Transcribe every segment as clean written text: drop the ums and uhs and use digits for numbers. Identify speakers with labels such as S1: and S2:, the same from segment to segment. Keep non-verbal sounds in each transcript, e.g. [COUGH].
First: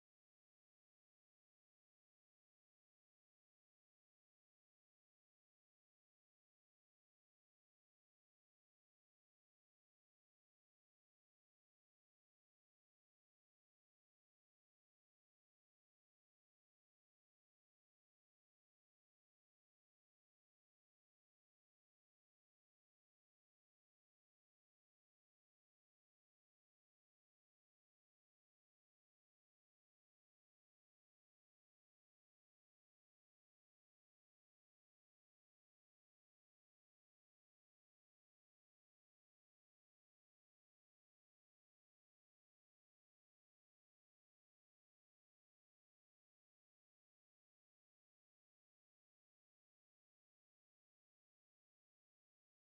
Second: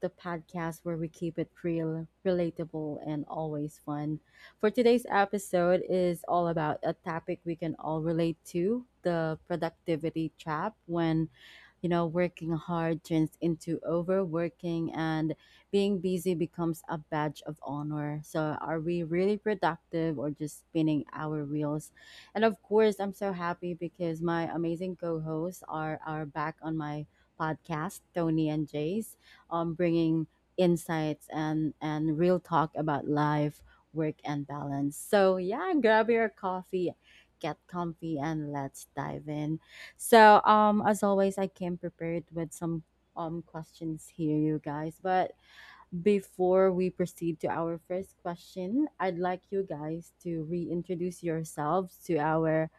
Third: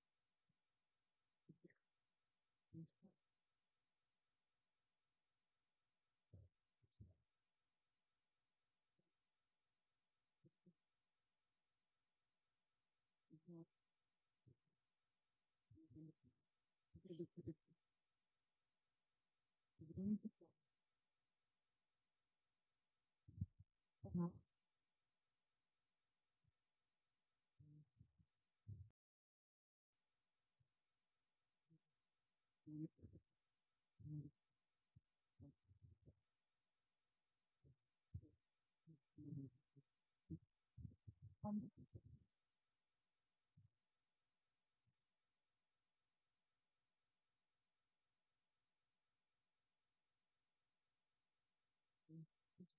S1: the podcast where we keep it real, relatable, and always fun. For today's episode is all about a topic we can all relate to, the productivity trap when working hard turns into overworking and being busy becomes a badge of honor. So are we really productive or just spinning our wheels, and of course, I'm so happy because my amazing co-hosts are back on my podcast, Tony and Jace, bringing insights and real talk about life, work, and balance. So yeah, grab your coffee, get comfy, and let's dive in. So, as always, I came prepared with some questions here, you guys, but before we proceed to our first question, I'd like you guys to reintroduce yourselves to our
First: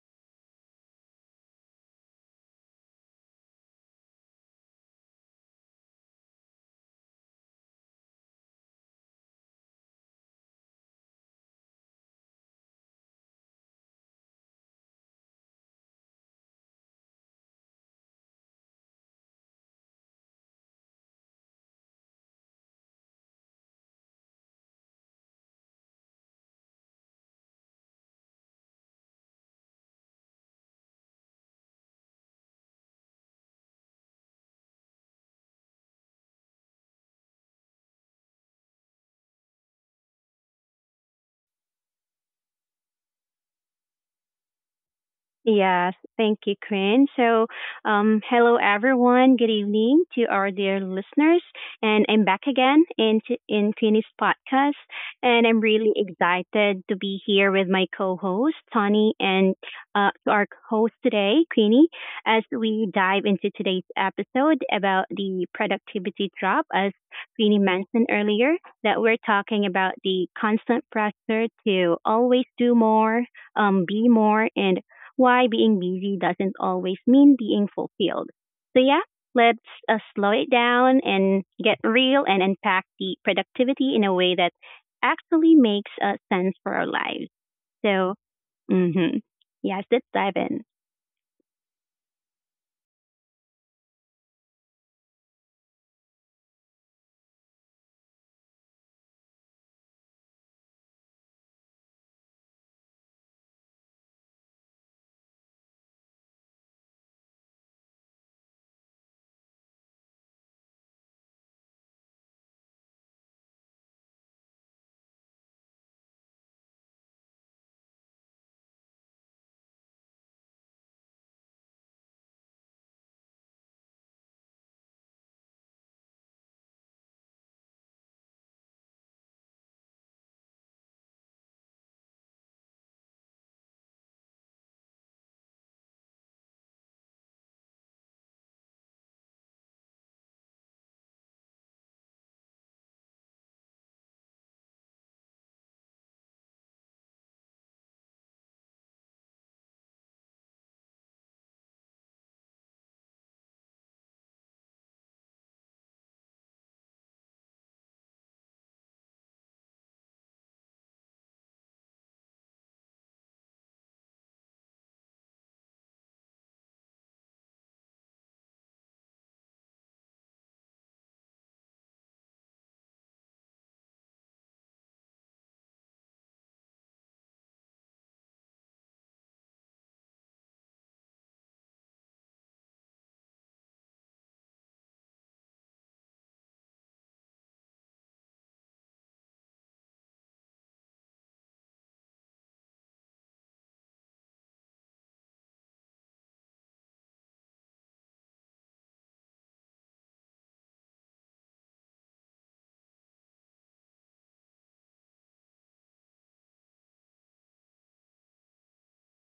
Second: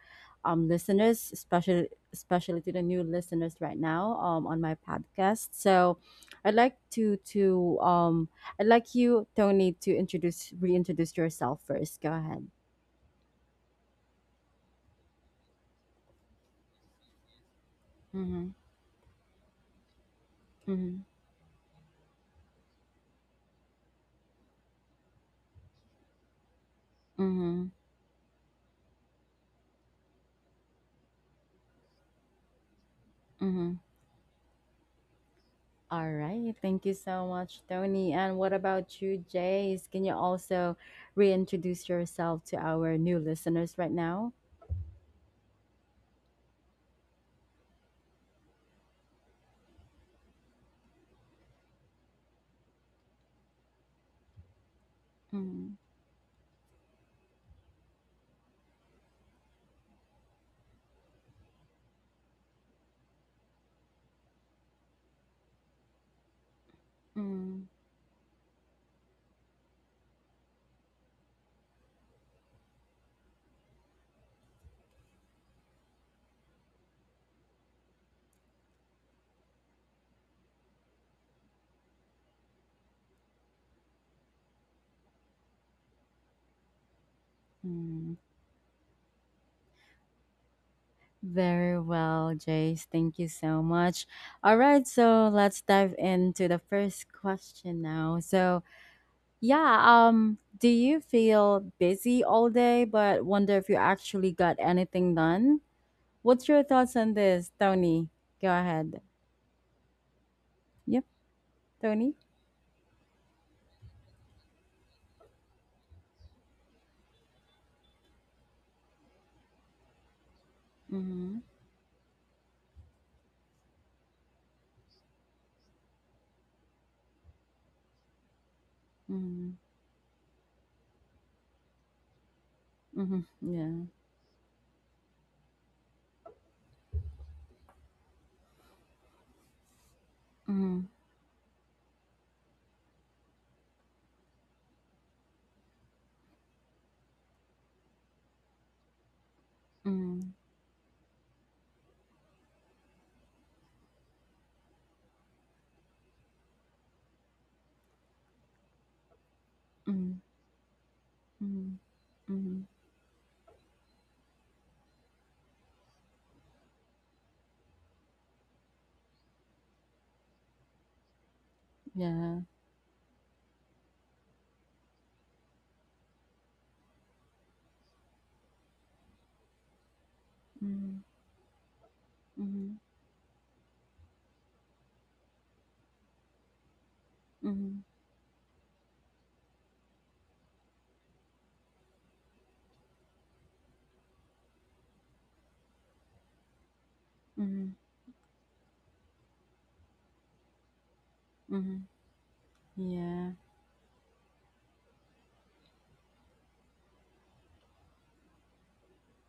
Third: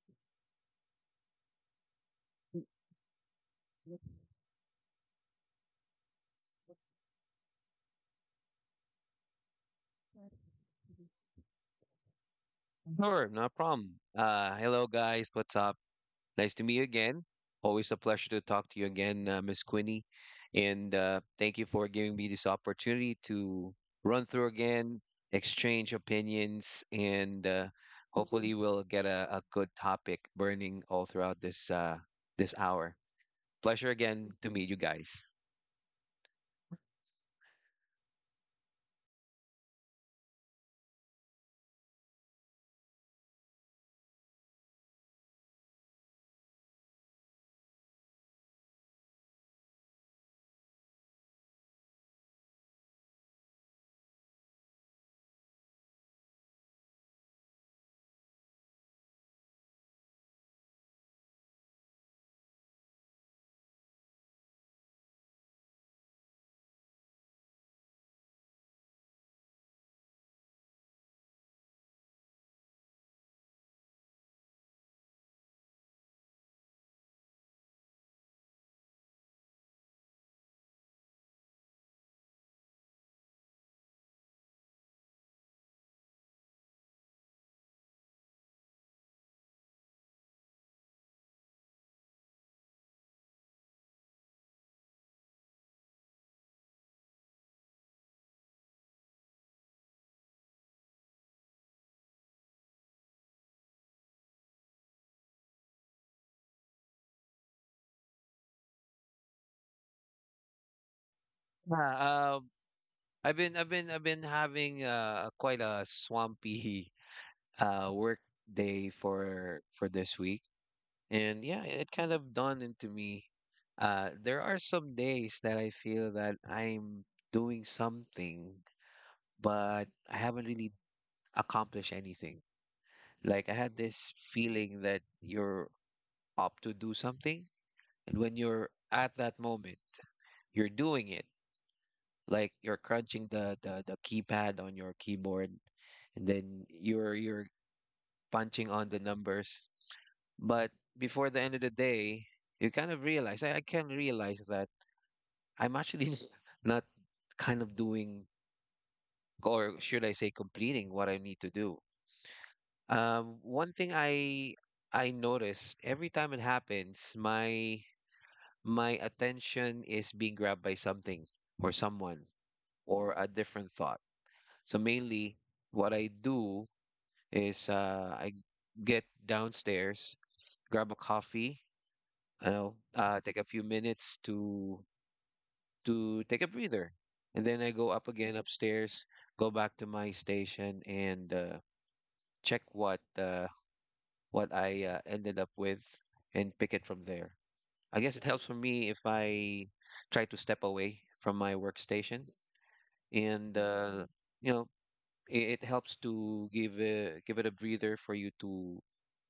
S1: listeners, especially to the new listeners right now, on my podcast. So, I'd like to to um, I'd like you, Tony, to introduce reintroduce yourself first. Go ahead.
S2: Sure, no problem. Hello, guys. What's up? Nice to meet you again. Always a pleasure to
S1: Mm-hmm.
S2: talk to you again, Miss Quinny. And Thank you for giving me this opportunity to run through again, exchange opinions, and
S1: Mm-hmm.
S2: hopefully we'll get a good topic burning all throughout this hour.
S1: Mm-hmm.
S2: Pleasure again to meet you guys.
S1: All right. Thank you so much, Tony. And what about you, Jace? Can you also reintroduce yourself to our new listeners right now?
S3: Yes, thank you, Quinn. Hello everyone. Good evening to our dear listeners, and I'm back again in Queenie's podcast, and I'm
S1: Mm,
S3: really excited to be here with my co-host Tony and to our host today, Queenie, as we dive into today's episode about the productivity drop, as Queenie
S1: mm,
S3: mentioned earlier. That we're talking about the constant pressure to always do more, be more and why being busy doesn't always mean being fulfilled. So, yeah, let's slow it down and get real and unpack the productivity in a way that actually makes sense for our lives. So,
S1: mm.
S3: hmm yes, let's dive in.
S1: Very well, Jace. Thank you so much. All right. So let's dive into the first question now. So, yeah, do you feel busy all day but wonder if you actually got anything done? What's your thoughts on this, Tony? Go ahead. Yep,
S2: Yeah,
S1: Tony.
S2: I've been having quite a swampy [LAUGHS] work day for this week. And yeah, it kind of dawned into me. There are some days that I feel that I'm doing something,
S1: Mhm.
S2: but I haven't really accomplished anything.
S1: Mhm.
S2: Like I had
S1: Yeah.
S2: this feeling that you're up to do something, and when you're at that moment, you're
S1: Mhm.
S2: doing it, like you're crunching the keypad on your keyboard, and then you're punching on the numbers.
S1: Mhm.
S2: But before the end of the day, you kind of realize, I can realize that I'm actually [LAUGHS] not kind of doing, or should I
S1: Mhm.
S2: say, completing what I need to
S1: Mhm.
S2: do.
S1: Mhm.
S2: One thing I notice every time it happens, my attention is being grabbed by something, or someone,
S1: Yeah.
S2: or a different thought. So mainly what I do is I get downstairs, grab a
S1: Mhm.
S2: coffee, you know,
S1: Mhm.
S2: take a few minutes to take a breather, and then I
S1: Mhm.
S2: go up again upstairs, go back to my station, and check what I ended up with, and pick it from there.
S1: Mhm.
S2: I guess it helps for me if I try to step away from my
S1: Mhm.
S2: workstation,
S1: Yeah.
S2: and you know, it helps to give it a breather for you to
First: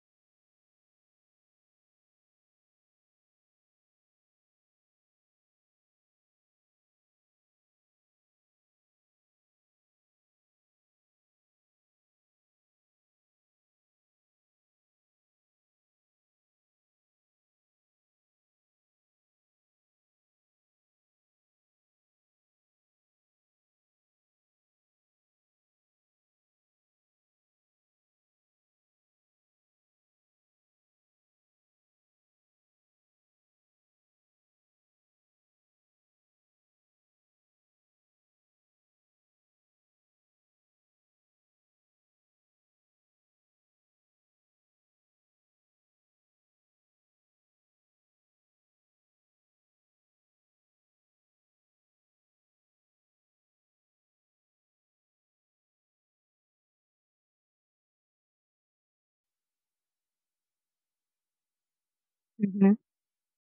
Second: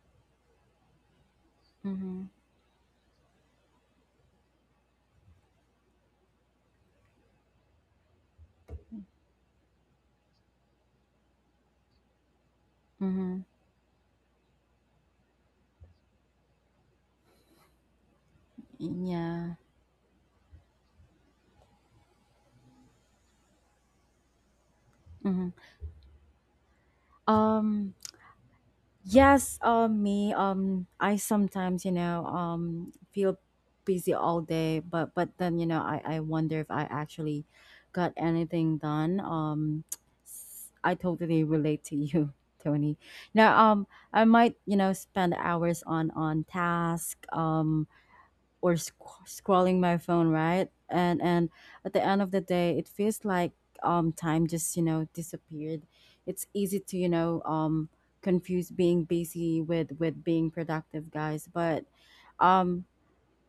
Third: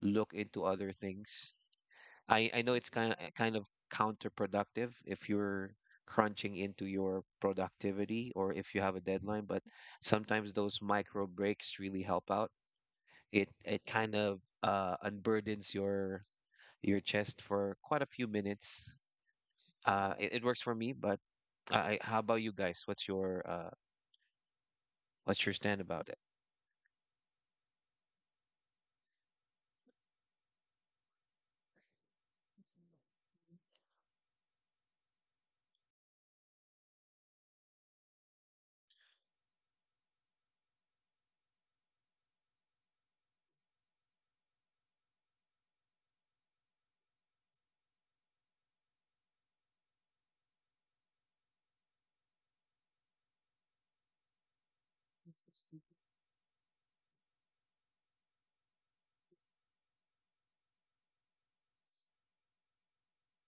S2: look into other things.
S1: Mhm.
S2: I know it's kind of counterproductive if you're crunching into your productivity, or if you have a deadline, but sometimes those micro breaks really help out.
S1: Mhm.
S2: It kind of unburdens your chest for quite a few minutes.
S1: Yeah.
S2: It works for me. But how about you guys? What's your
S1: Mhm.
S2: stand about it?
S1: Um. Yes, me, I sometimes, feel busy all day, but but then, I wonder if I actually got anything done. I totally relate to you, [LAUGHS] Tony. Now, I might, spend hours on task, or scrolling my phone, right, and at the end of the day it feels like time just disappeared. It's easy to confuse being busy with being productive, guys, but
S3: hmm
S1: um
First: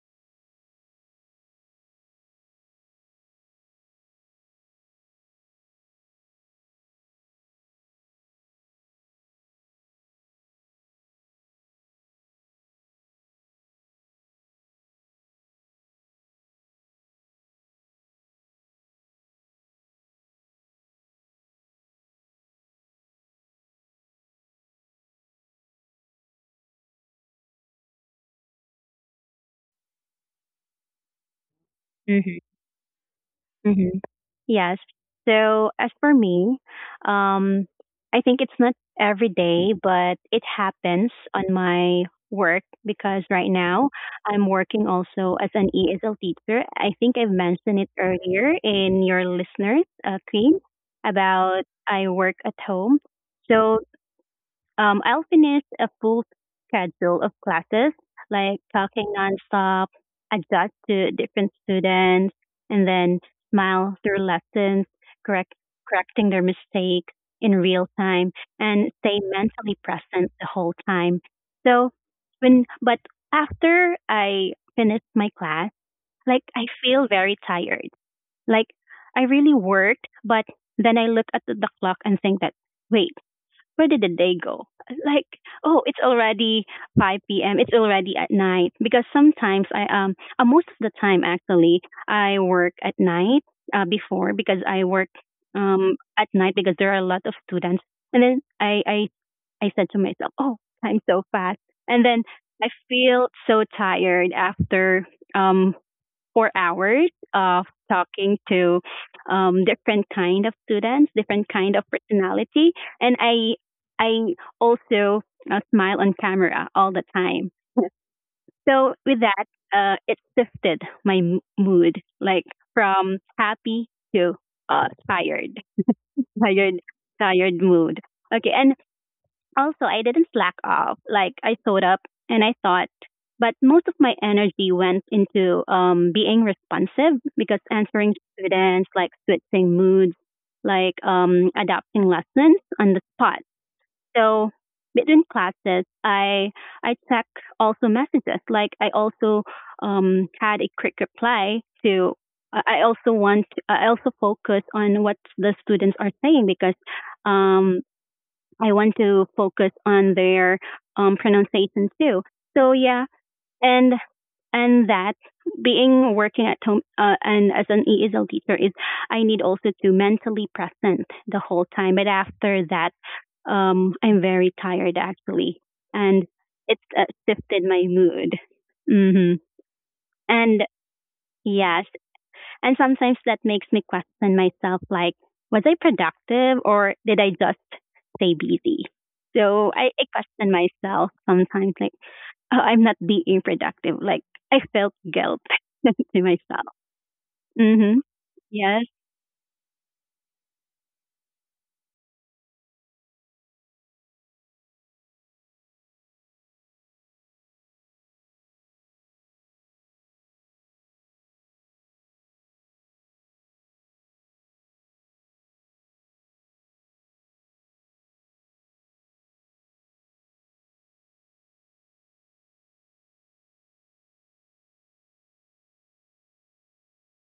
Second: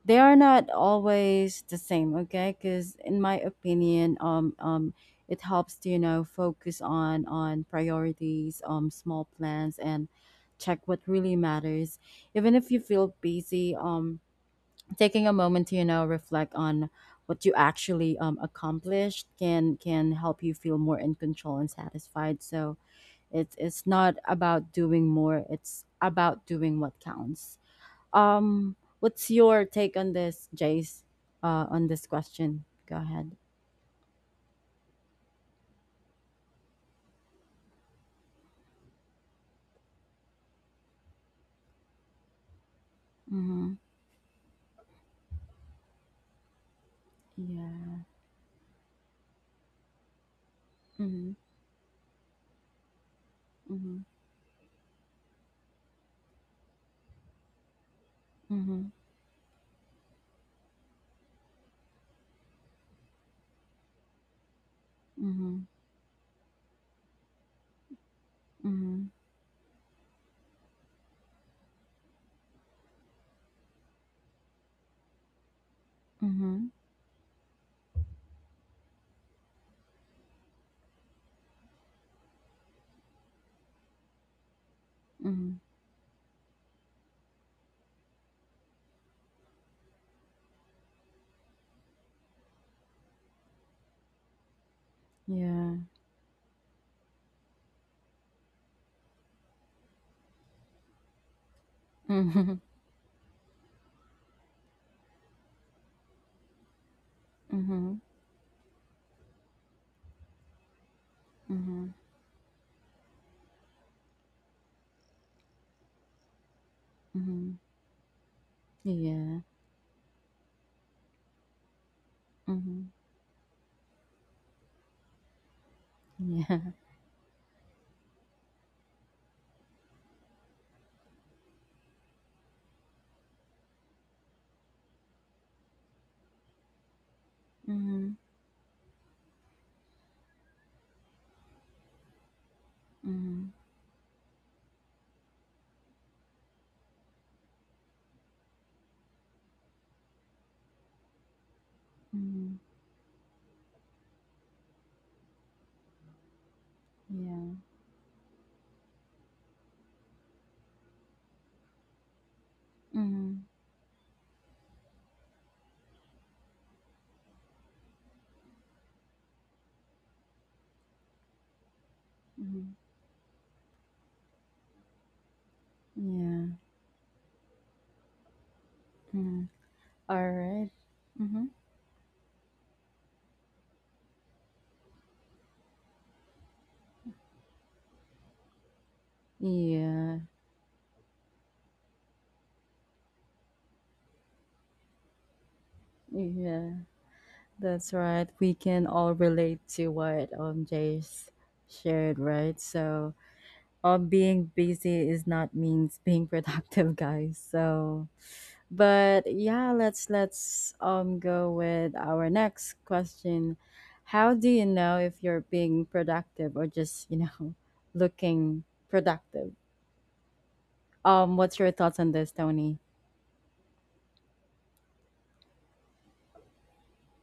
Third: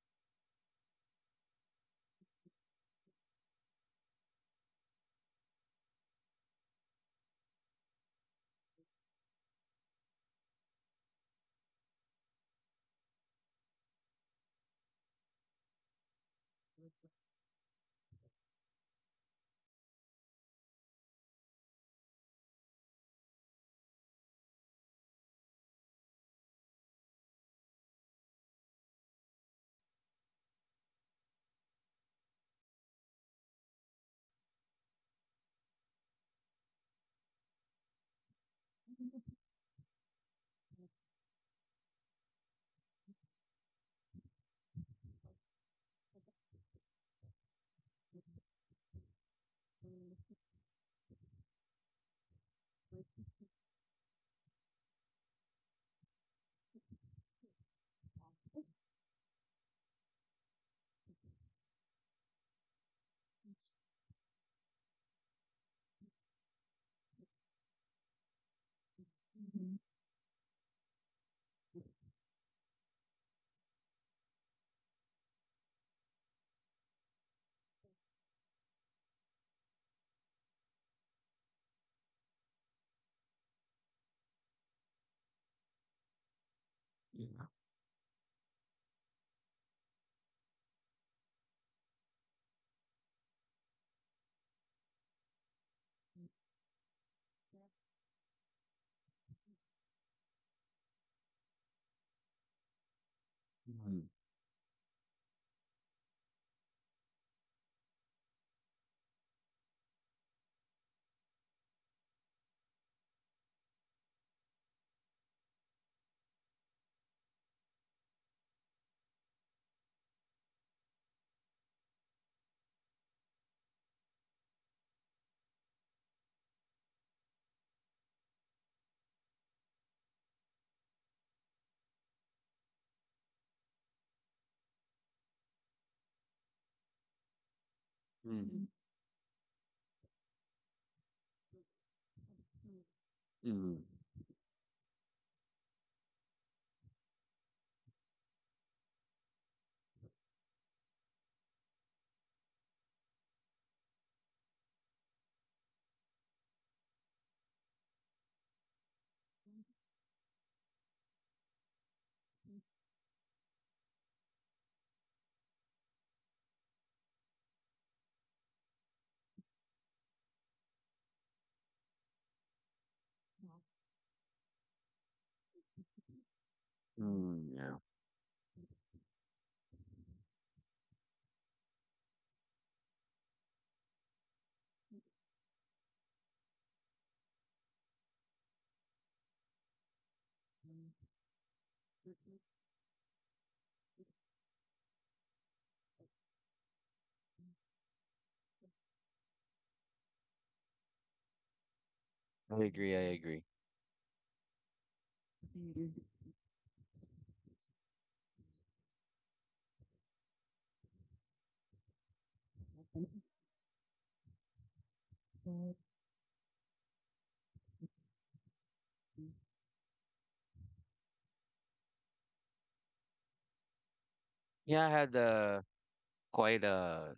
S1: they are not always the same. Okay, because in my opinion it helps to focus on priorities, small plans, and check what really matters. Even if you feel busy, taking a moment to reflect on what you actually accomplished can help you feel more in control and satisfied. So it's not about doing more, it's about doing what counts. What's your take on this, Jace, on this question? Go ahead.
S3: hmm hmm Yes. So as for me, um, I think it's not every day, but it happens on my work because right
S1: Mm-hmm.
S3: now I'm working also as an ESL teacher. I think I've mentioned it
S1: Yeah.
S3: earlier in your listeners, Queen,
S1: Mm-hmm.
S3: about I work at home. So
S1: Mm-hmm.
S3: I'll finish a full schedule of classes, like
S1: Mm-hmm.
S3: talking nonstop, adjust to different students, and then smile through lessons, correct, correcting their mistakes in real time,
S1: Mm-hmm.
S3: and
S1: Mm-hmm.
S3: stay mentally present the whole time. So when, but After I finish my class, like
S1: Mm-hmm.
S3: I feel very tired. Like I really worked, but then I look at the clock and think that wait, where did the day go? [LAUGHS] Like,
S1: Mm-hmm.
S3: oh, it's already 5
S2: Yeah.
S3: p.m. It's already at night because sometimes I most of the time actually I work at night before because I work
S1: Yeah.
S3: at night because there are a lot of students and then I said to myself, oh, time so fast, and then
S1: [LAUGHS] Mm-hmm.
S3: I feel so
S2: Mm,
S3: tired after um 4 hours of
S1: Mm-hmm.
S3: talking to different kind of students, different kind of
S1: Mm-hmm.
S3: personality, and I also smile on camera all the
S1: Mm-hmm.
S3: time. So with
S1: Yeah.
S3: that, it shifted my mood, like
S1: Mm-hmm.
S3: from happy to uh, tired,
S1: Yeah.
S3: tired, tired mood. Okay, and also, I didn't slack off. Like I showed up and I thought, but most of my energy went into being responsive because answering
S1: Mhm,
S2: mm,
S3: students, like switching moods, like adapting lessons on the spot.
S1: mhm,
S2: mm.
S3: So between classes, I check also messages. Like I also had a quick reply to.
S1: mhm,
S3: I also want. I also focus on what the students are saying because
S1: yeah.
S3: um, I want to focus on their pronunciation too. So yeah,
S1: Mhm,
S3: and and that being working at home and as an ESL teacher is I need also to mentally present the whole time. But after
S1: mhm,
S3: that, I'm very tired actually, and
S1: yeah.
S3: it's shifted my mood. hmm
S1: Mhm. All
S3: And
S1: right. Mhm.
S3: yeah, and sometimes that makes me question myself like, was I productive or did I just stay busy? So I
S1: Yeah.
S3: question myself sometimes like, oh, I'm not being productive. Like I felt guilt [LAUGHS] to myself.
S1: Yeah. That's
S3: Mm-hmm.
S1: right. We
S3: Yes.
S1: can all relate to what Jay's shared, right?
S2: I agree.
S1: So,
S2: I agree.
S1: being busy is not means being [LAUGHS] productive, guys. But yeah, let's go with our next question. How do you know if you're being productive or just, [LAUGHS] looking productive? What's your thoughts on this, Tony?
S2: Yeah, I had quite a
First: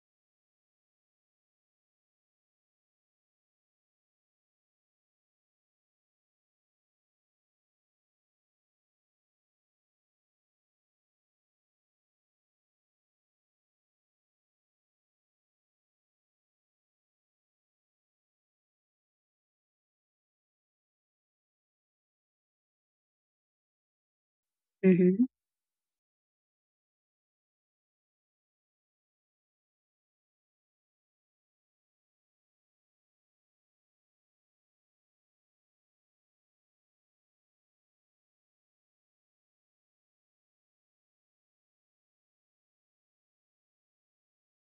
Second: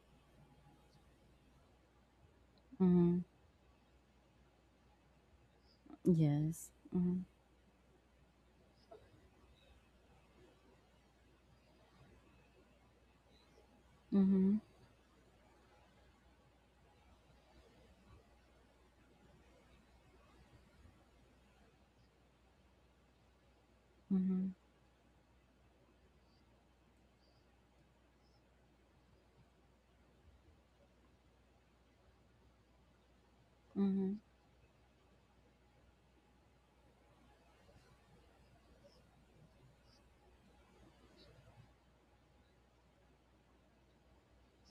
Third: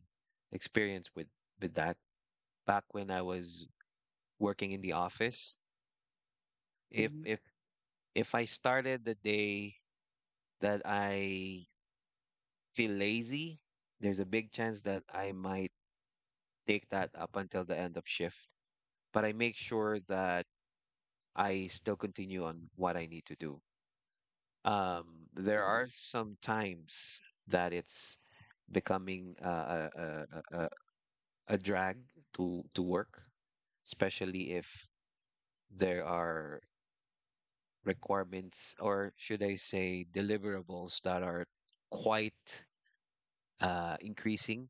S2: experience with that, back when
S1: Mm-hmm.
S2: I was working in the office.
S1: Yes.
S2: If
S1: Mm-hmm.
S2: hmm if I started the day that I feel lazy, there's a big
S1: Mm-hmm.
S2: chance that I might take that up until the end of shift. But I make sure that I still continue on what I need to do.
S1: Mm-hmm.
S3: Mm-hmm.
S2: There are some times that it's becoming a drag to work,
S1: Mm-hmm.
S2: especially if there are requirements, or should I say, deliverables that are quite increasing.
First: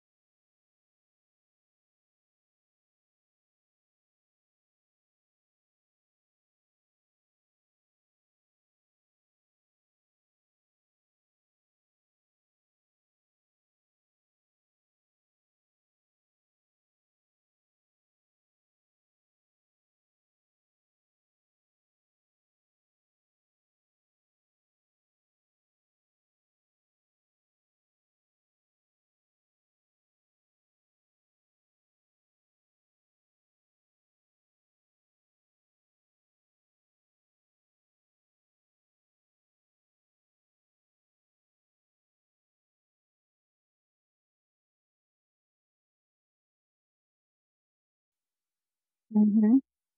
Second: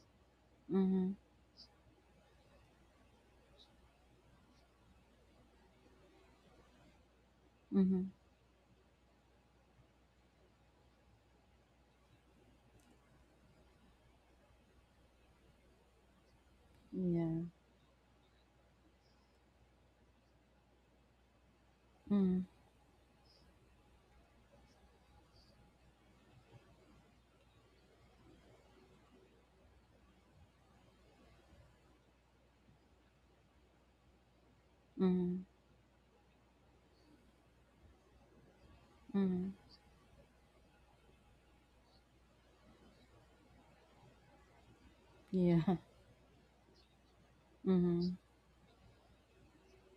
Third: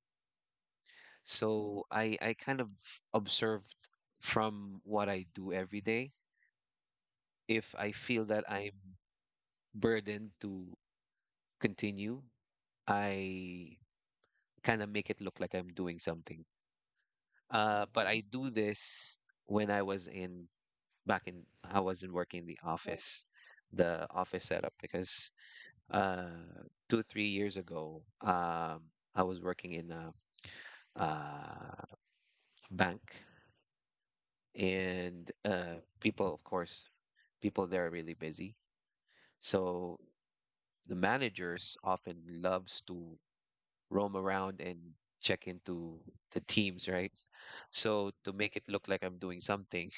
S2: So I kind of observed from what I do every day. If I
S1: Mm-hmm. Mm-hmm.
S2: feel that I'm burdened to continue, I kind of make it look like I'm doing something.
S1: Yeah.
S2: But I do this when I was in back in I wasn't working
S1: Mm-hmm.
S2: in the office setup, because uh, two three years ago, I was working in a uh, bank, and
S1: Mm-hmm.
S2: people, of course, people there are really busy.
S1: Mm-hmm.
S2: So the managers often loves to roam around and check
S1: Yeah.
S2: into the teams, right?
S1: [LAUGHS]
S2: So
S1: Mm-hmm.
S2: to make it look like I'm doing
S3: Mm-hmm.
S2: something,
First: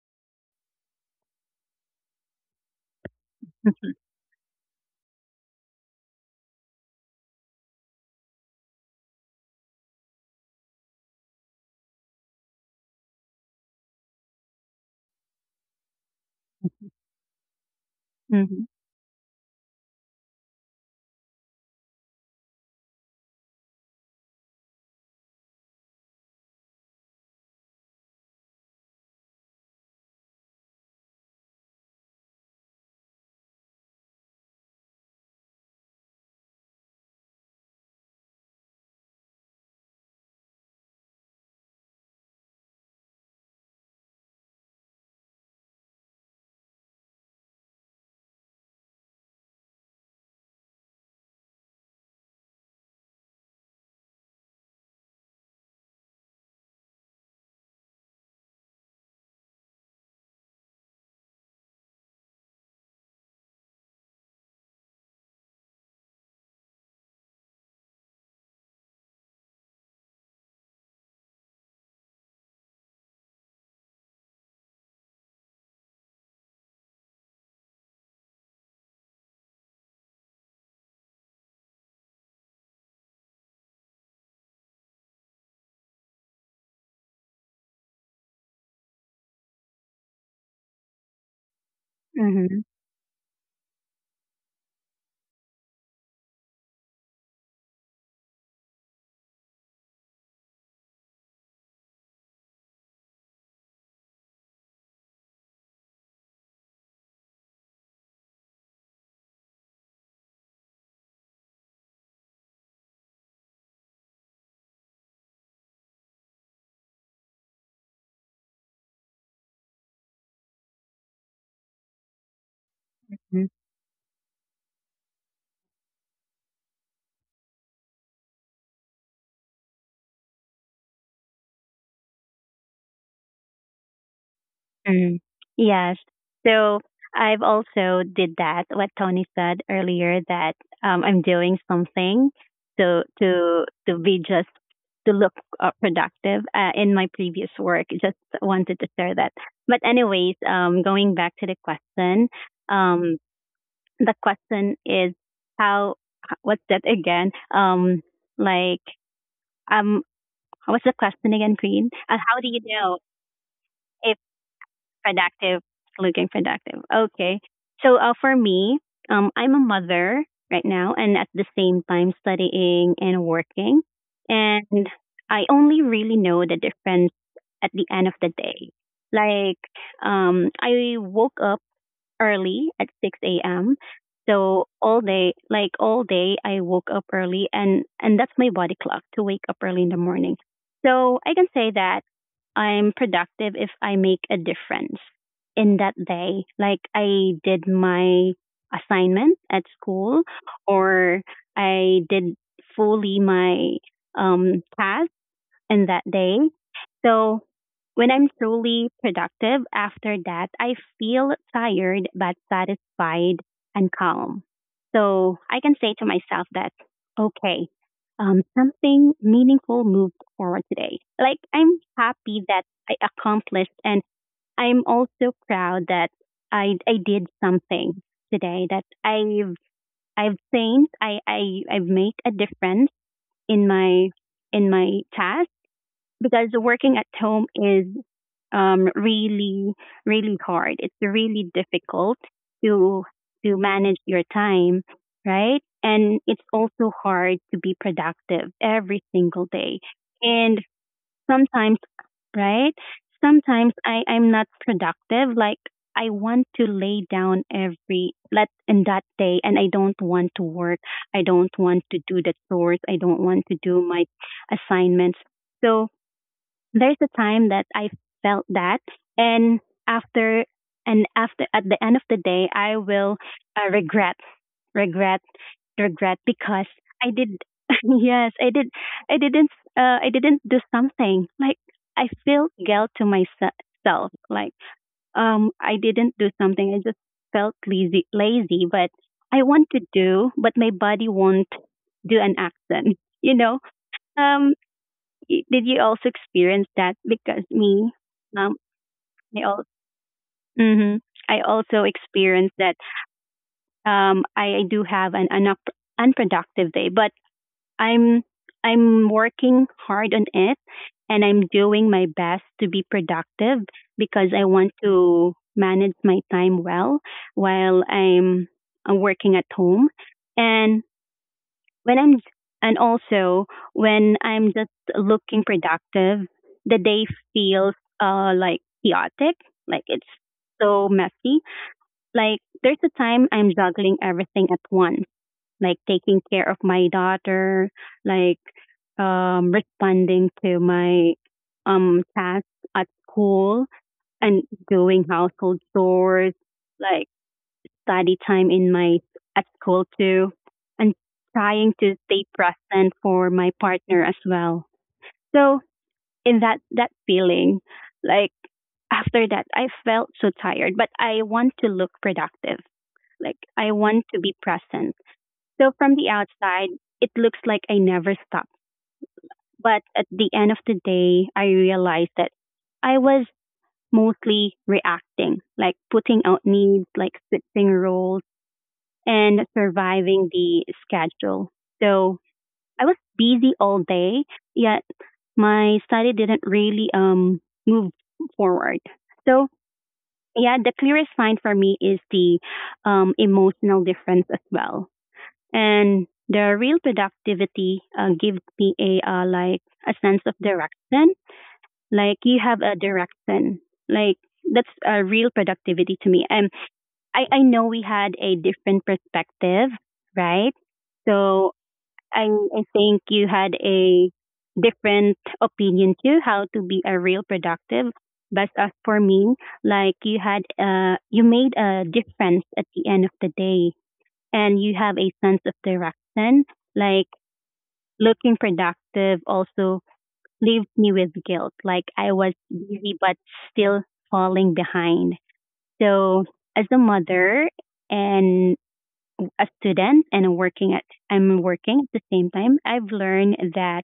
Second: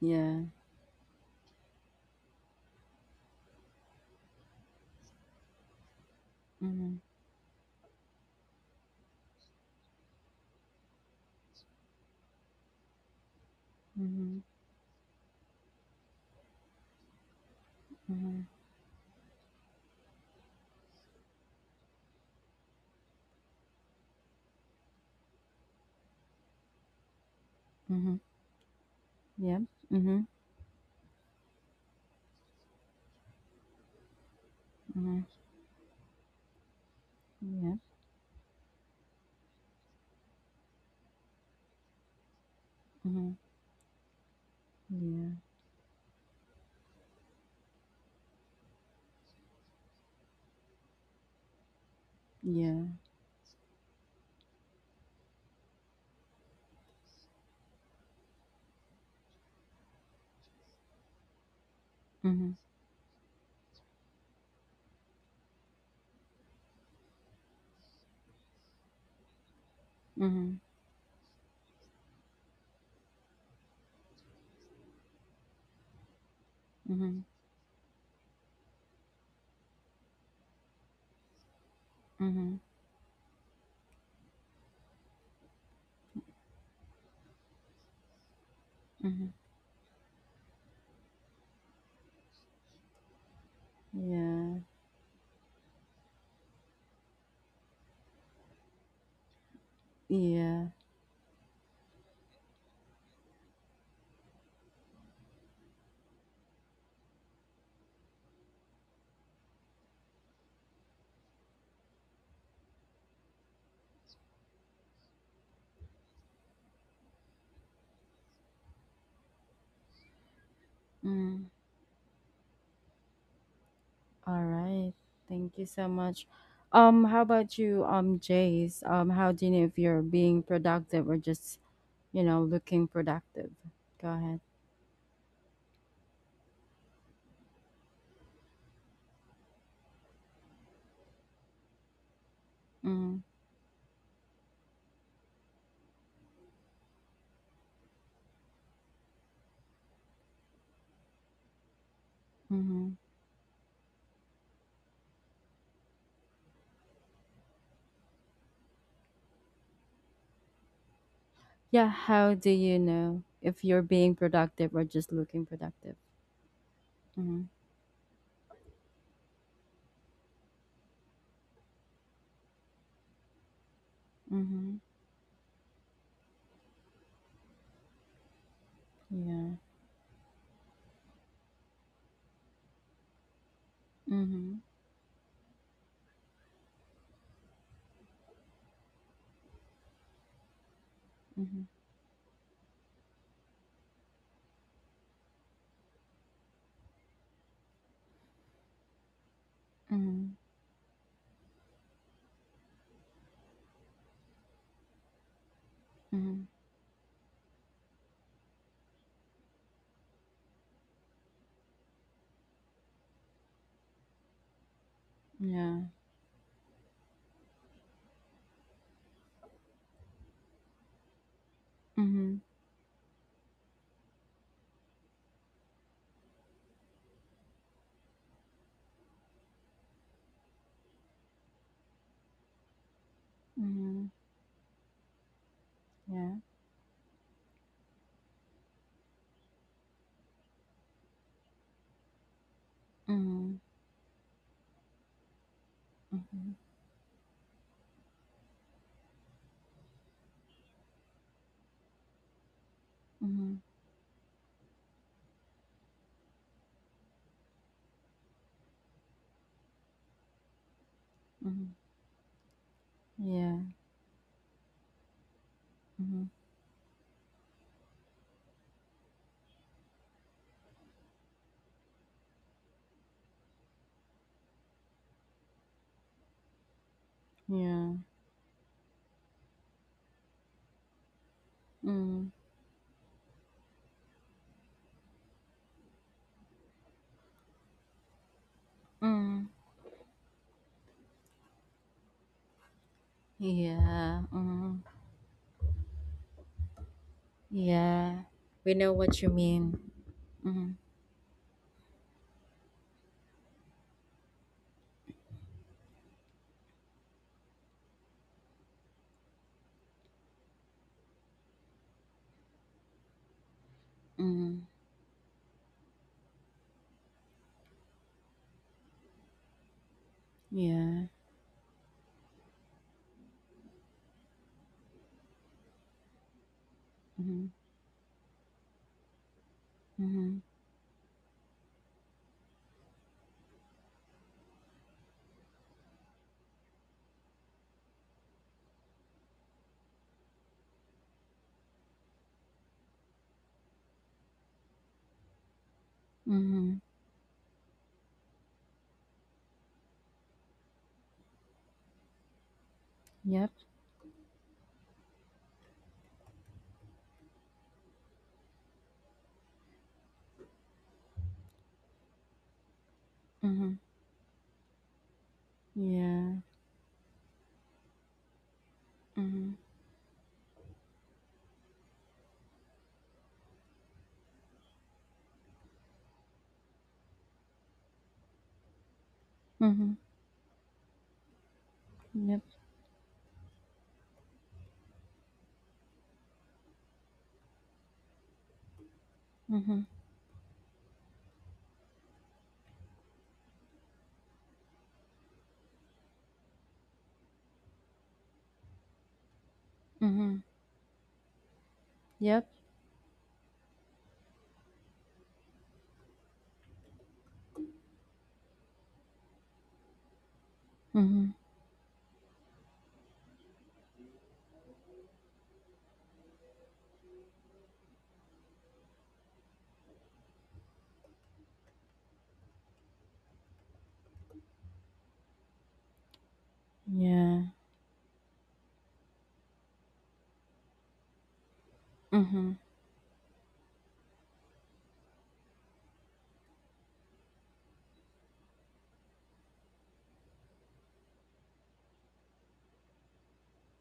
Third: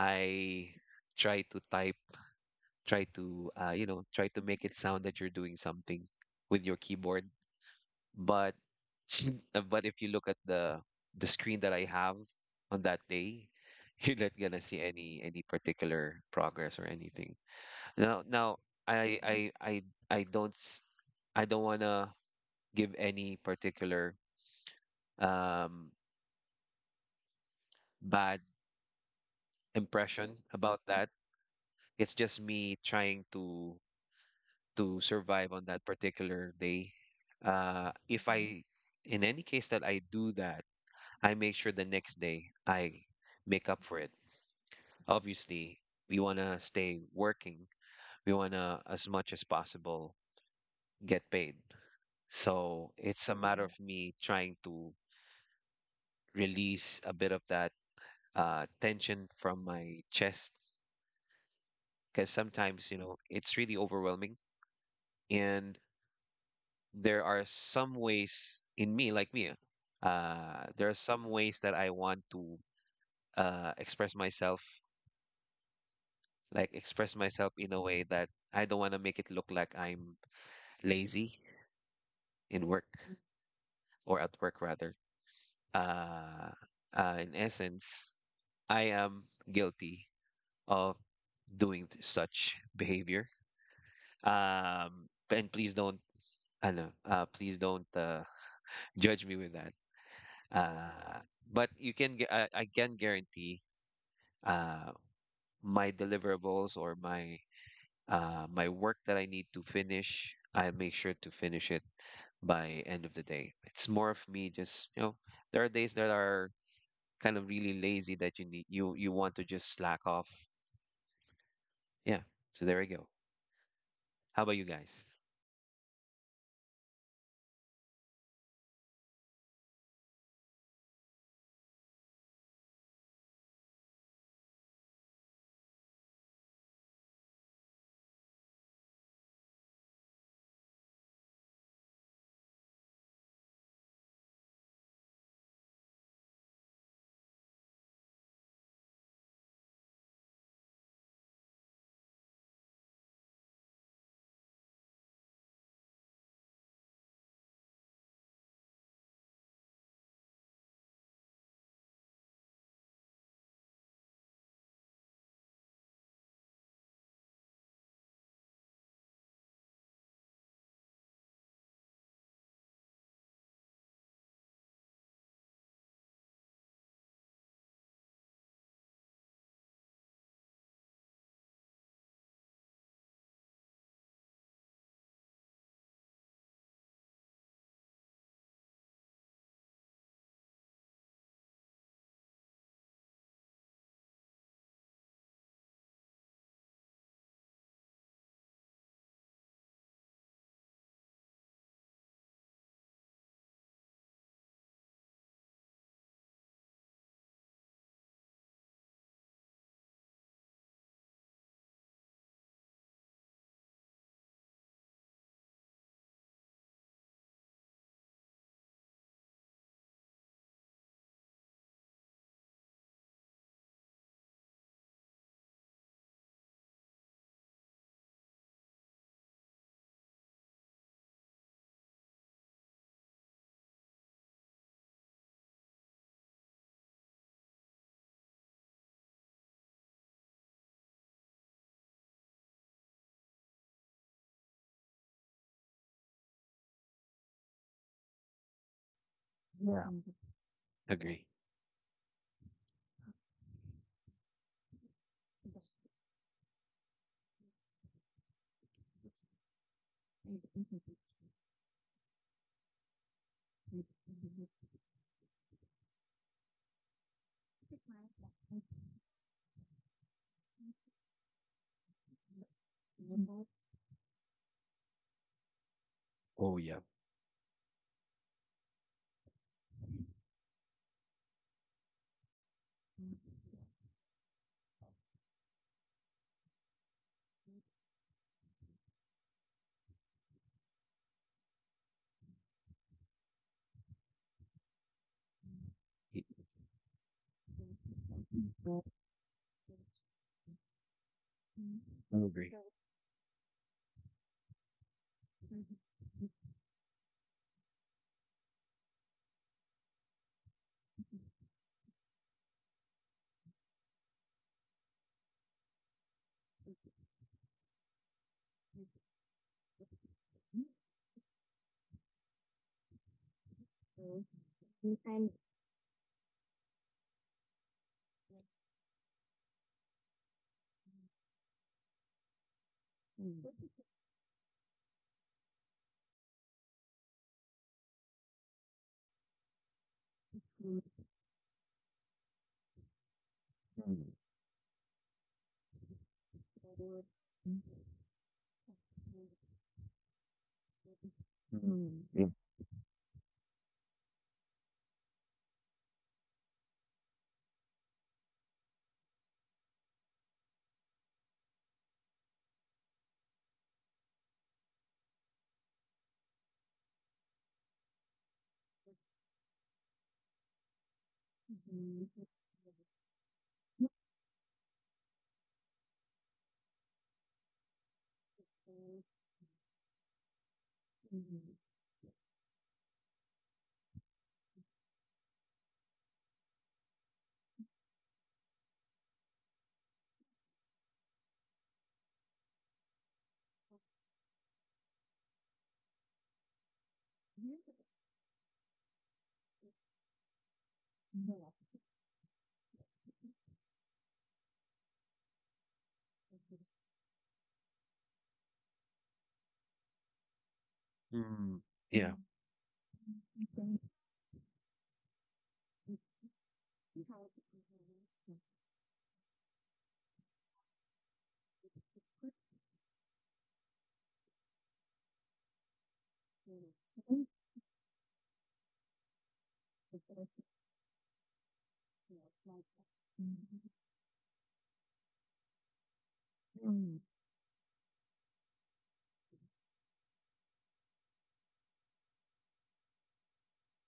S1: Yeah.
S2: try to type, try to you
S3: Mm-hmm.
S2: know, try to make it sound that you're doing something with your
S1: Mm-hmm.
S2: keyboard. But [LAUGHS] but if you look at the screen that I have on that day, [LAUGHS] you're not
S1: Mm-hmm.
S2: gonna see any particular progress or anything. Now
S1: Mm-hmm.
S2: now I I I I don't s- I don't wanna give any particular um
S1: Mm-hmm.
S2: bad
S1: Yeah. Mm-hmm.
S2: impression about that. It's just me trying to
S1: Mm-hmm.
S2: survive on that particular day.
S1: Yeah.
S2: If I In any case that I do that, I make sure the next day I
S1: Mm-hmm.
S2: make up for it.
S1: Yeah.
S2: Obviously, we want to stay working. We want to, as much as possible, get paid.
S1: Yeah.
S2: So it's a matter of me trying to release a bit of that tension from my chest, because
S1: Mhm,
S2: sometimes, you know, it's really overwhelming. And there are some ways in me, like me,
S1: mhm,
S2: there are some ways that I want to express myself, like express
S1: mhm,
S2: myself in a way that I don't want to make it look like I'm lazy
S1: mhm,
S2: in work, or at work rather. Uh, in essence, I am
S1: mhm.
S2: guilty of doing such
S3: Mm-hmm.
S2: behavior.
S1: Yeah,
S2: And please don't, I know, please don't judge me with that.
S1: yeah.
S2: Uh, but you can, gu- I can guarantee uh, my deliverables, or my work that I need to finish, I make sure to finish it by end of the day. It's more of me just, you know, there are days that are kind of really lazy that you need you you want to just slack off.
S1: Mm.
S2: Yeah. So there we go.
S3: Mm-hmm.
S1: All
S2: How about you guys?
S1: right. Thank you so much. How about you, Jace? How do you know if you're being productive or just, looking productive? Go ahead.
S3: Mm, yes. So I've also did that, what Tony said earlier, that I'm doing something
S1: Mm,
S3: to be just to look productive in my previous work. Just wanted to share that. But anyways, going back to
S1: mm-hmm.
S3: um, the question is how what's that again? Like um, what's the question again, Queen?
S1: Yeah, how
S3: How do
S1: do
S3: you
S1: you
S3: know
S1: know if you're being productive or just looking
S3: productive,
S1: productive?
S3: looking productive. Okay.
S1: Mm,
S3: So for me, I'm a mother right now, and at the same time studying and working,
S1: mm-hmm.
S3: and I only really know the difference at the end of the day. Like,
S1: Yeah.
S3: I woke up early at 6 a.m.
S1: Mm-hmm.
S3: So all day, like all day, I woke up early, and that's my body clock to wake up early in the morning. So I can
S1: Mm-hmm.
S3: say that I'm productive if I make a difference in that day. Like I did my assignment at school,
S1: Mm-hmm.
S3: or I did fully my task in that day.
S1: Mm-hmm.
S3: So when I'm truly productive after that, I feel tired but satisfied and calm. So I can
S1: Yeah.
S3: say to myself that, okay, something meaningful moved forward today. Like I'm
S1: Mm-hmm.
S3: happy that I accomplished and I'm also proud that I did something today I've changed. I've made a difference in my,
S1: Mm-hmm.
S3: in my task
S1: Yeah.
S3: because working at home is um, really, really hard. It's really difficult to to
S1: Mm-hmm.
S3: manage your time, right? And it's
S1: Mhm,
S3: also hard to be productive every single day. And
S2: Agree.
S3: sometimes, right?
S1: mhm,
S3: Sometimes I'm not productive. Like I want to lay down every let in that day and I don't want to work. I don't
S1: mhm.
S3: want to do the chores. I don't want to
S1: Yeah.
S3: do my assignments. So
S1: Mhm.
S3: there's a time that I felt that, and after after at the end of the day, I will uh, regret, regret, regret
S2: Oh
S3: because
S2: yeah.
S3: I did. [LAUGHS]
S1: Yeah.
S3: Yes, I did. I didn't. I didn't do something. Like I
S1: Mm.
S3: feel guilt to myself. Like I didn't do something. I just felt lazy. Lazy, but I
S1: Mm.
S3: want to do, but my body won't do an action. [LAUGHS] You know.
S1: Yeah.
S3: Um,
S1: Mm.
S3: Did you also
S2: Y-
S3: experience that? Because me,
S1: Yeah.
S3: um,
S1: We know what you
S3: I al-
S1: mean. Mhm.
S3: mhm. I also
S2: I agree.
S3: experienced that. I do have an unproductive day, but I'm I'm working hard on it, and I'm doing my best to be productive because I
S1: Mhm.
S3: want to manage my time well while I'm working at home. And
S1: Yeah.
S3: when I'm and also when I'm just looking productive, the day
S1: Mhm.
S3: feels like chaotic, like it's
S1: Mhm.
S3: so messy. Like there's a time I'm juggling everything at once, like taking care of my daughter, like responding to my tasks at school and doing household chores,
S1: Mhm.
S3: like study time in my at school too, and trying to
S2: Mm,
S3: stay
S2: Mm.
S3: present for my
S1: Yep.
S3: partner as well. So in that feeling, like after that, I felt so tired, but I want to look productive. Like I
S1: Mhm.
S3: want to be present. So from the
S1: Yeah.
S3: outside, it looks like I never stopped.
S1: Mhm.
S3: But at the end of the day, I realized that I was mostly reacting, like putting out needs, like switching roles and
S1: Mhm.
S3: surviving the schedule. So
S1: Yep.
S3: I was busy all day, yet my study didn't really move forward. So
S1: Mhm.
S3: yeah, the clearest sign for me is the emotional difference as well. And the real productivity gives me a like a sense of
S1: Mhm.
S3: direction. Like you
S1: Yep.
S3: have a direction. Like that's a real productivity to me. And I know we had a different perspective, right?
S2: Yeah.
S1: Mhm.
S3: So
S2: Mm, yeah.
S3: I think you had a different opinion too, how to be a real productive. But as for me, like you had, you made a difference at the end of the day and you have a sense of direction. Like
S1: Yeah.
S3: looking productive also leaves me with guilt. Like I was
S1: Mhm.
S3: busy, but still falling behind. So as a mother and a student and I'm working at the same time, I've learned that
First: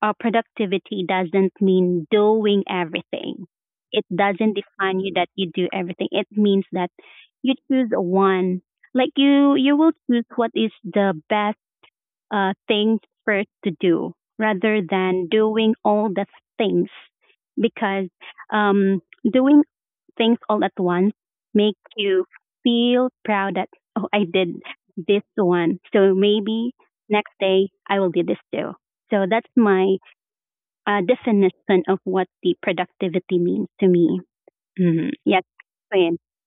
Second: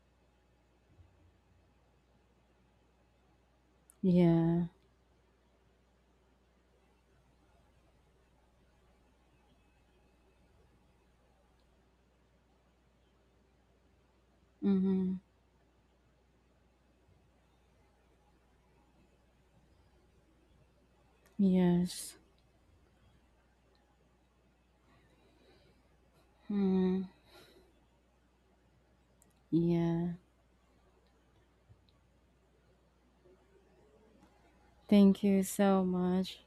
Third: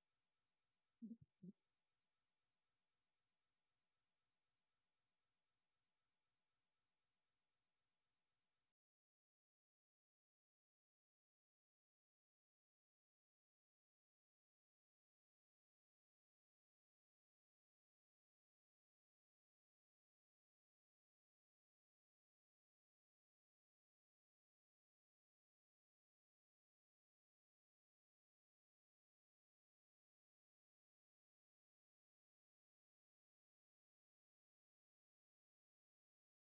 S3: productivity doesn't mean doing everything. It doesn't
S1: Yeah.
S3: define you that you do everything. It means that you choose one. Like you will choose what is the best thing first to do rather
S1: Mhm.
S3: than doing all the things because um doing things all at once make
S1: Yes.
S3: you feel proud that, oh, I did this one. So maybe
S1: Mm.
S3: next day I will do this too. So that's my
S1: Yeah.
S3: definition of what the productivity means to me. Mm-hmm.
S1: Thank you
S3: Yes,
S1: so
S3: Queen.
S1: much.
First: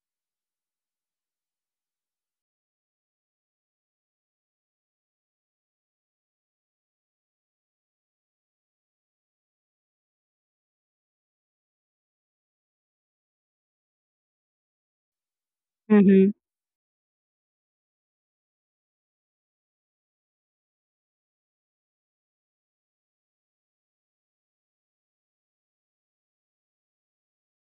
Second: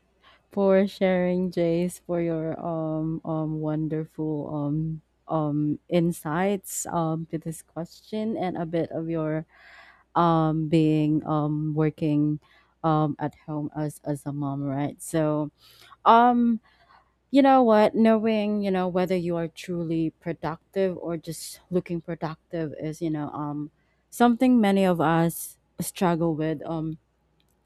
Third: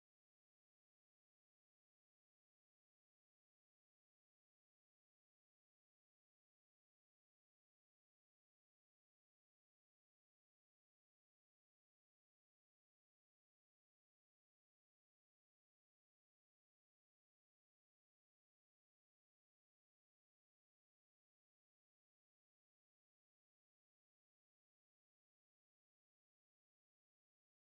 S1: for sharing, Jace, for your wonderful insights to this question and a bit of your being working at home as a mom, right? So
S3: Mm-hmm.
S1: um you know what, knowing, whether you are truly productive or just looking productive is, something many of us struggle with.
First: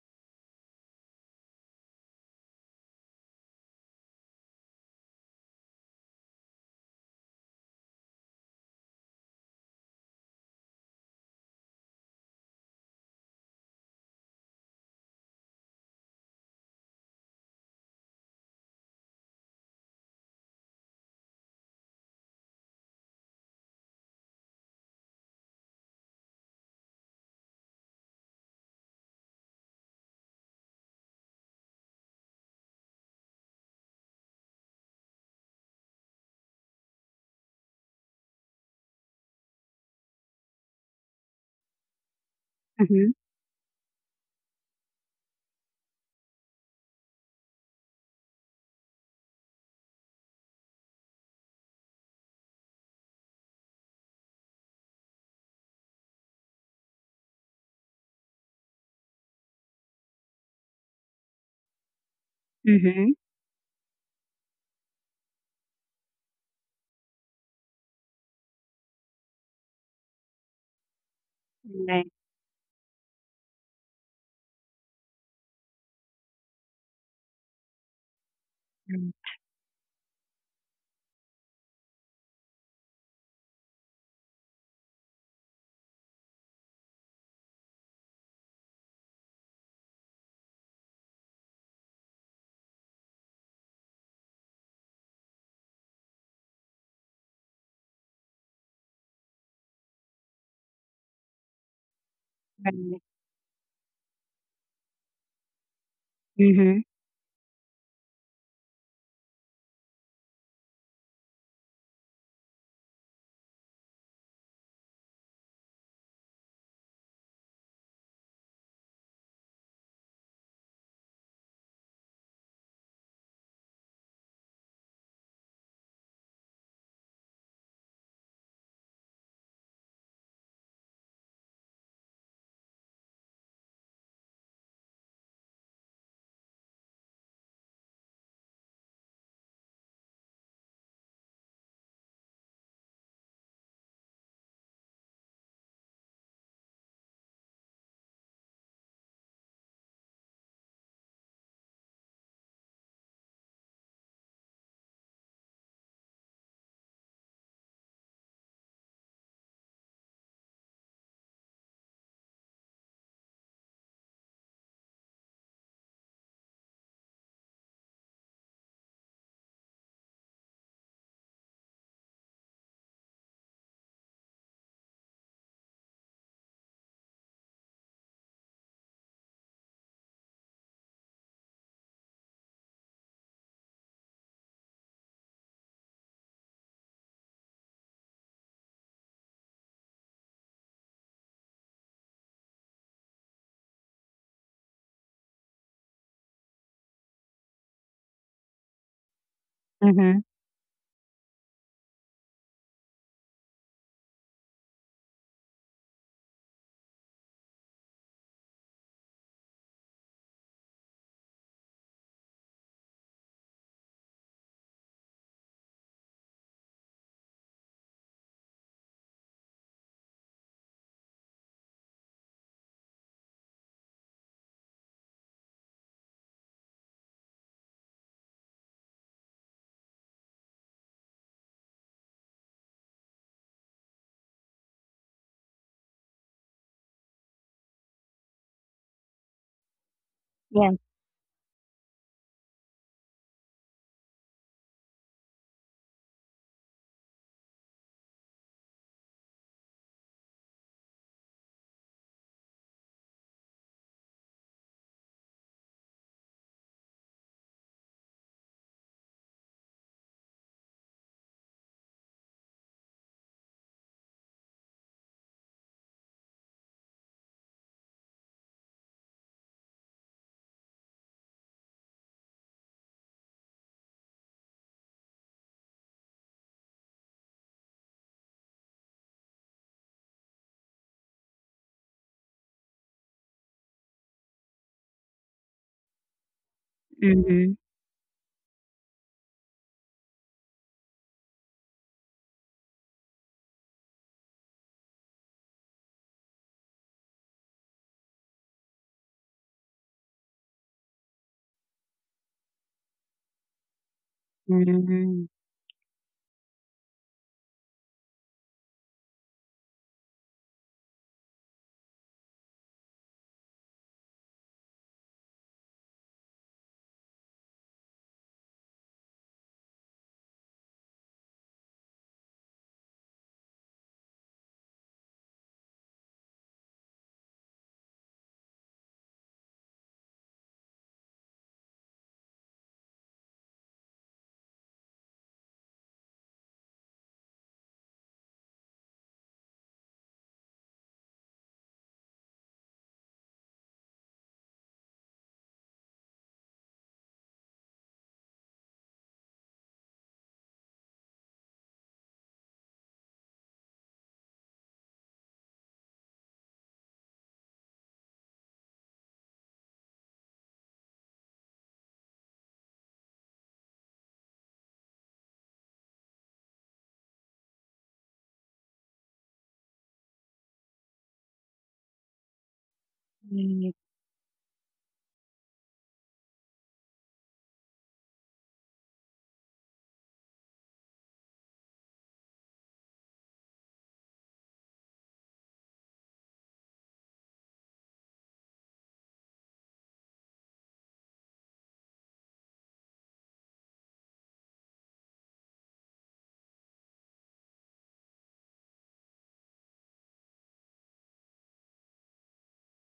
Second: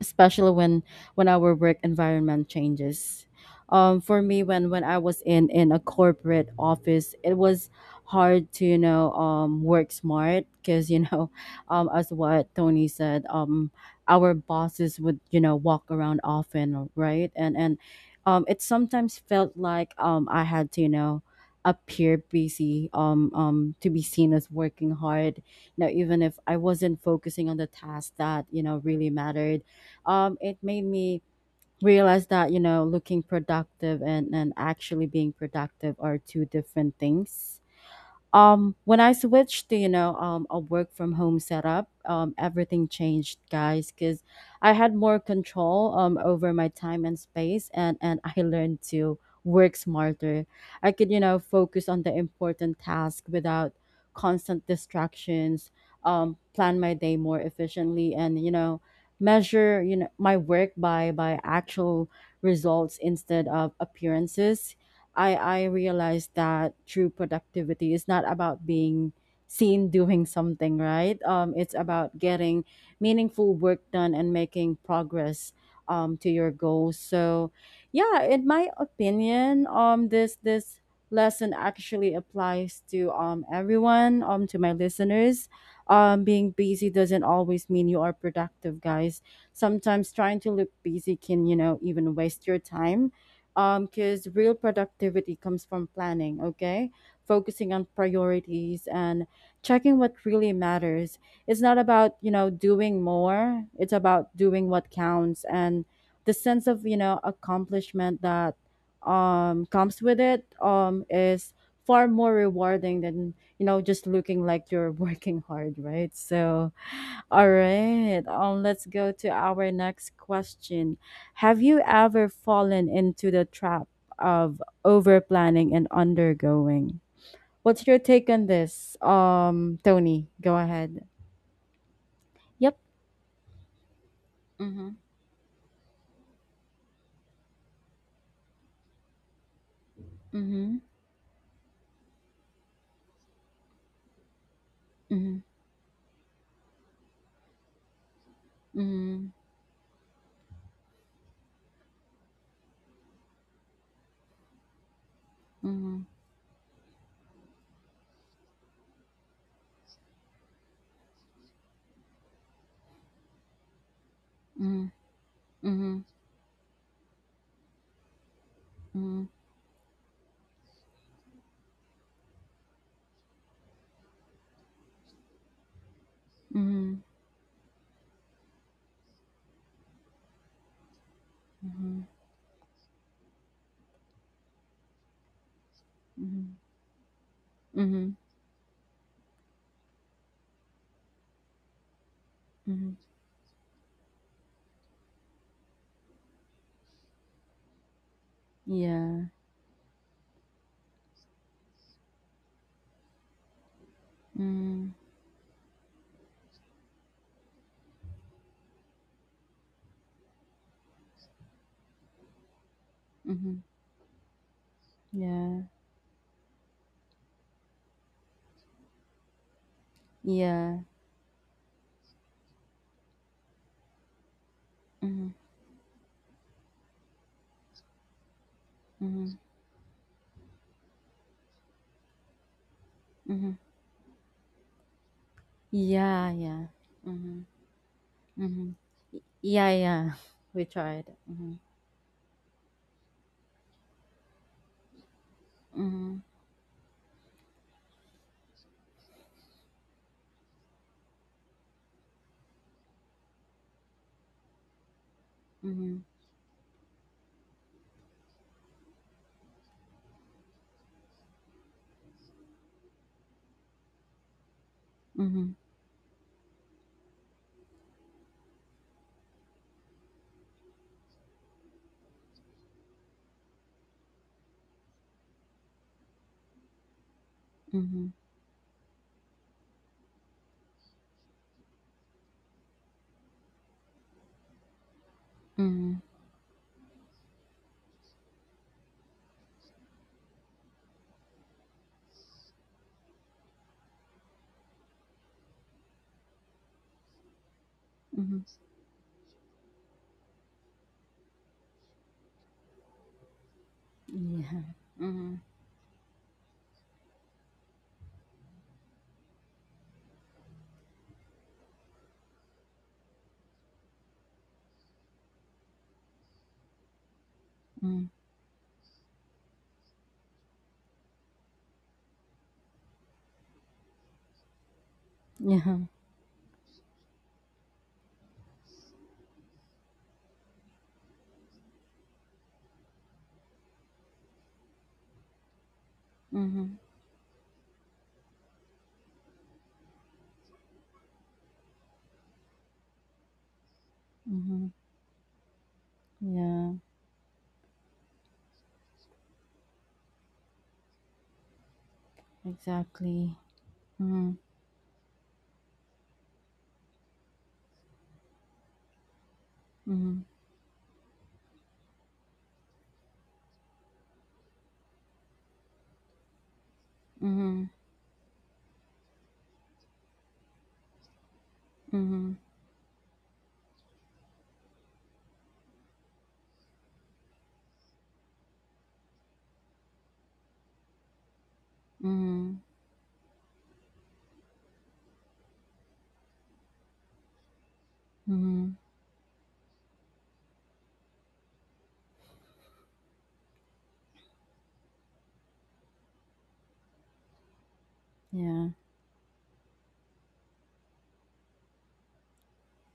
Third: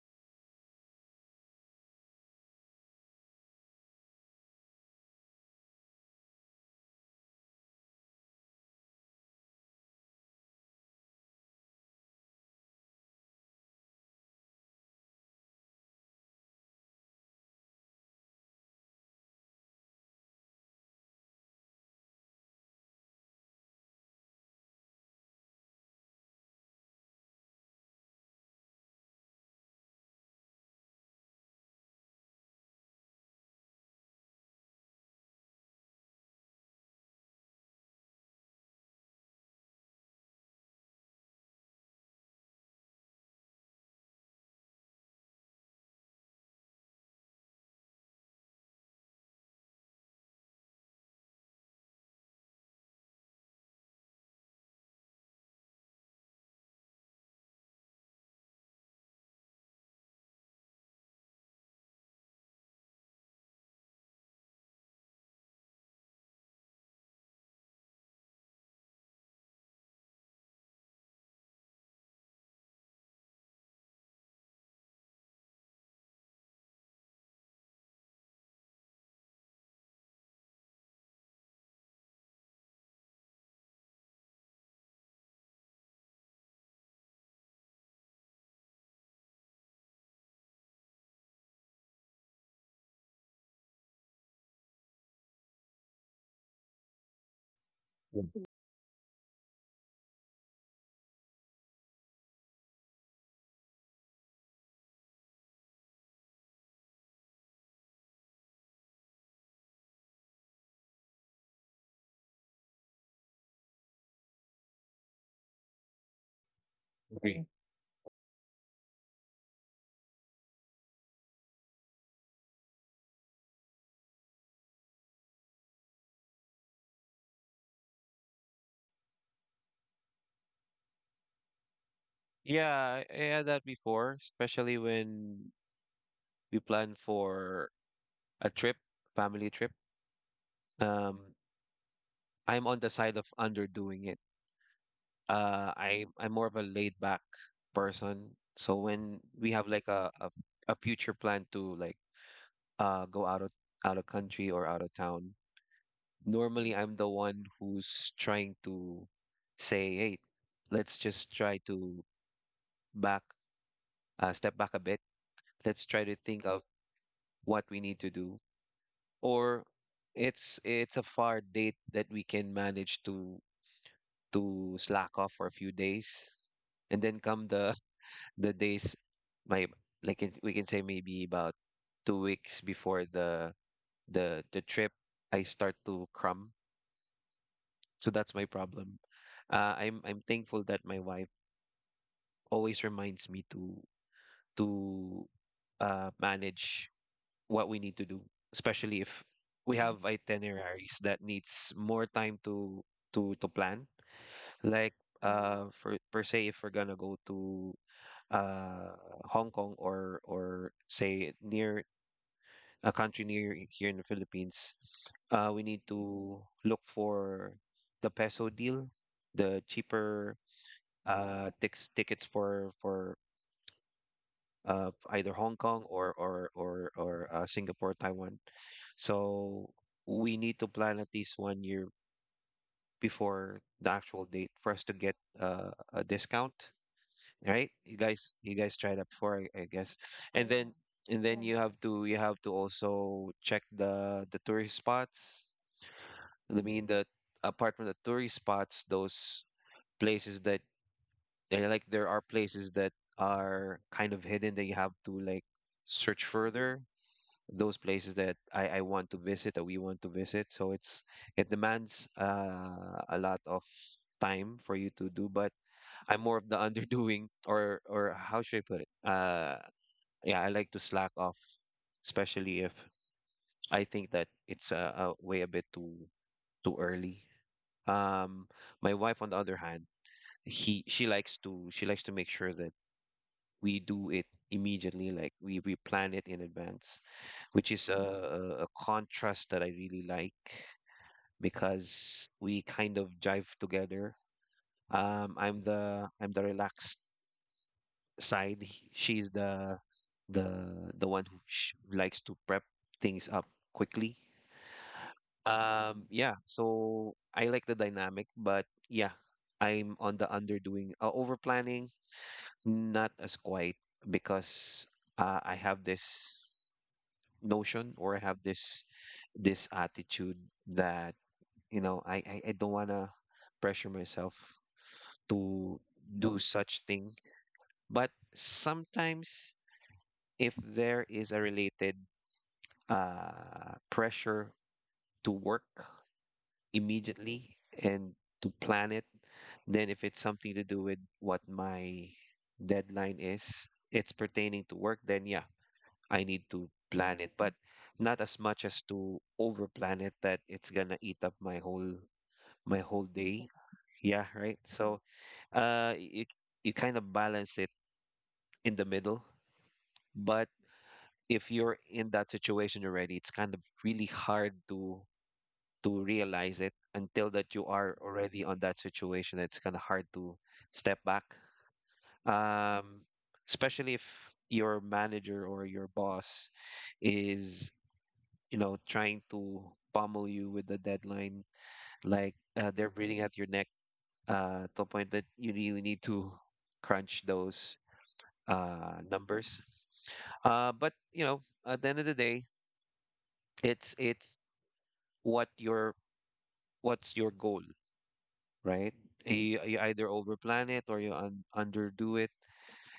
S1: Especially when our work environment changes. For me, when I was in a corporate office, it was hard to work smart because [LAUGHS] as what Tony said, our bosses would walk around often, right? And it sometimes felt like I had to appear busy, to be seen as working hard. Now, even if I wasn't focusing on the task that really mattered, it made me realize that looking productive and actually being productive are two different things. When I switched to, a work from home setup, everything
S3: Mm-hmm.
S1: changed, guys, because I had more control over my time and space, and I [LAUGHS] learned to work smarter. I could, focus on the important task without constant distractions, plan my day more efficiently, and, measure, my work by actual results
S3: Mm-hmm.
S1: instead of appearances. I realized that true productivity is not about being seen doing something, right? It's
S3: Right.
S1: about getting meaningful work done and making progress, to your goals. So, yeah, in my opinion, this lesson actually applies to everyone, to my listeners. Being busy doesn't always mean you are productive, guys. Sometimes trying to look busy can, even waste your time because real productivity comes from planning, okay? Focusing on
S2: Yeah,
S1: priorities and checking what really matters. It's not about, doing
S3: Right.
S1: more, it's about doing what counts, and the sense
S3: Mm-hmm.
S1: of, accomplishment that comes with it is far more rewarding than, just looking like you're [LAUGHS] working hard, right? So,
S2: agree.
S1: all right, let's go to our next question. Have you ever fallen into the trap of over planning and undergoing? What's your take on this? Tony, go ahead. Yep.
S2: Yeah, I had that before, especially
S1: Mhm.
S2: when we plan for a trip, family trip.
S1: Mhm.
S2: Um, I'm on the side of underdoing it.
S1: Mhm.
S2: I'm more of a laid back person. So when
S1: Mhm.
S2: we have like a future plan to like go out of country, or out of town,
S1: Mhm.
S2: normally I'm the one who's trying to say, hey, let's just try to back step back a bit. Let's
S1: Mhm.
S2: try to think of what we need to do.
S1: Mhm.
S2: Or it's a far date that we can manage to slack off for a few days, and
S1: Mhm.
S2: then come the days, my we can say maybe about
S1: Mhm.
S2: 2 weeks before the trip, I start to crumb.
S1: Mhm. Mhm.
S2: So
S1: Mhm.
S2: that's my problem. I'm thankful that my wife always
S1: Mhm.
S2: reminds me to manage what we need to do, especially if
S1: Yeah.
S2: we have
S3: Mm-hmm.
S2: itineraries that needs more time to plan.
S1: Mhm.
S2: Like for per se, if we're gonna go to uh, Hong Kong, or say near a country near
S1: Mhm.
S2: here in the Philippines,
S1: Yeah.
S2: we need to look for the peso deal, the cheaper
S1: Yeah.
S2: tix tickets for
S1: Mhm.
S2: either Hong Kong, or Singapore, Taiwan.
S1: Mhm.
S2: So we need to plan at least one year
S1: Mhm.
S2: before the actual date for us to get a
S1: Yeah.
S2: discount,
S1: Yeah. Mhm.
S2: right? You
S1: Mhm.
S2: guys tried that
S1: Y-
S2: before, I
S1: Yeah.
S2: guess.
S1: Yeah.
S2: And
S1: [LAUGHS] We
S2: then
S3: Yes.
S1: tried.
S2: and then
S1: Mhm.
S2: you have to also check the tourist spots.
S1: Mhm.
S2: I mean that apart from the tourist spots, those places that like there are places that are kind of hidden that you have to like
S1: Mhm,
S2: search further. Those places that I want to visit, that we want to visit. So it demands a lot of time for you to do. But
S1: mhm,
S2: I'm more of the [LAUGHS] underdoing, or how should I put it? Yeah, I like to slack off, especially if I think that it's way a bit too early.
S1: mhm,
S2: Um, my wife, on the other hand, he she likes to make sure that we do it immediately, like we
S1: mhm,
S2: plan it in advance,
S3: Mm-hmm.
S2: which is a contrast that I really like, because we kind of jive together. I'm the relaxed
S1: mhm.
S2: side. She's the one who sh likes to prep things up quickly.
S1: Yeah.
S3: Mm-hmm.
S1: Mhm,
S2: Yeah, so I like the dynamic, but yeah, I'm on the underdoing, over planning, not as quiet, because I have this notion,
S1: mm,
S2: or I have this attitude that you know I don't wanna pressure myself
S1: yeah.
S2: to do such thing. But sometimes if there is a related pressure to work
S1: Mhm,
S2: immediately and to plan it. Then if it's something to do with what my deadline is, it's pertaining
S1: mhm.
S2: to work, then yeah, I need to
S1: Yeah,
S2: plan it, but not as much as to over plan it that it's gonna eat up my whole
S1: exactly.
S2: day. Yeah,
S1: Mhm,
S2: right. So uh you you kind of balance it in the middle,
S1: mhm,
S2: but if you're in that situation already, it's kind of really hard to realize it until that you
S1: mhm,
S2: are already on that situation. It's kind of hard to step back,
S1: mhm,
S2: um,
S3: Yes.
S2: especially if your manager or your boss is, you know, trying to pummel you with the deadline, like
S1: mhm,
S2: they're breathing at your neck to a point that you really need to crunch those
S1: mhm.
S2: numbers. But you know, at the end of the day, it's what your what's your goal,
S1: Yeah.
S2: right? You either overplan it or you un underdo it.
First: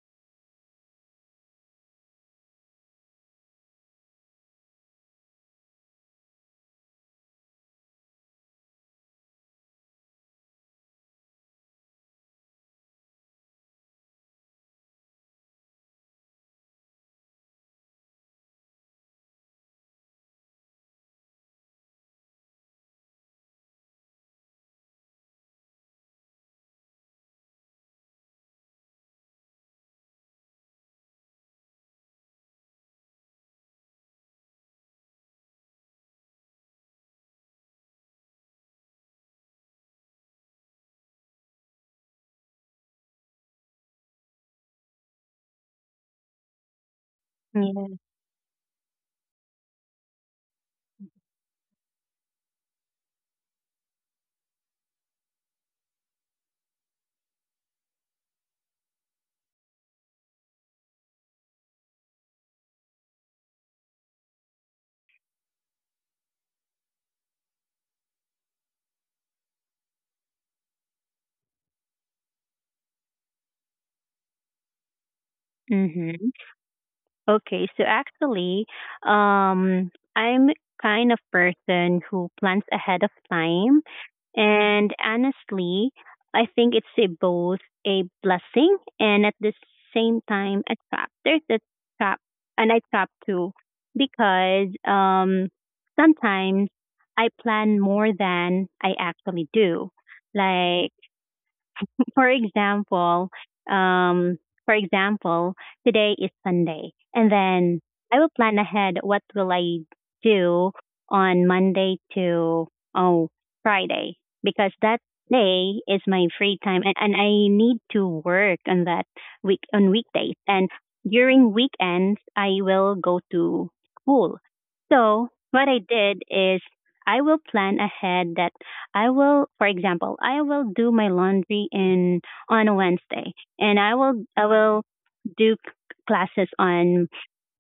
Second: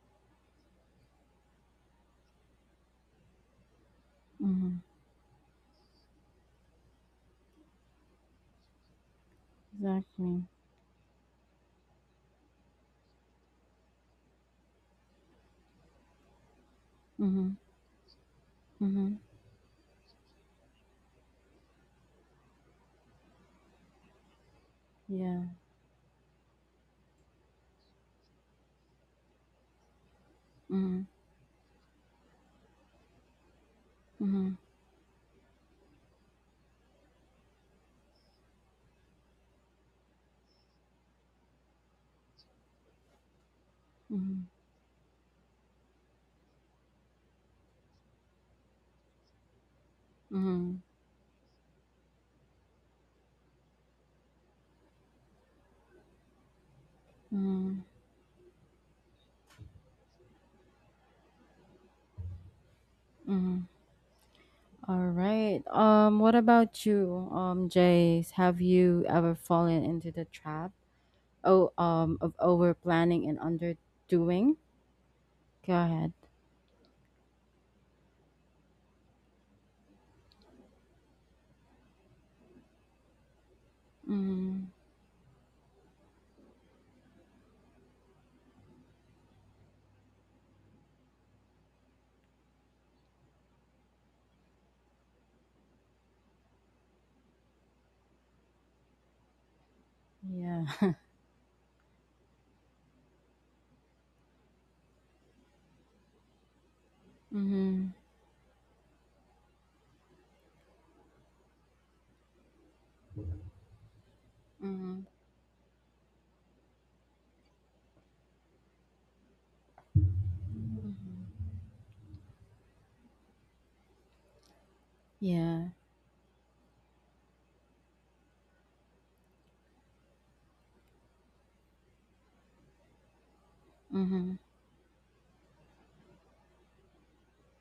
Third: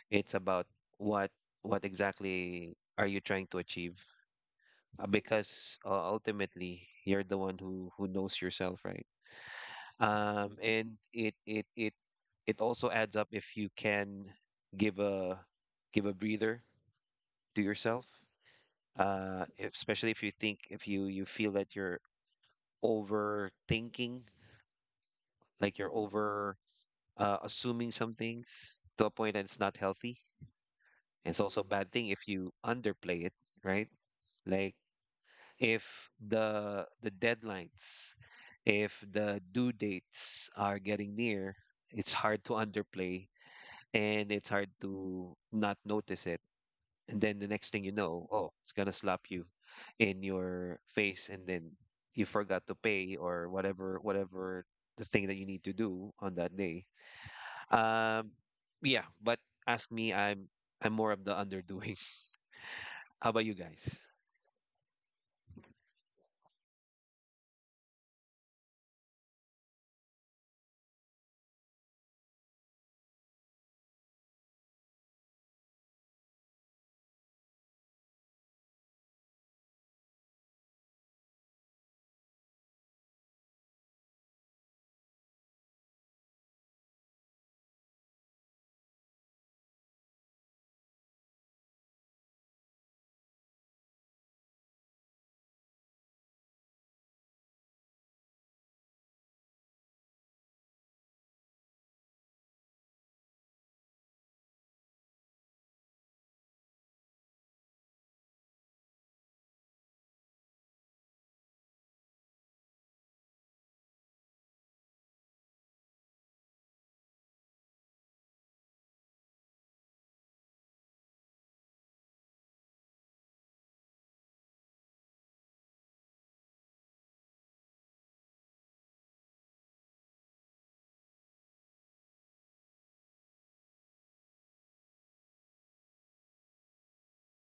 S2: It's about what what exactly are you trying to achieve?
S1: Mhm,
S2: Because ultimately, you're the one who knows yourself, right?
S1: exactly.
S2: And it also adds up if you can give a give a breather
S1: Mhm,
S2: to yourself.
S1: mhm.
S2: Especially if you think if you feel that you're overthinking,
S1: Yeah.
S2: like you're over assuming some things to a point that it's not healthy.
S1: Mhm,
S2: It's also a bad thing if you underplay it, right?
S1: mhm,
S2: Like if the deadlines, if the due dates are getting near, it's hard to underplay and
S1: mhm,
S2: it's hard to not notice it. And then the next thing you know, oh, it's gonna slap you in your
S1: mhm,
S2: face, and then you forgot to pay or whatever the thing that you need to do on that day.
S1: mhm,
S2: Um yeah, but ask me, I'm more of the underdoing. [LAUGHS] How about you
S1: mhm.
S2: guys?
S1: All right. What about you, Jace? Have you ever fallen into the trap? Oh of over planning and underdoing? Go ahead.
S3: Mm-hmm. Okay, so actually, I'm kind of person who plans ahead of time,
S1: Mm,
S3: and honestly, I think it's a both a blessing and at the same time a trap. There's a trap, and I trap too, because sometimes I plan more than I actually do.
S1: yeah. [LAUGHS]
S3: Like for example, um, for example, today is Sunday, and then
S1: Mm-hmm,
S3: I will plan ahead what will I do on Monday to oh Friday because that
S1: mm-hmm,
S3: day is my free time, and I need to work on that week on weekdays and
S1: mm-hmm,
S3: during weekends I will go to school. So
S1: yeah,
S3: what I did is I will plan ahead that I will, for example, I will do my laundry in on a Wednesday, and
S1: mm-hmm,
S3: I will do classes on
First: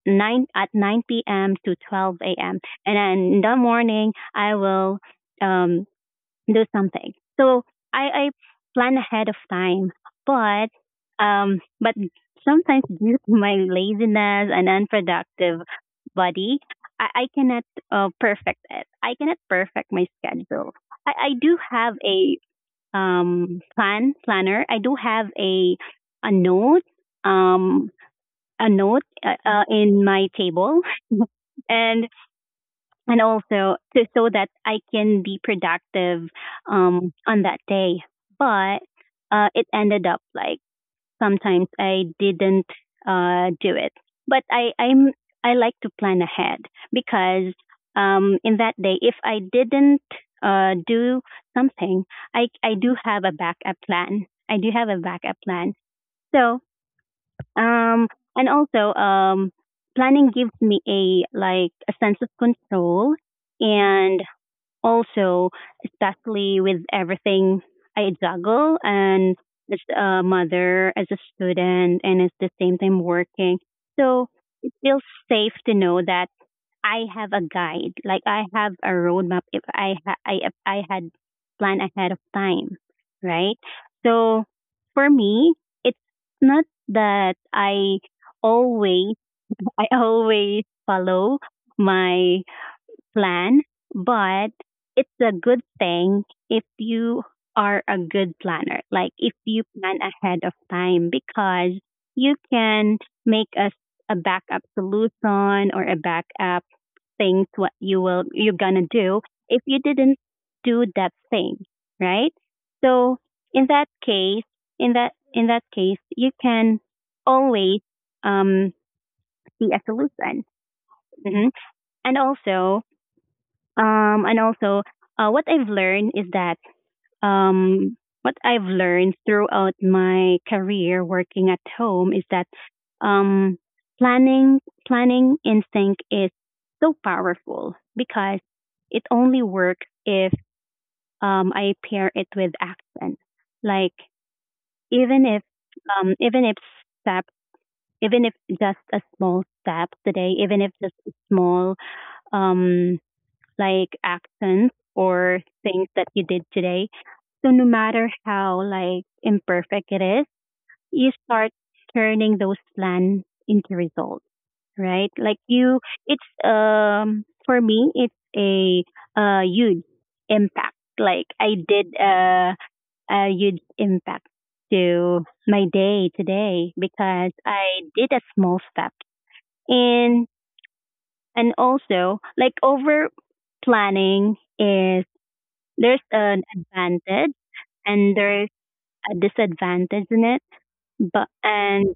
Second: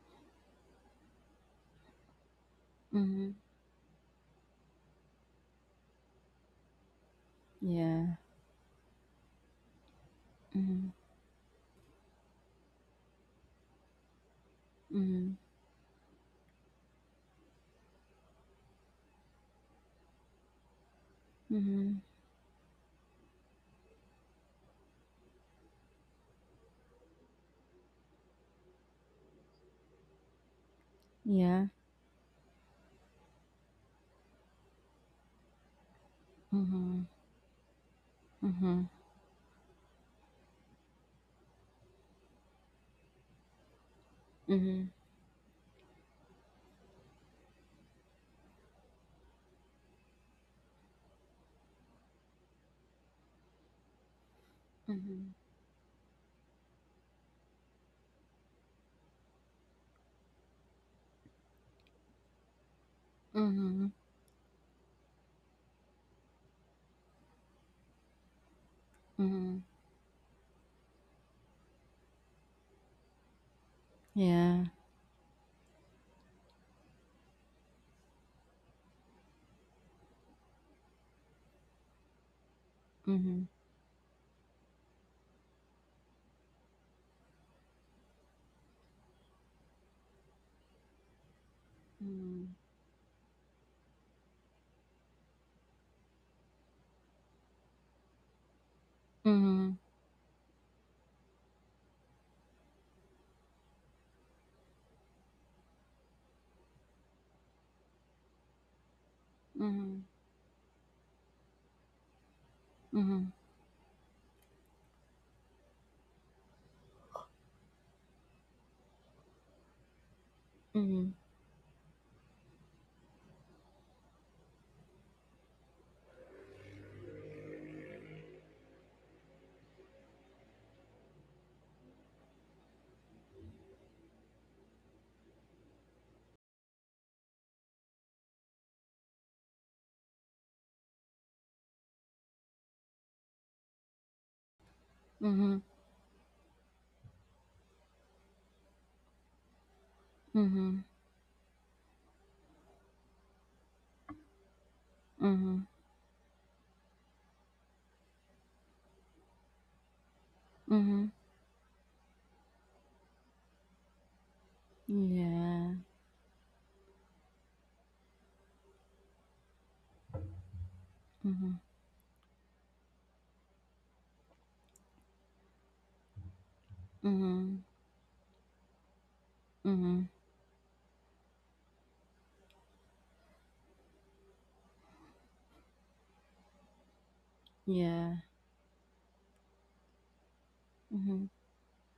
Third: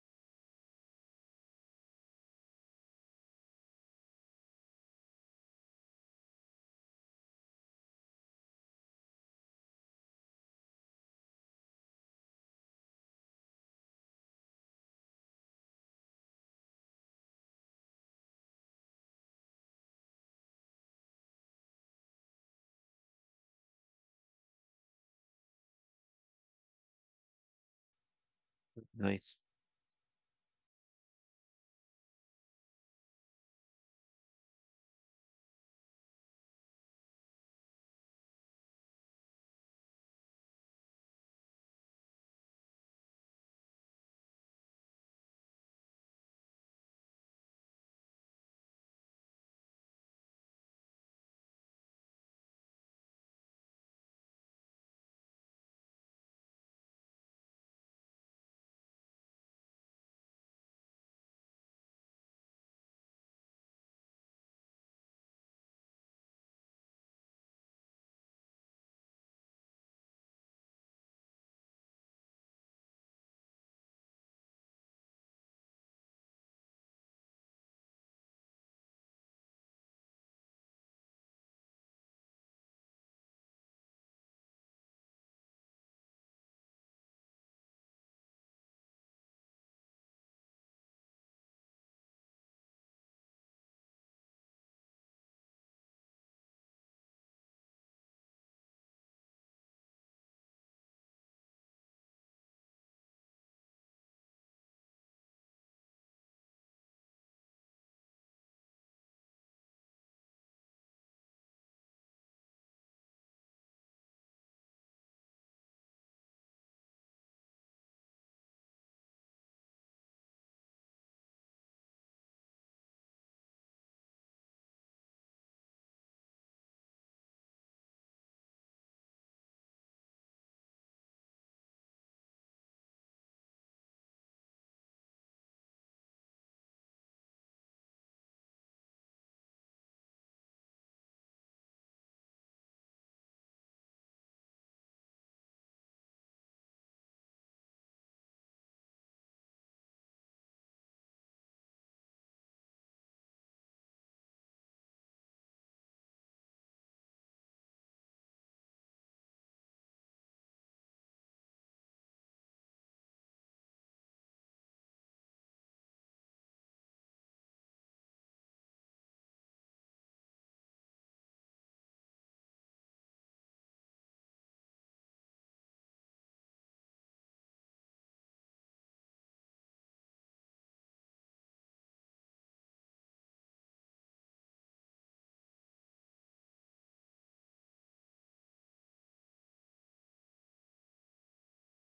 S3: nine p.m. to 12 a.m. and
S1: mm-hmm,
S3: then in the morning I will um, do something. So
S1: yeah,
S3: I plan ahead of time, but
S1: mm-hmm,
S3: um, but sometimes due to my laziness and
S1: mm-hmm,
S3: unproductive body, I cannot perfect it. I cannot perfect my schedule. I do have
S1: mm-hmm,
S3: a planner. I do have a note um,
S2: Nice.
S3: in my table,
S1: yeah,
S3: and and also to, so that I can be productive
S1: mm-hmm,
S3: on that day. But
S1: mm-hmm,
S3: it ended up like sometimes I didn't do it. But I
S1: mm-hmm,
S3: I'm I like to plan ahead because, in that day, if I didn't, do something, I do have a backup plan. I do have a
S1: mm-hmm,
S3: backup plan. So, um, and also, planning gives me a like a sense of control,
S1: mm-hmm,
S3: and also, especially with everything I juggle, and
S1: mm-hmm,
S3: as a mother, as a student, and at the same time working. So
S1: yeah,
S3: it feels safe to know that I have a guide, like I have a roadmap, if I ha- I if I had planned ahead of time,
S1: mm-hmm,
S3: right? So for me, it's not that always I always follow my plan, but it's a good thing if you are a good planner, like if you
S1: mm-hmm,
S3: plan ahead of time, because you can make a backup solution, or a backup things what you're gonna do if you
S1: mm-hmm,
S3: didn't do that thing, right? So
S1: mm-hmm,
S3: in that case, in that case, you can always, um, see a solution.
S1: mm-hmm, mm-hmm,
S3: hmm And also, um, and also, what I've learned is that, um, what I've learned throughout my career working at home is that, um, planning planning instinct is so powerful, because it only works if, I pair it with action. Like even if um, even if step even if just a small step today, even if
S1: mm-hmm,
S3: just a small, um, like accents
S1: mm-hmm,
S3: or
S1: mm-hmm,
S3: things that you did today. So no matter how, like, imperfect it is,
S1: mm-hmm,
S3: you start turning those plans into results, right?
S1: yeah,
S3: For me, it's a huge impact. Like
S1: mm-hmm,
S3: I did, a huge impact to my day today because
S1: mm-hmm,
S3: I did a small step.
S1: mm-hmm,
S3: And and also, like, over planning, is there's an advantage
S1: yeah.
S3: and there's a disadvantage in it.
S1: Mhm,
S3: But and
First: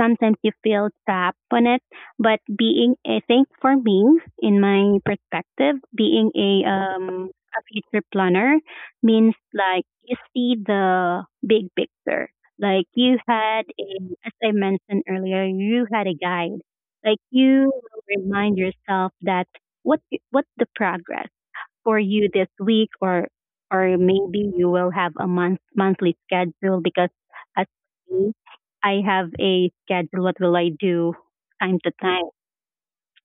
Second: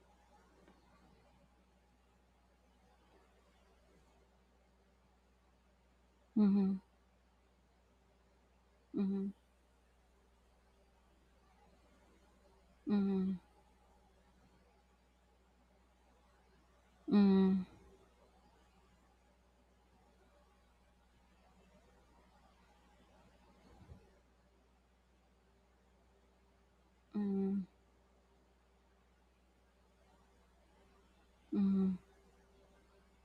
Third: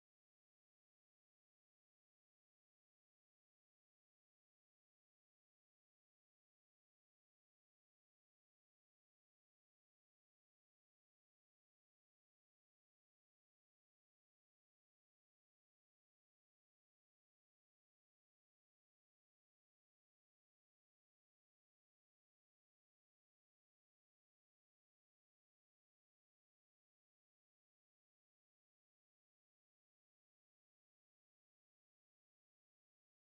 S3: sometimes you feel trapped on it. But being I think for me, in my perspective, being a
S1: mhm,
S3: um a future planner
S1: mhm,
S3: means, like, you see the big picture. Like you
S1: mhm,
S3: had a as I mentioned earlier, you had a guide. Like,
S1: mhm,
S3: you remind yourself that what what the progress for you this week, or maybe you will have a monthly schedule, because, as
S1: mhm,
S3: me, I have a schedule what will I do time to
S1: mhm,
S3: time.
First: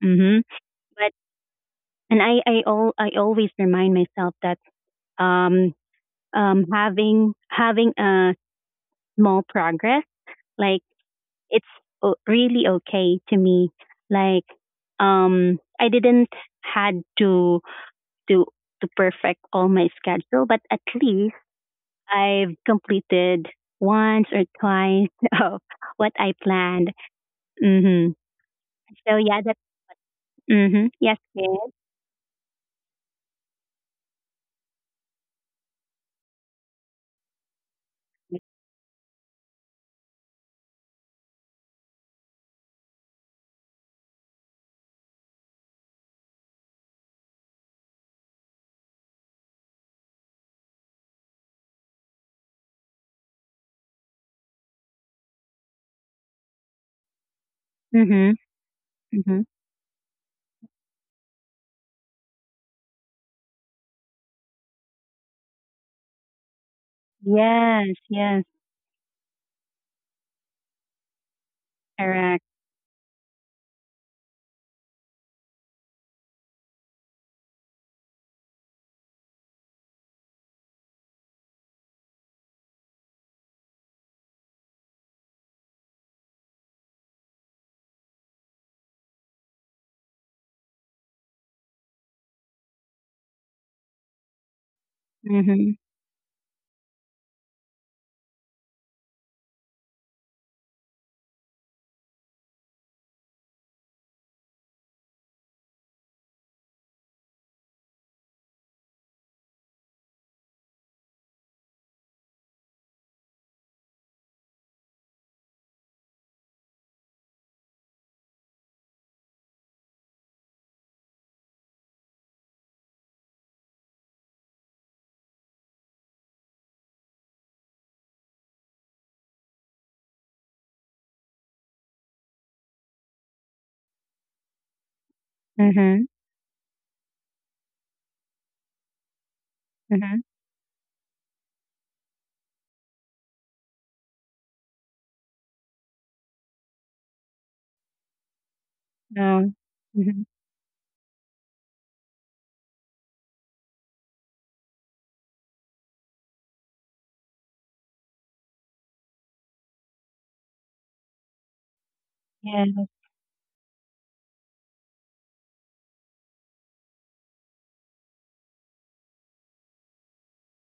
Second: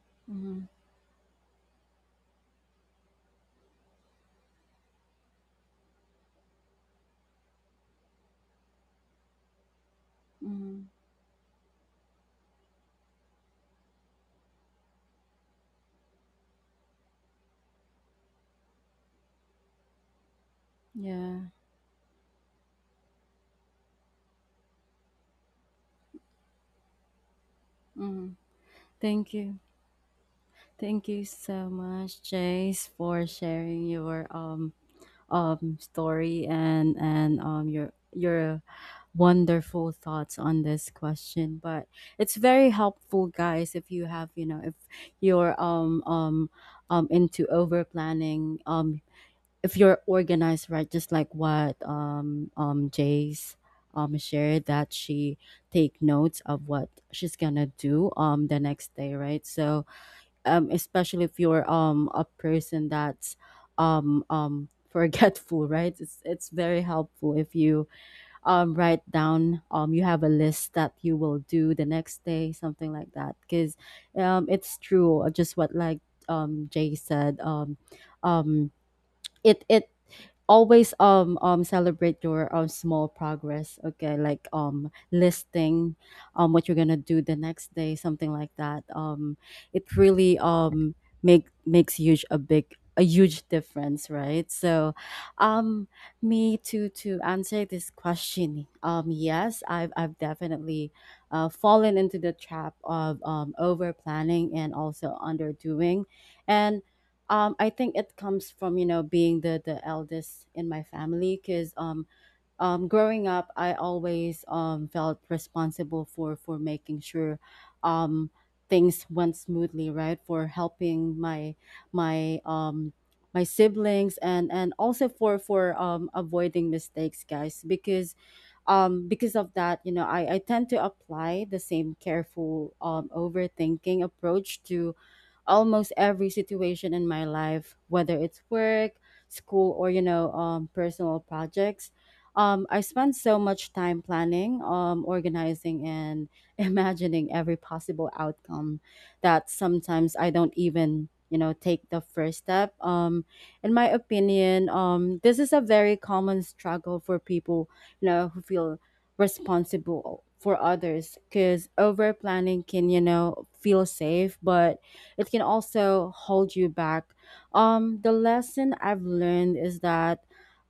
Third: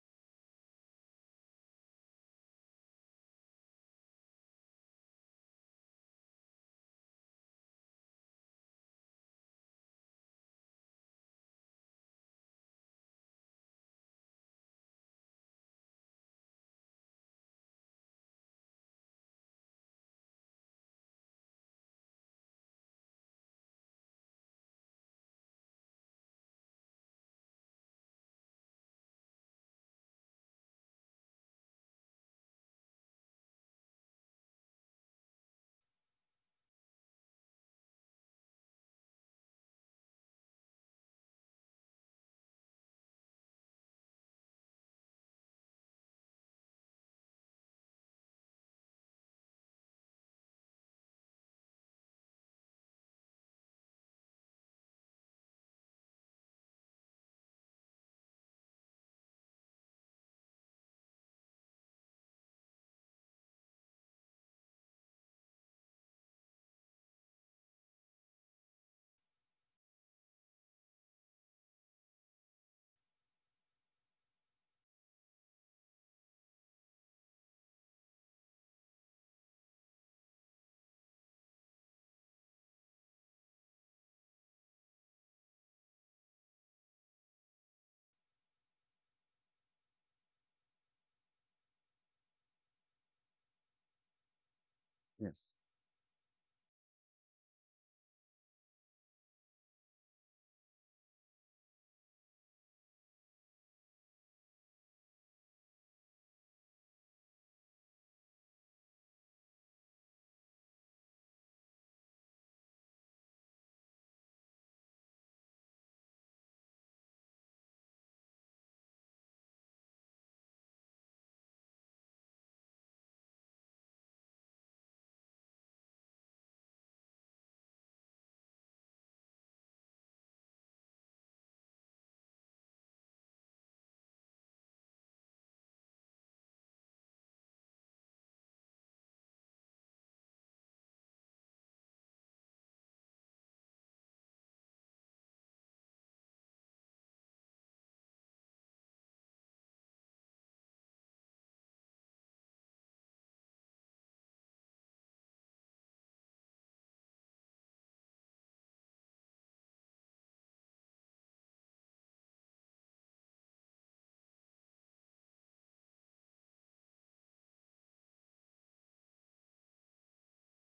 S3: Mhm.
S1: mhm,
S3: But and I all I always remind myself that, um having a small progress, like,
S1: mhm.
S3: it's really okay to me, like, I didn't had to to perfect all my schedule, but at least
S1: Yeah.
S3: I've completed once or twice [LAUGHS] of what I planned. hmm
S1: Mhm.
S3: So
S1: Thank
S3: yeah, that.
S1: you.
S3: Hmm.
S1: Thank
S3: Yes,
S1: you
S3: kid.
S1: so much, Jace, for sharing your story and your wonderful thoughts on this question. But it's very helpful, guys, if you have you know if you're into over planning, if you're organized, right, just like what Jay's shared, that she take notes of what she's gonna do
S3: Hmm.
S1: the next day,
S3: Hmm.
S1: right? So especially if you're a person that's um um [LAUGHS] forgetful, right, it's very helpful if you
S3: Yes, yes,
S1: write down, you have a list that you will do the next
S3: correct.
S1: day, something like that, because it's true, just what like Jay said, um it always, celebrate your small progress, okay, like listing what you're gonna do the next day, something like that, it really makes huge a big a huge difference, right? So
S2: Yeah.
S3: Hmm.
S1: um me, to answer this question, yes, I've definitely fallen into the trap of over planning and also underdoing. And I think it comes from being the eldest in my family because growing up I always, felt responsible for making sure um, things went smoothly, right, for helping my um, my siblings and also for avoiding mistakes, guys, because of that, I tend to apply the same careful, overthinking approach to almost
S3: Hmm.
S1: every situation in my life, whether it's work, school, or,
S3: Hmm.
S1: personal projects. I spend so much time planning, organizing, and [LAUGHS] imagining every possible outcome
S3: No.
S1: that sometimes
S3: Hmm.
S1: I don't even, take the first step. In my opinion, this is a very common struggle for people, who feel responsible for others because over planning
S3: Yes.
S1: can, feel safe, but it can also hold you back. The lesson I've learned is that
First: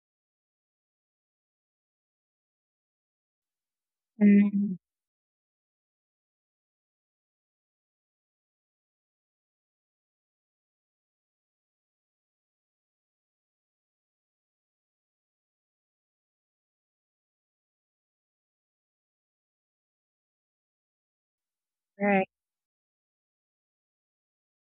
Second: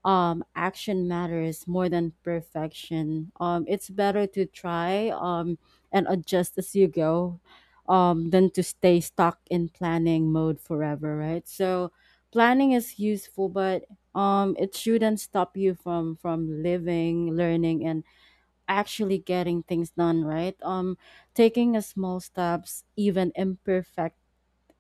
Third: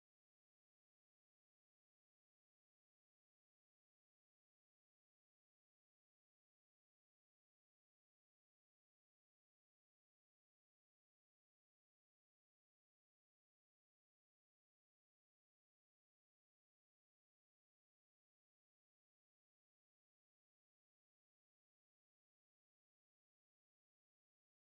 S1: action matters more than perfection. It's better to
S3: Hmm.
S1: try and adjust as you go than to stay stuck in planning mode forever, right? So planning is useful, but it shouldn't stop you from living, learning, and actually getting things done, right? Taking a small
S3: Correct.
S1: steps, even imperfect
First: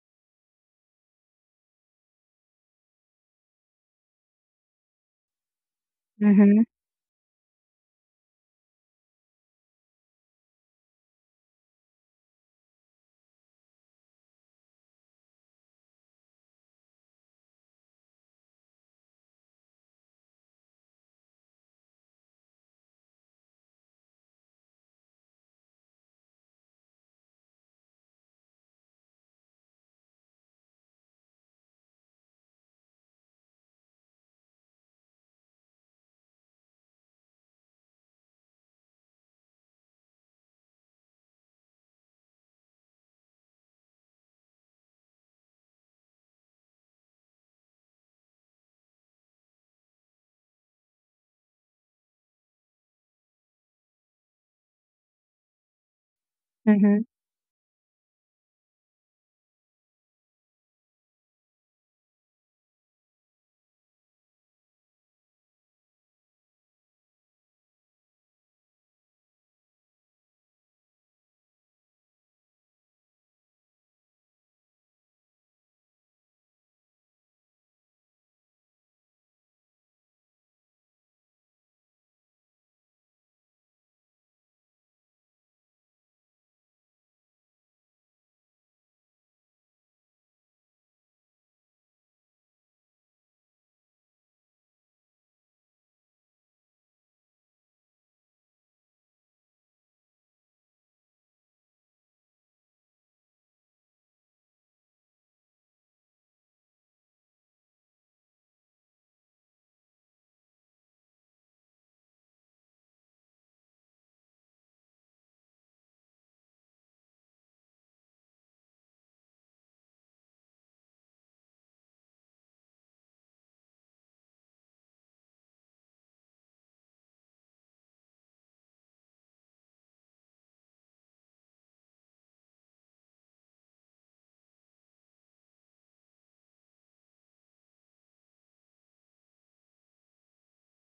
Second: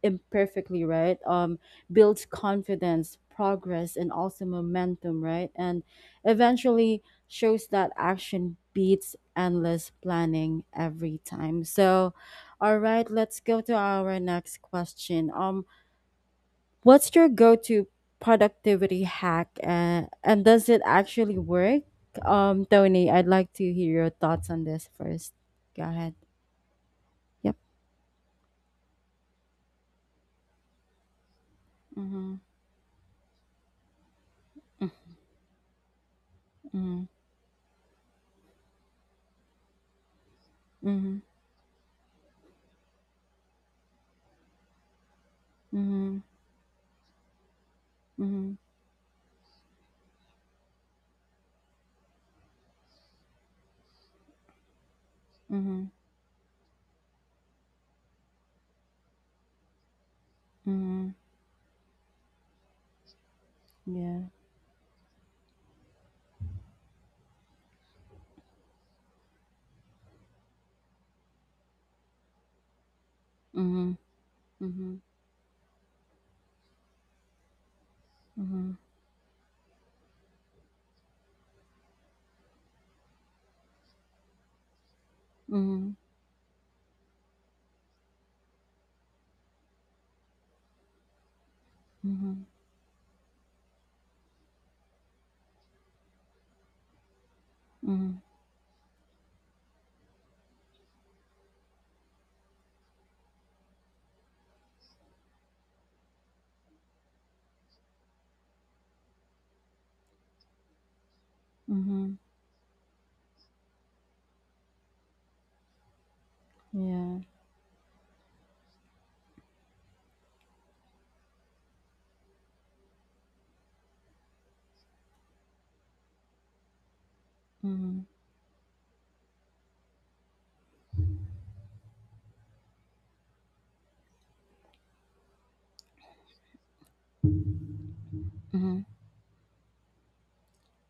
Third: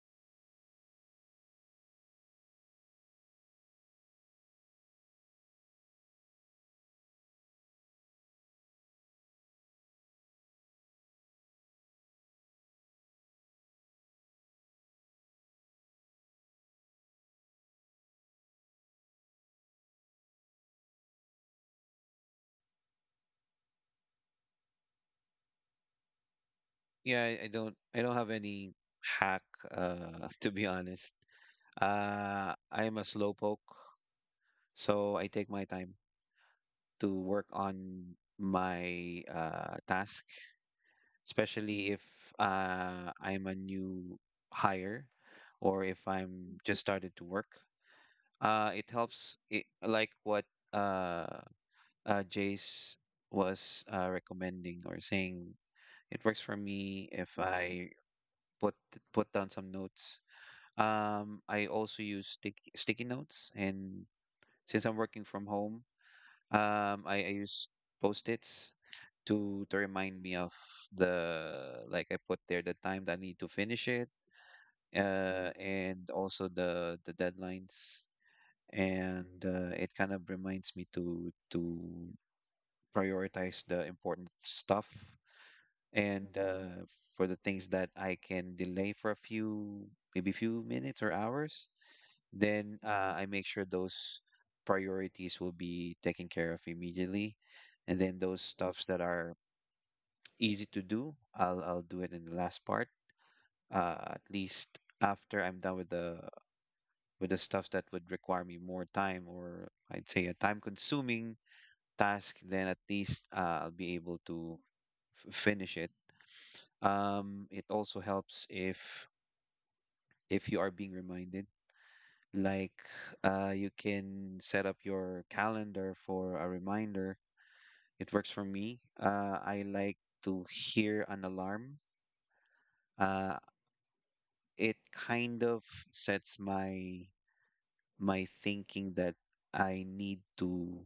S1: imperfectly, right? Builds confidence, progress, and also momentum, right? And
S3: Hmm.
S1: eventually shows that action beats endless planning every time. So, all right, let's go to our next question. What's your go-to productivity hack, and does it actually work? Tony, I'd like to hear your thoughts on this first. Go ahead.
S2: Yeah, I, I
S1: Yep.
S2: don't I don't have any hack [LAUGHS] to be honest.
S1: Mm-hmm.
S2: I'm a slowpoke, so I take my time
S1: Mm-hmm.
S2: to work on my task,
S1: Mm-hmm.
S2: especially if I'm a new hire or if I'm just started to work.
S1: Mm-hmm.
S2: It helps it like what uh Jace was recommending or saying
S1: Mhm,
S2: it works for
S3: Hmm.
S2: me if I put put down some notes.
S1: mhm,
S2: I also use sticky notes, and
S1: yeah.
S2: since I'm working from home, I use post-its to remind me of the, like I put there the time that I need to finish
S1: Mhm,
S2: it,
S1: mhm,
S2: and also the deadlines,
S1: mhm,
S2: and it kind of reminds me to prioritize the important stuff,
S1: mhm,
S2: and for the things that I can delay for a few, maybe few minutes or hours.
S1: mhm,
S2: Then I make sure those priorities will be taken care of immediately. And
S1: mhm,
S2: then those stuffs that are easy to do, I'll do it in the last part. At least after I'm done with the stuff that would require me more time, or I'd say a time consuming
S1: mhm,
S2: task, then at least I'll be able to finish it.
S1: yeah.
S2: It also helps if you are being reminded, like you can set up your calendar for a reminder.
S1: Mhm,
S2: It works for me. I like to hear an alarm. Uh, it kind of sets my
S1: mhm,
S2: thinking that I need to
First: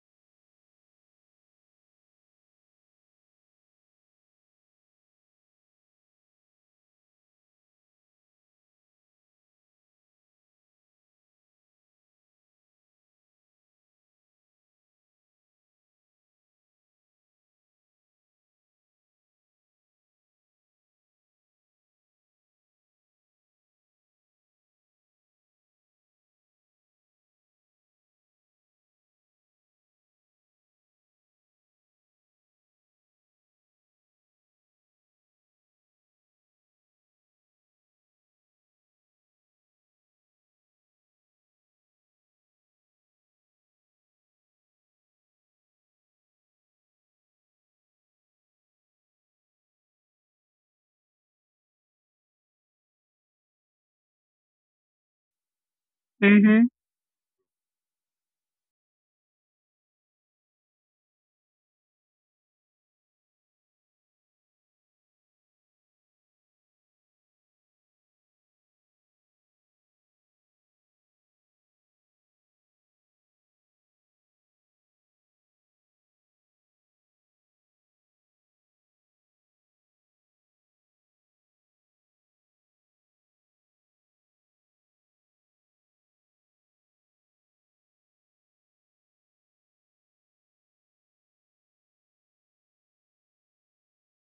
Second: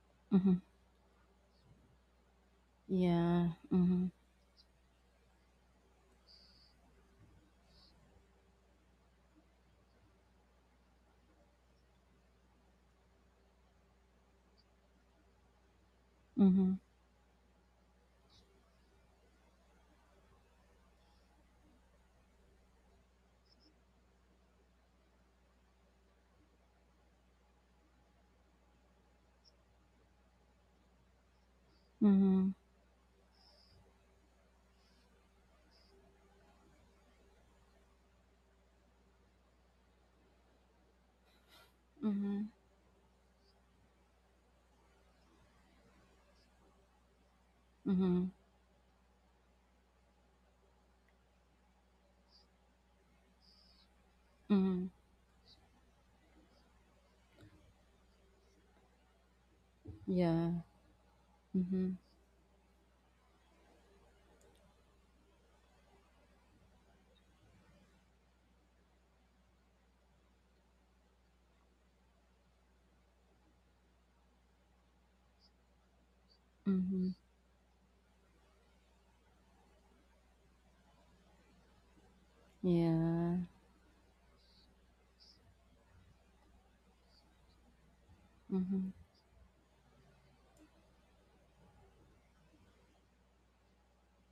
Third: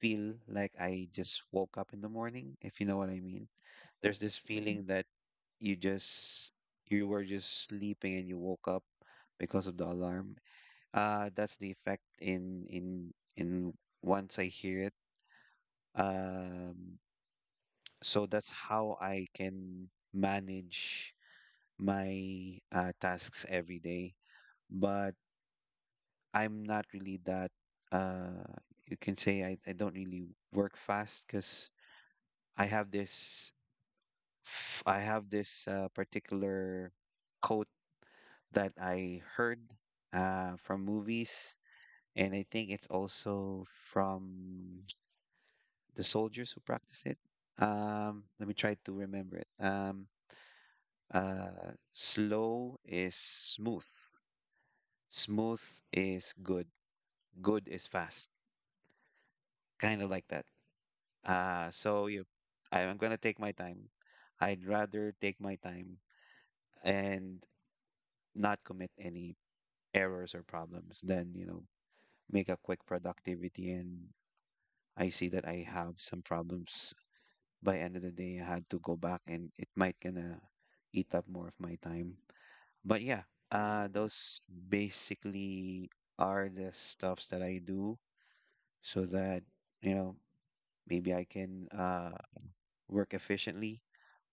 S2: feel
S1: mhm,
S2: like I just woke up in the morning, if you know what I mean.
S1: yeah. Mhm,
S2: There's this feeling that you just you were just sleeping and you woke up because of the alarm. That's the effect in once I hear it.
S1: mhm,
S2: Um, so that's how I can manage my tasks every day. But I'm not really that. Uh, you can say I don't really work fast because
S1: mhm,
S2: I have this I have this particular quote that I heard from movies, and I
S1: mhm,
S2: think it's also from the soldiers who practice it.
S1: mhm,
S2: Let me try to remember it. Slow is smooth.
S1: mhm,
S2: Smooth is
S3: Hmm.
S2: good. Good is fast. Kind of like that.
S1: yeah.
S2: Uh,
S1: Mhm,
S2: so you, I'm gonna take my time. I'd rather take my time and not commit any errors or problems than, you know, make a quick productivity and I see that I have some problems
S1: mhm,
S2: by end of the day, I had to go back and it might gonna eat up more of my time. But yeah,
S1: yeah.
S2: those basically are the stuffs that I do
S1: Mhm,
S2: so that, you know, maybe I can work efficiently,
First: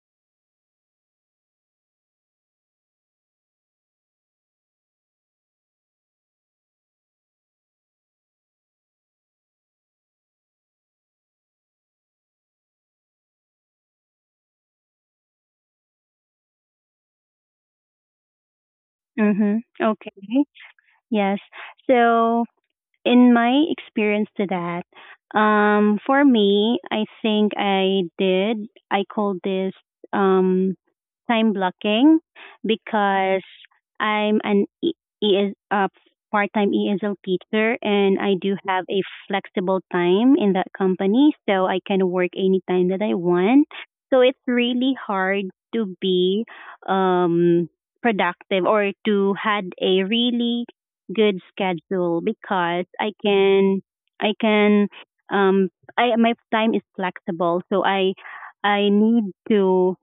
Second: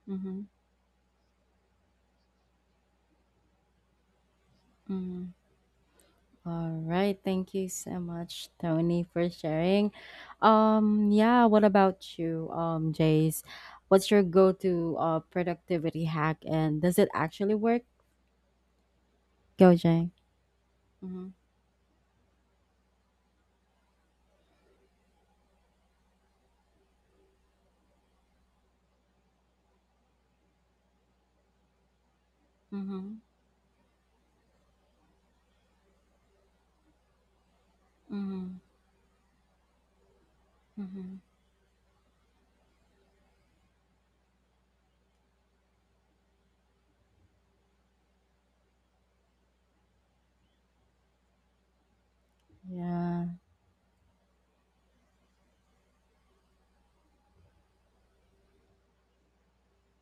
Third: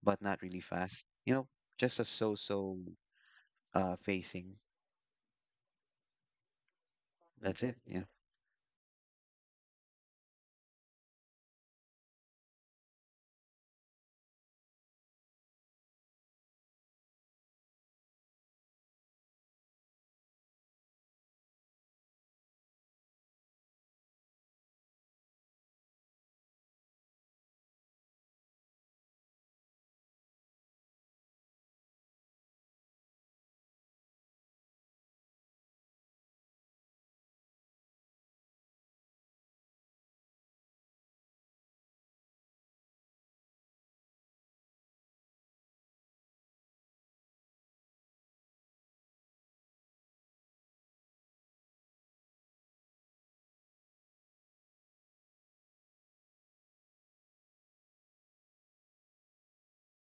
S2: but not
S1: mhm,
S2: really fast. You know, just a so-so facing.
S1: mhm. All right, thank
S2: That's
S1: you
S2: it.
S1: so
S2: Yeah.
S1: much, Tony, for sharing. Yeah, what about you, Jace? What's your go-to productivity hack, and does it actually work?
S3: Hmm.
S1: Go,
S3: Okay.
S1: Jay. Mm-hmm.
S3: Yes. So, in my experience to that, for me, I think I did. I call this, um, time blocking,
S1: Mm-hmm.
S3: because I'm an ES, part-time ESL teacher, and I
S1: Mm-hmm.
S3: do have a flexible time in that
S1: Mm-hmm.
S3: company, so I can work anytime that I want. So it's really hard to be, um, productive, or to had a really good schedule, because I
S1: Yeah.
S3: can I can um I my time is flexible, so I need to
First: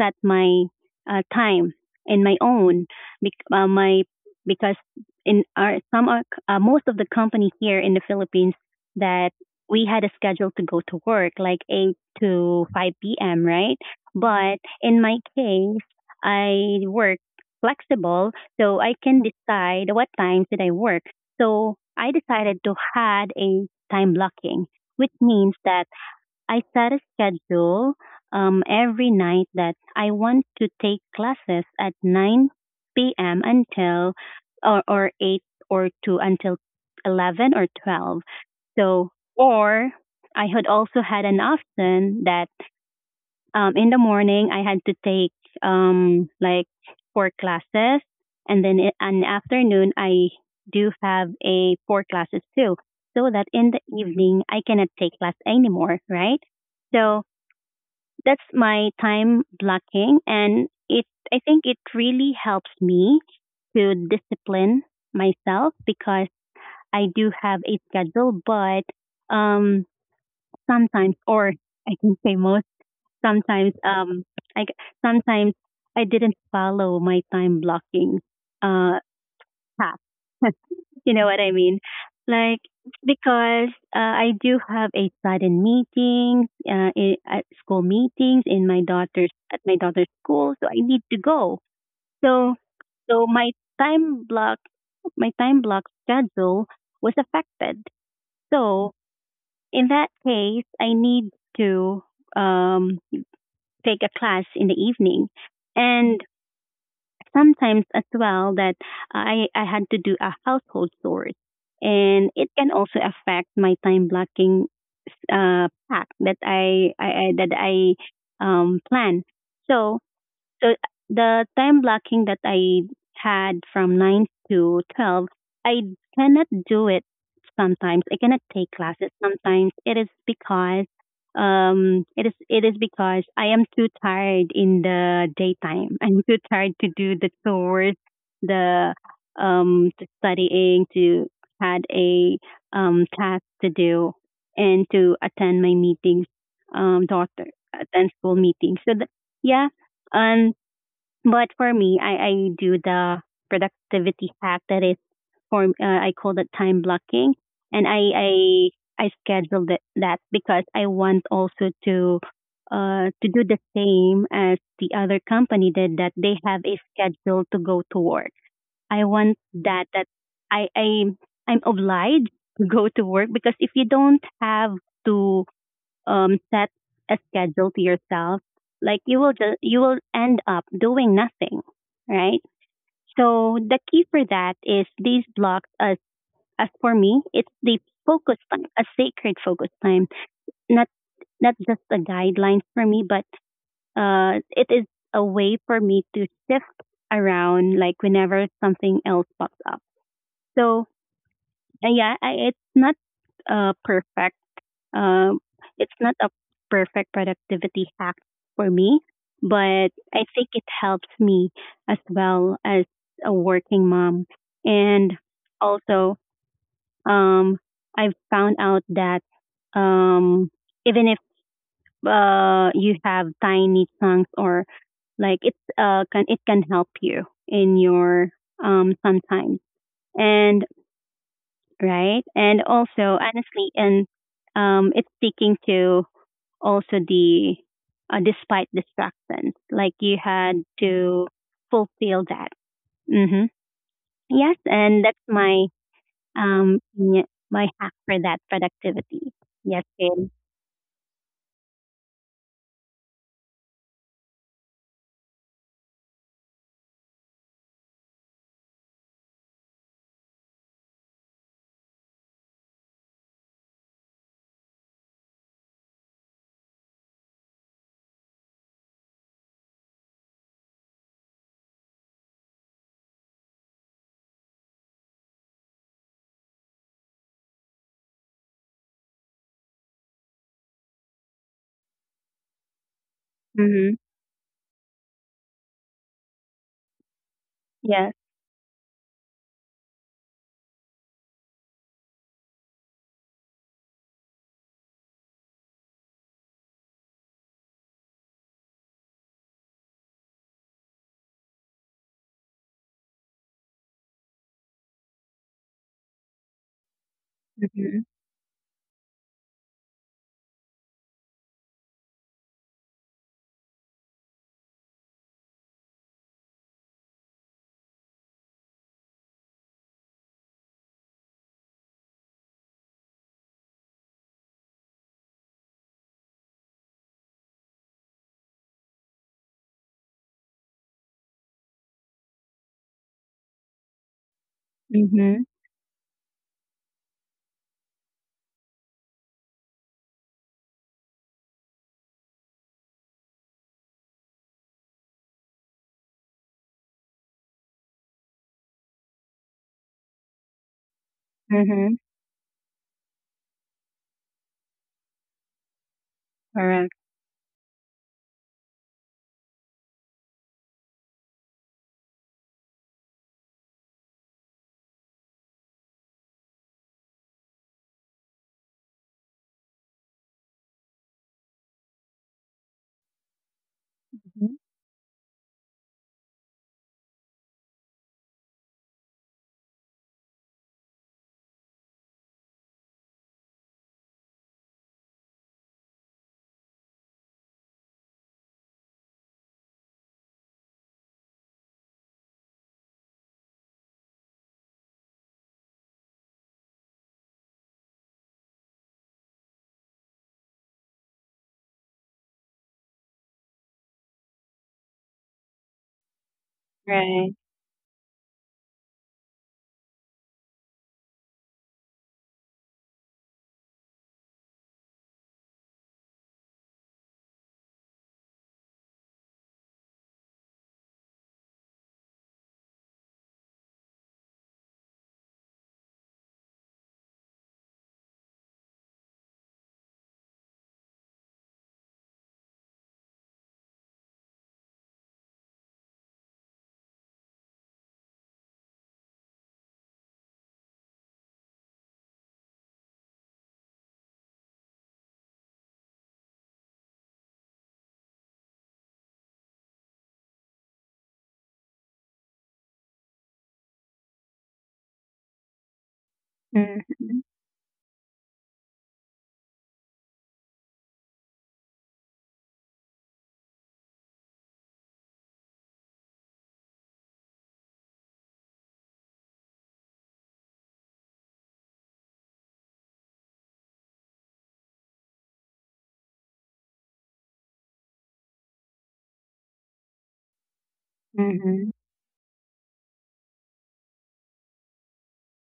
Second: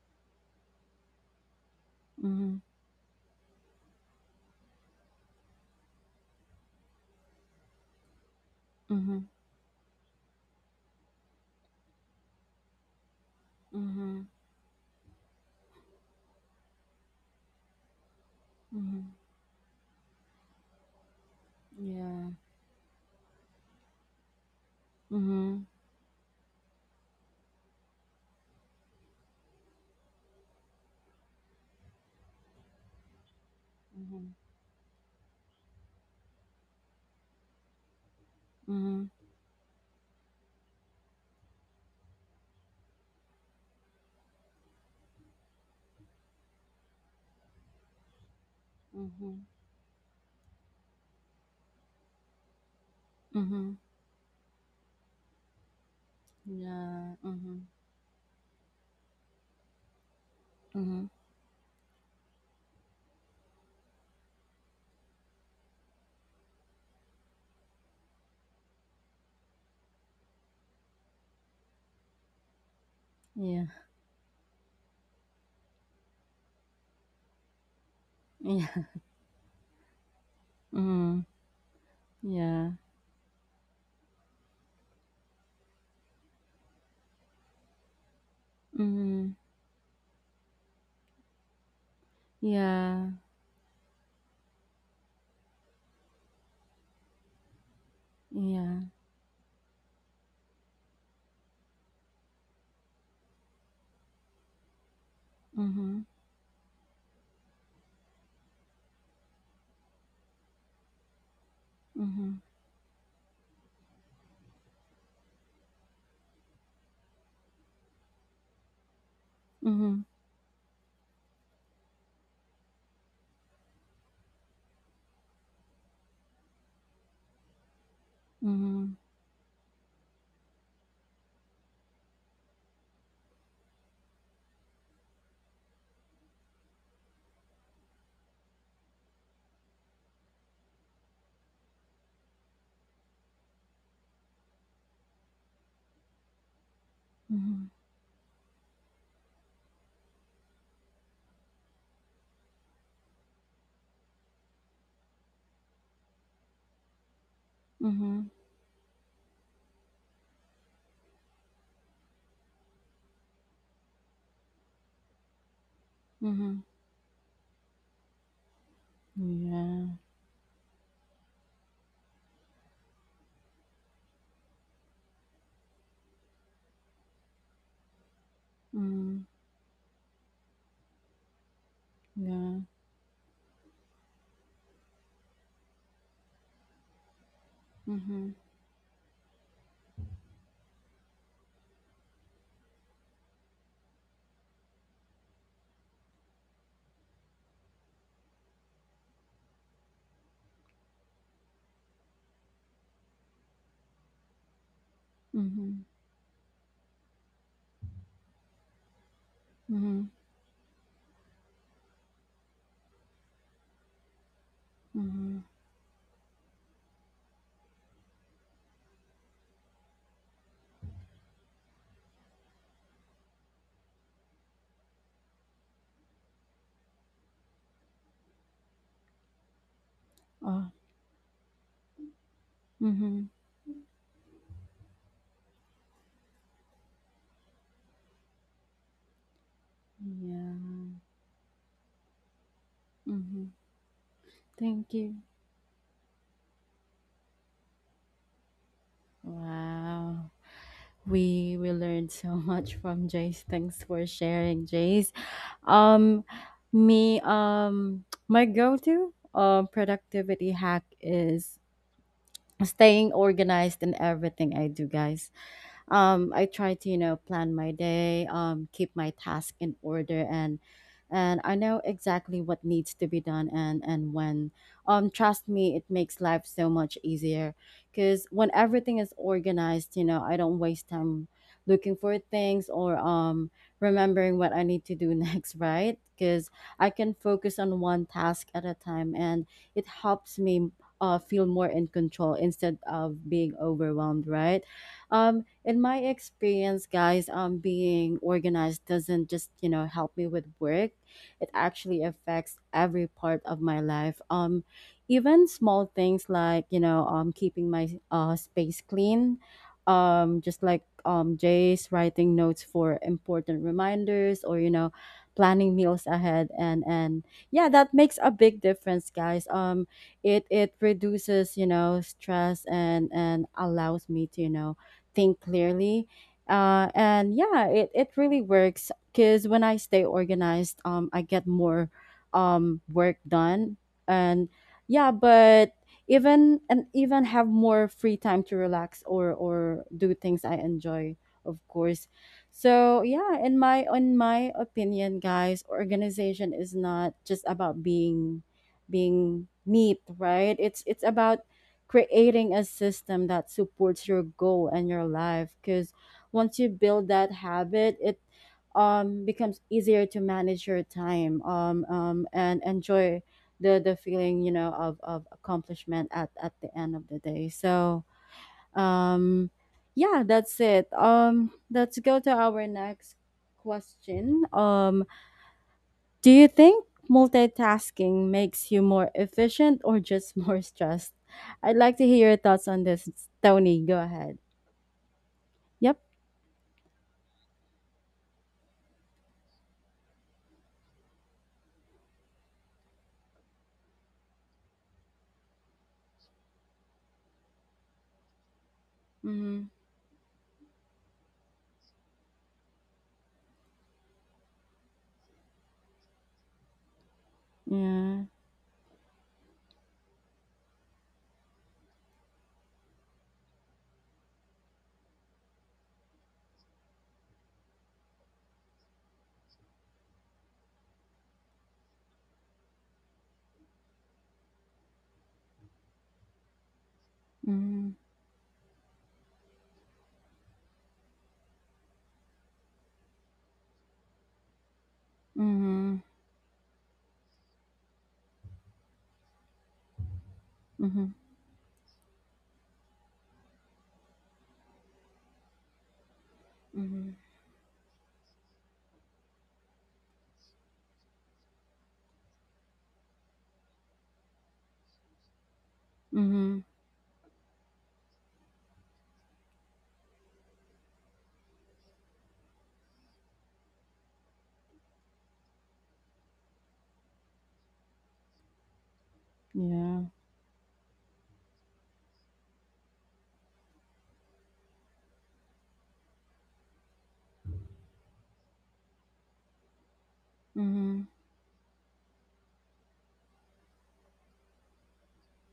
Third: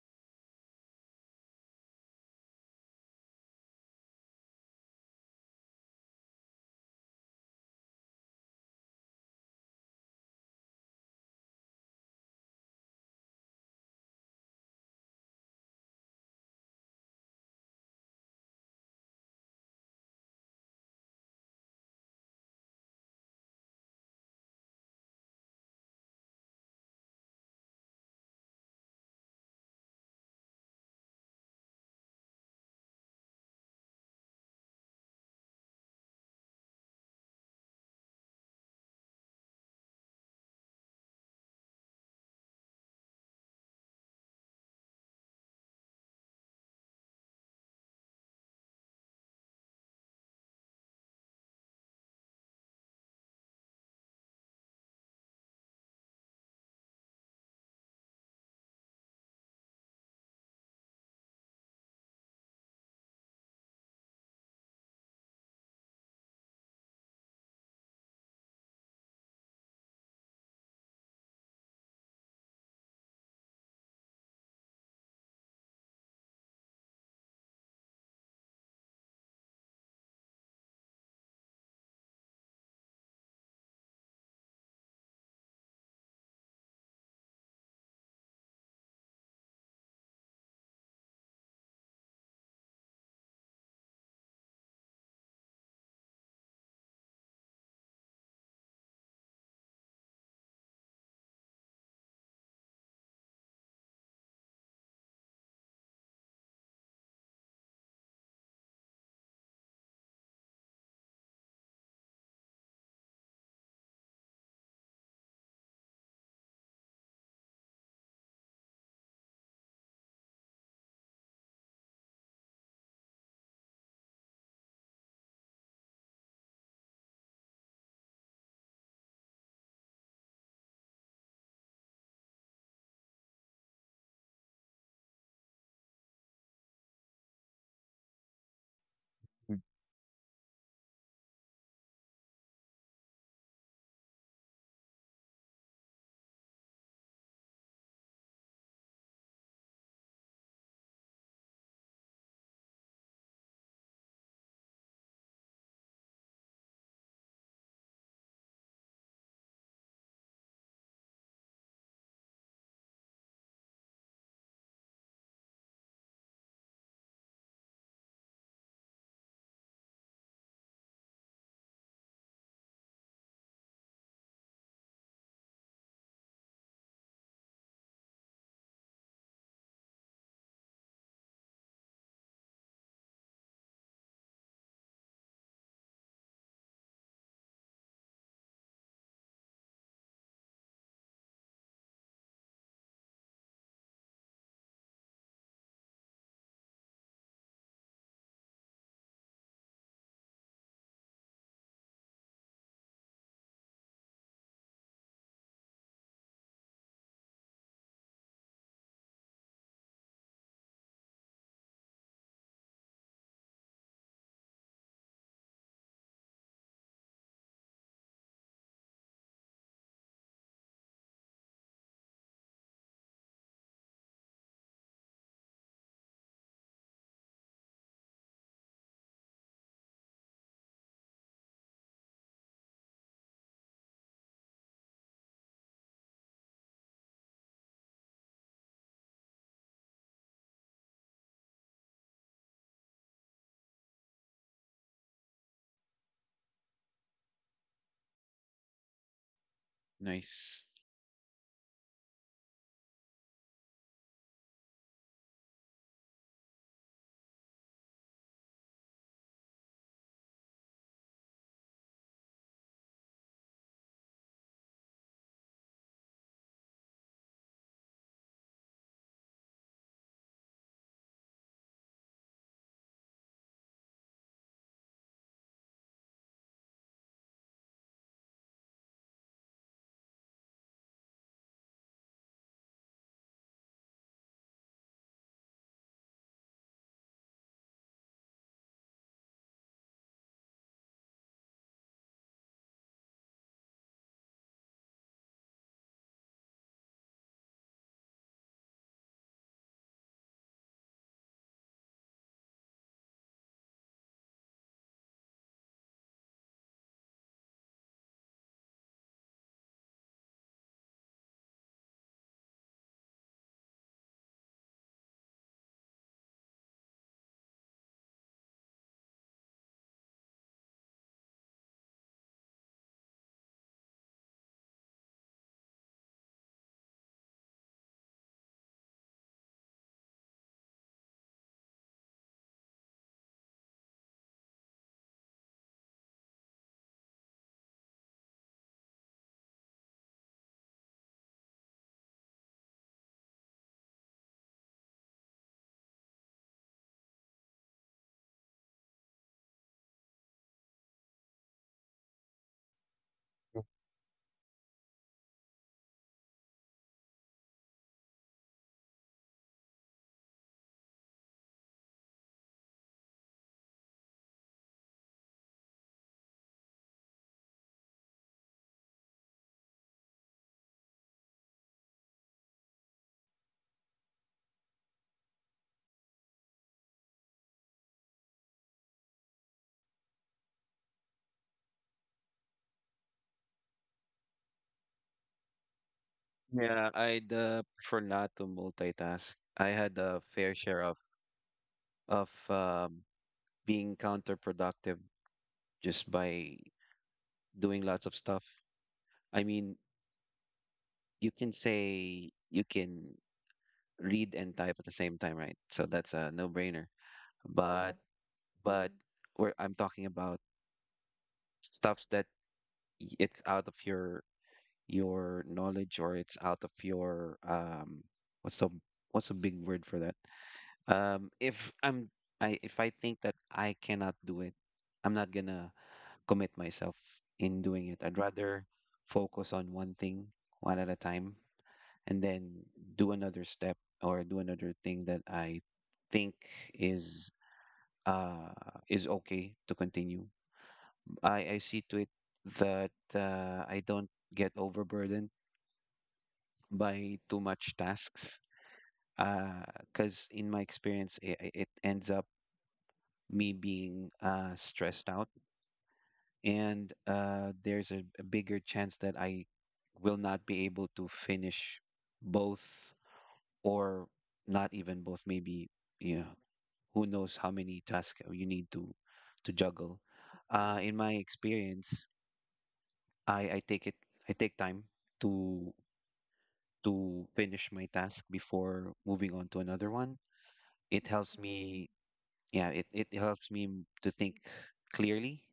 S3: set my, time in my
S1: Mm-hmm.
S3: own, bec- my because, in our some are, most of the company here in the Philippines,
S1: Mm-hmm.
S3: that we had a schedule to go to work like 8 to 5 p.m., right?
S1: Mm-hmm.
S3: But in my case I work flexible, so I
S1: Mm-hmm.
S3: can decide what times that I work. So I
S1: Yeah.
S3: decided to had a time blocking, which means
S1: Mm-hmm.
S3: that I set a schedule, every night that I want to take classes at 9 p.m. until,
S1: Mm-hmm.
S3: or 8 or 2 until 11 or 12.
S1: Mm-hmm.
S3: So, or I had also had an option that, in the morning, I had to take, like, four classes, and then in the
S1: Mm-hmm.
S3: afternoon, I do have a four classes too, so that in
S1: Mm-hmm.
S3: the evening I cannot take class anymore, right?
S1: Yeah.
S3: So
S1: Mm-hmm.
S3: that's my time blocking, and
S1: Mm-hmm.
S3: it I think it really helps me to discipline myself, because I do have a schedule, but, um, sometimes, or I can say most
S1: Yeah.
S3: sometimes, I sometimes I didn't follow my time blocking,
S1: [LAUGHS] Yeah.
S3: uh path. [LAUGHS] You
S1: Mm-hmm.
S3: know what I mean? Like,
S1: Yeah.
S3: because, I do have a sudden meeting, I at school meetings in my
S1: Mm-hmm.
S3: daughter's at my daughter's school, so I need to go. So
S1: Yeah.
S3: so my time block time block schedule was affected.
S1: Yeah.
S3: So in that case, I need to, um take a class in the evening.
S1: Mhm.
S3: And sometimes as well that I had to do a household chores. And
S1: Mhm.
S3: it can also affect my time blocking, pack that I plan. So
S1: Mhm.
S3: so the time blocking that I had from 9 to 12, I cannot do it sometimes. I cannot take
S1: Mhm.
S3: classes sometimes. It is because, I am too tired in the daytime. [LAUGHS] I'm too tired to do the chores, the
S2: Mm.
S3: to studying, to had a, task to do, and to attend my meetings, daughter
S1: Mhm.
S3: attend school meetings. So the, yeah, and but for me, I do the productivity hack that is for, I call it time blocking, and I
S1: Mhm.
S3: I I scheduled it, that because I want also to, to do the same as the other company did, that they have
S1: Mhm.
S3: a schedule to go to work. I want that
S1: Yeah.
S3: that I I I'm obliged to go to work, because if you don't have to, set a schedule to yourself, like
S1: Mm.
S3: you will end up doing nothing, right?
S1: Yeah.
S3: So the key for that is these blocks, as for me, it's the
S1: Mhm.
S3: focus time, a sacred focus time. Not not just a guideline for me, but, it is a way for me to shift around, like whenever something else pops up. So, yeah, it's not, perfect. Um,
S1: Mhm.
S3: it's not a perfect productivity hack for me, but
S1: Mhm.
S3: I think it helps me as well as a working mom. And
S1: Mhm.
S3: also, um, I've found out that, um, even if, you have tiny chunks, or like, it can help you in your, sometimes. And,
S1: Oh.
S3: right, and also,
S1: Mhm.
S3: honestly, and, it's speaking to also the, despite distractions. Like, you
S1: Yeah.
S3: had to fulfill that. hmm
S1: Mhm.
S3: Yes,
S1: Thank
S3: and
S1: you.
S3: that's my, um y- my hack for that productivity. Yes,
S1: Wow.
S3: Jane.
S2: Nice.
S1: We learned so [LAUGHS] much from Jace. Thanks for sharing, Jace. Um, me [TSK] my go-to productivity hack is staying organized in everything I do, guys. I try to, you know, plan my day, keep my task in order and I know exactly what needs to be done and when. Trust me, it makes life so much easier because when everything is organized, you know, I don't waste time looking for things or
S3: Mm-hmm.
S1: remembering what I need to do [LAUGHS] next, right? Because I can focus on one
S3: Yes.
S1: task at a time and it helps me feel more in control instead of being overwhelmed, right? In my experience, guys, being organized doesn't just you know help me with work; it actually affects every part of my life. Even small things like you know keeping my
S3: Mm-hmm.
S1: space clean, just like Jay's writing notes for important reminders, or you know planning meals ahead and yeah that makes a big difference guys it it reduces you know stress and allows me to you know think clearly and yeah it really works because when I stay organized I get more work done and yeah
S3: Mm-hmm.
S1: but even and even have more free time to relax or do things I enjoy of course so yeah in my opinion guys organization is not just about being being neat, right? It's about
S3: Mm-hmm.
S1: creating a system that supports your goal and your life because once you
S3: Correct.
S1: build that habit, it becomes easier to manage your time and enjoy the feeling, you know, of accomplishment at the end of the day. So, um yeah, that's it. Let's go to our next question.
S3: Hmm.
S1: Do you think multitasking makes you more efficient or just [LAUGHS] more stressed? I'd like to hear your thoughts on this, Tony. Go ahead. Yep.
S2: Yeah, I'd prefer not to multitask. I had a fair share of of um, being counterproductive just by doing lots of stuff. I
S1: Mm-hmm.
S2: mean, you can say you can read and type at the same time, right? So that's a no-brainer.
S3: Right.
S2: But
S1: Yeah.
S2: but where I'm talking about stuff that it's out of your knowledge, or it's out of your what's the what's a big word for that? If I'm I if I think that I cannot do it, I'm not gonna commit myself in doing
S1: Mm-hmm.
S2: it. I'd rather focus on one thing one at a time and then do another step or do another thing that I
S1: Mm-hmm.
S2: think is uh is okay to continue.
S1: Mm-hmm.
S2: I see to it that I don't get overburdened
S1: Mm-hmm.
S2: by too much tasks. Because in my experience, it ends up me being stressed out,
S1: Mm-hmm.
S2: and
S3: Mm-hmm.
S2: there's a bigger chance that I will not be able to finish both, or not even both, maybe you know, who knows how many tasks you need to juggle.
S1: Yeah.
S2: In my experience, I, I take it I take time to to finish my task before moving on to another one.
S1: Mm-hmm.
S2: It helps
S3: Mm-hmm.
S2: me, yeah, it helps me to think clearly.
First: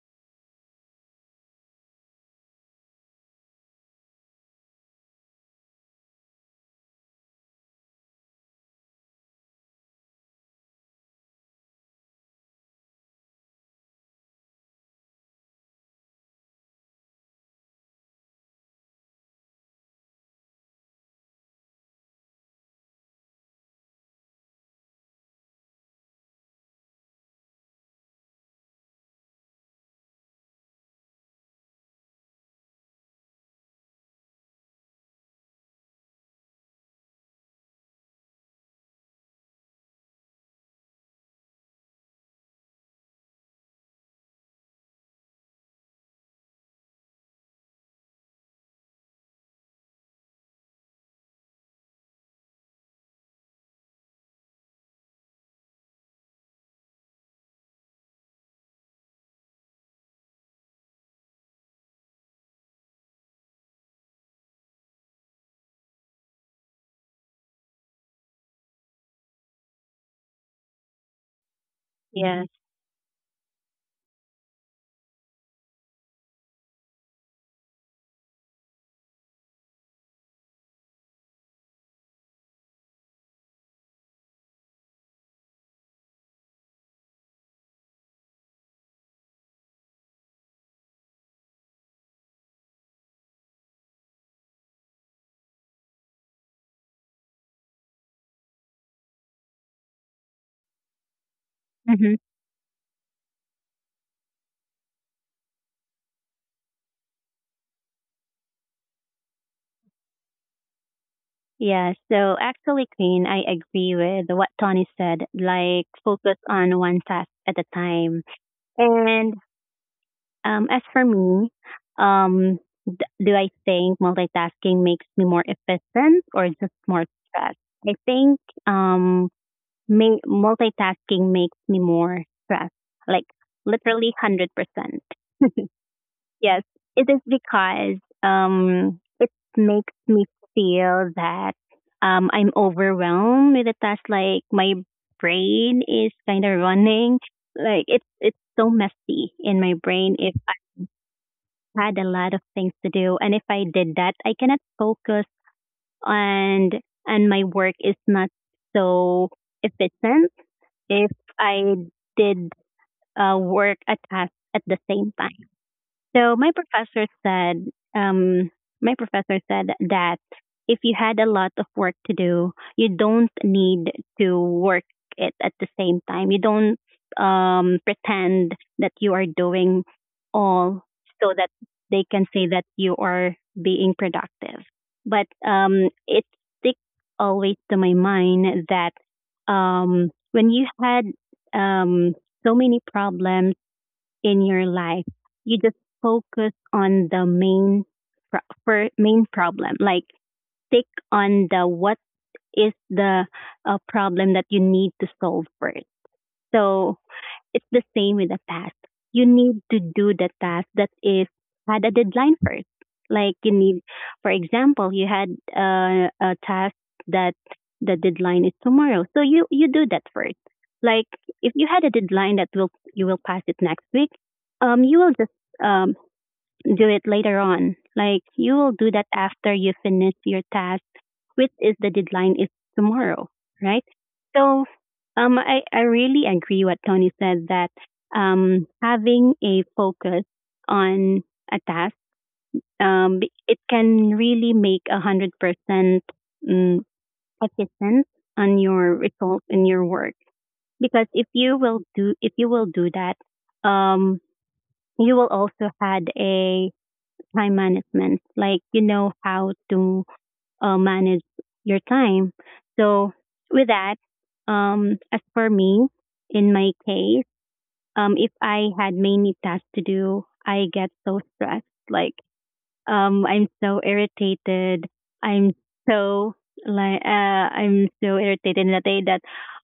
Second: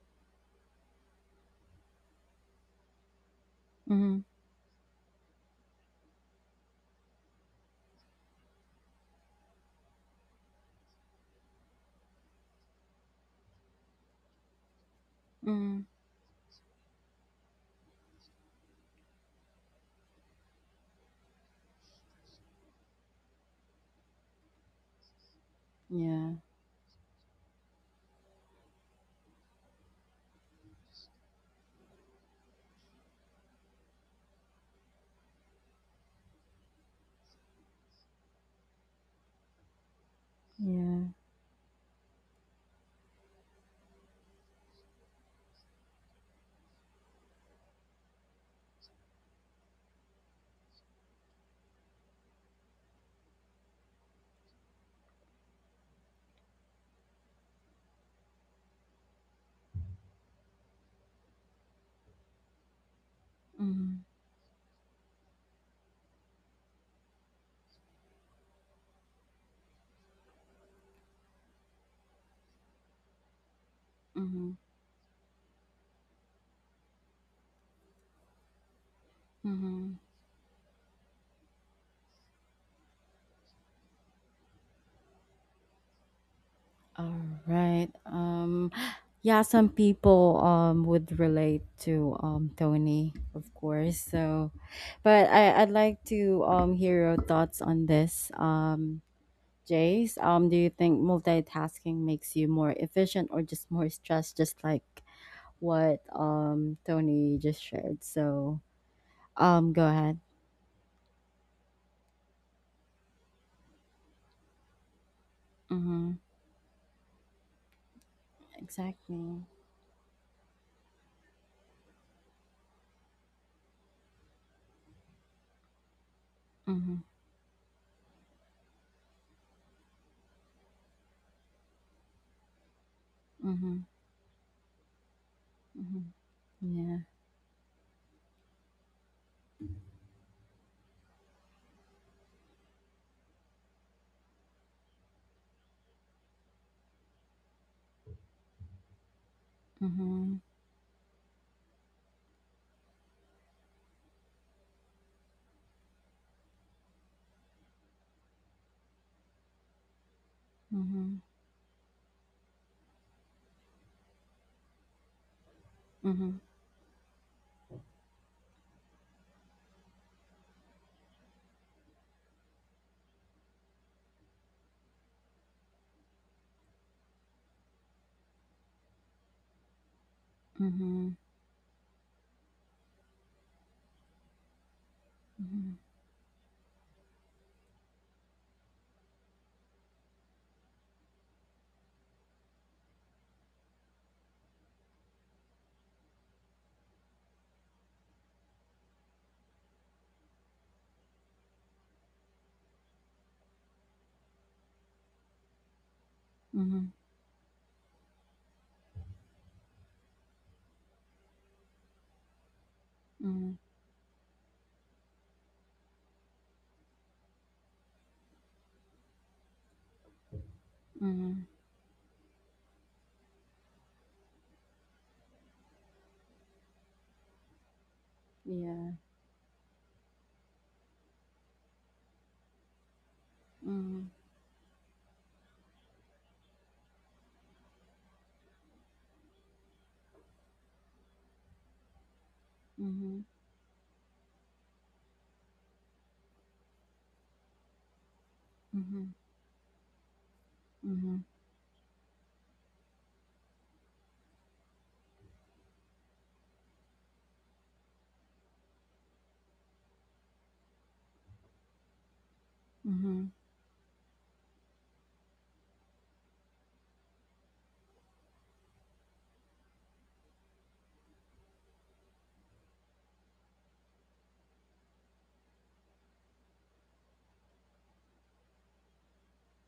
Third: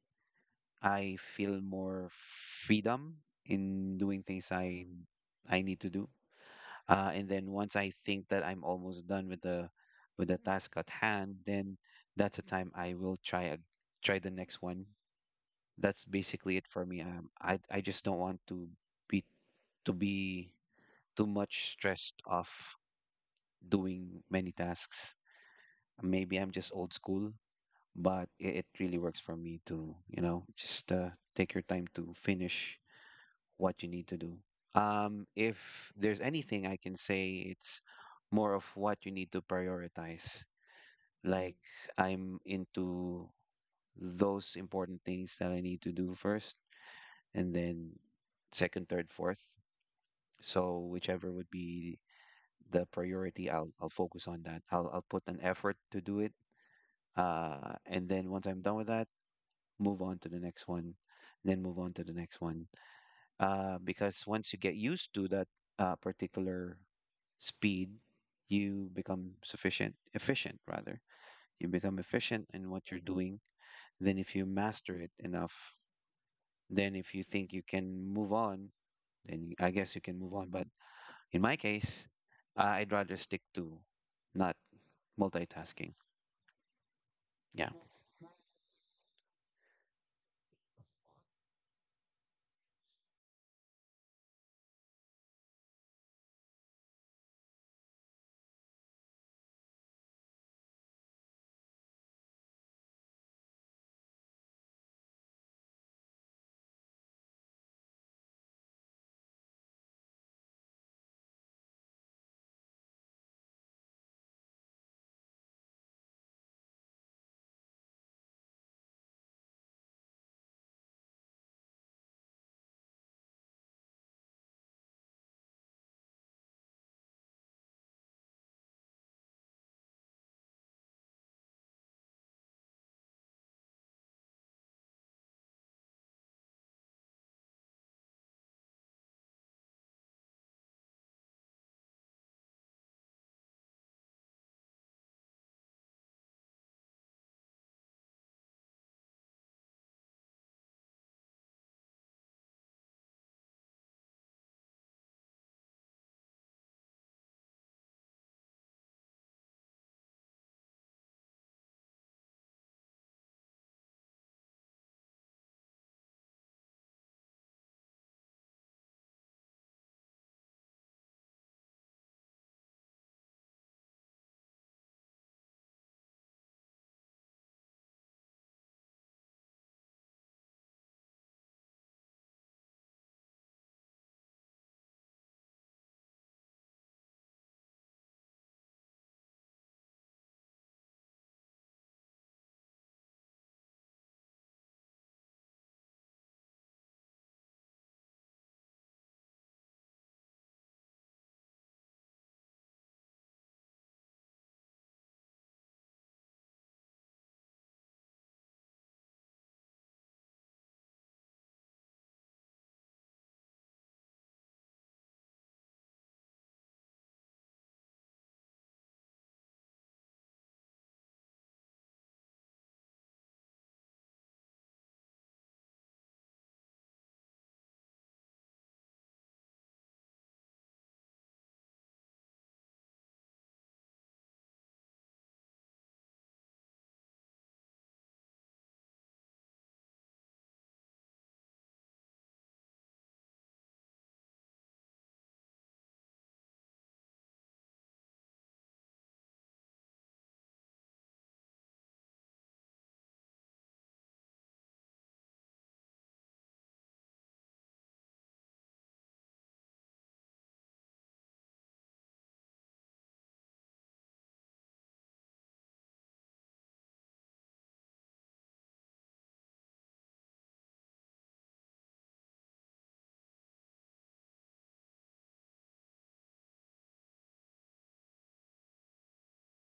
S2: I feel more freedom in
S1: Mm-hmm.
S2: doing things I need to do. And then once I think that I'm almost done with the task at hand, then that's the time I will try the next one.
S1: Mm-hmm.
S2: That's basically it for me. I just don't want be to be too much stressed off doing many tasks.
S1: Yeah.
S2: Maybe I'm just old school, but it really works for me to, you know, just take your time to finish what you need to do. If there's anything I can say, it's more of what you need to prioritize.
S1: Yeah.
S2: Like I'm into those important things that I need to do first, and then second, third, fourth. So whichever would be the priority, I'll focus on that. I'll put an effort to do it. And then once I'm done with that, move on to the next one, and then move on to the next one.
S1: Mm-hmm.
S2: Because once you get used to that particular speed, you become efficient rather. You become efficient
S3: Yes.
S2: in what you're doing. Then, if you
S1: Mm-hmm.
S2: master it enough, then if you think you can move on, then I
S1: Mm-hmm.
S2: guess you can move on. But in my case, I'd rather stick to not multitasking.
S1: All
S2: Yeah.
S1: right. Yeah, some people would relate to Tony, of course. So, but I I'd like to hear your thoughts on this. Jace, do you think multitasking
S3: Mm-hmm.
S1: makes you more efficient or just more stressed, just like what Tony just shared? So, go ahead.
S3: Yeah, so actually, Queen, I agree with what Tony said, like
S1: Mm-hmm.
S3: focus on one task at a time. And,
S1: Exactly.
S3: As for me, um, do I think multitasking makes me more efficient or just
S1: Mm-hmm.
S3: more stressed? I think, um, multitasking makes me more stressed, like
S1: Mm-hmm.
S3: literally 100%.
S1: Mm-hmm.
S3: Yes,
S1: Yeah.
S3: it is because, it makes me feel that, I'm overwhelmed with the task, like my brain is kind of running. Like, it's so messy in my brain if
S1: Mm-hmm.
S3: had a lot of things to do. And if I did that, I cannot focus, and and my work is not so efficient if
S1: Mm-hmm.
S3: I did, work a task at the same time.
S1: Mm-hmm.
S3: So um, my professor said that if you had a lot of work to do, you don't need to work it at the same time. You don't, pretend that you are doing all,
S1: Mm-hmm.
S3: so that they can say that you are being productive. But,
S1: Mhm,
S3: it sticks always to my mind that, when you had, um, so many problems in your life, you just focus on the main problem. Like, stick on the what is the, problem that you need to solve first.
S1: mhm,
S3: So it's the same with a task. You need to do the task that is had a deadline first. Like
S1: mhm,
S3: for example, you had, a task that the deadline is tomorrow, so you do that first. Like,
S1: mhm.
S3: if you had a deadline that will you will pass it next week, you will just, um do it later on. Like, you will do
S1: Yeah.
S3: that after you finish your task quit is the deadline is tomorrow, right?
S1: Mhm,
S3: So, I really agree what Tony said that, having a focus on a task,
S1: mhm,
S3: um, it can really make 100%, mm, efficient on your
S1: mhm,
S3: results in your work. Because
S1: mhm,
S3: if you will do that, um, you will also had a time management, like you know how to, manage your time. So
S1: mhm,
S3: with that, as for me, in my case, if I had many tasks to do, I get so stressed. Like, I'm so irritated. I'm so I'm so irritated in the day that,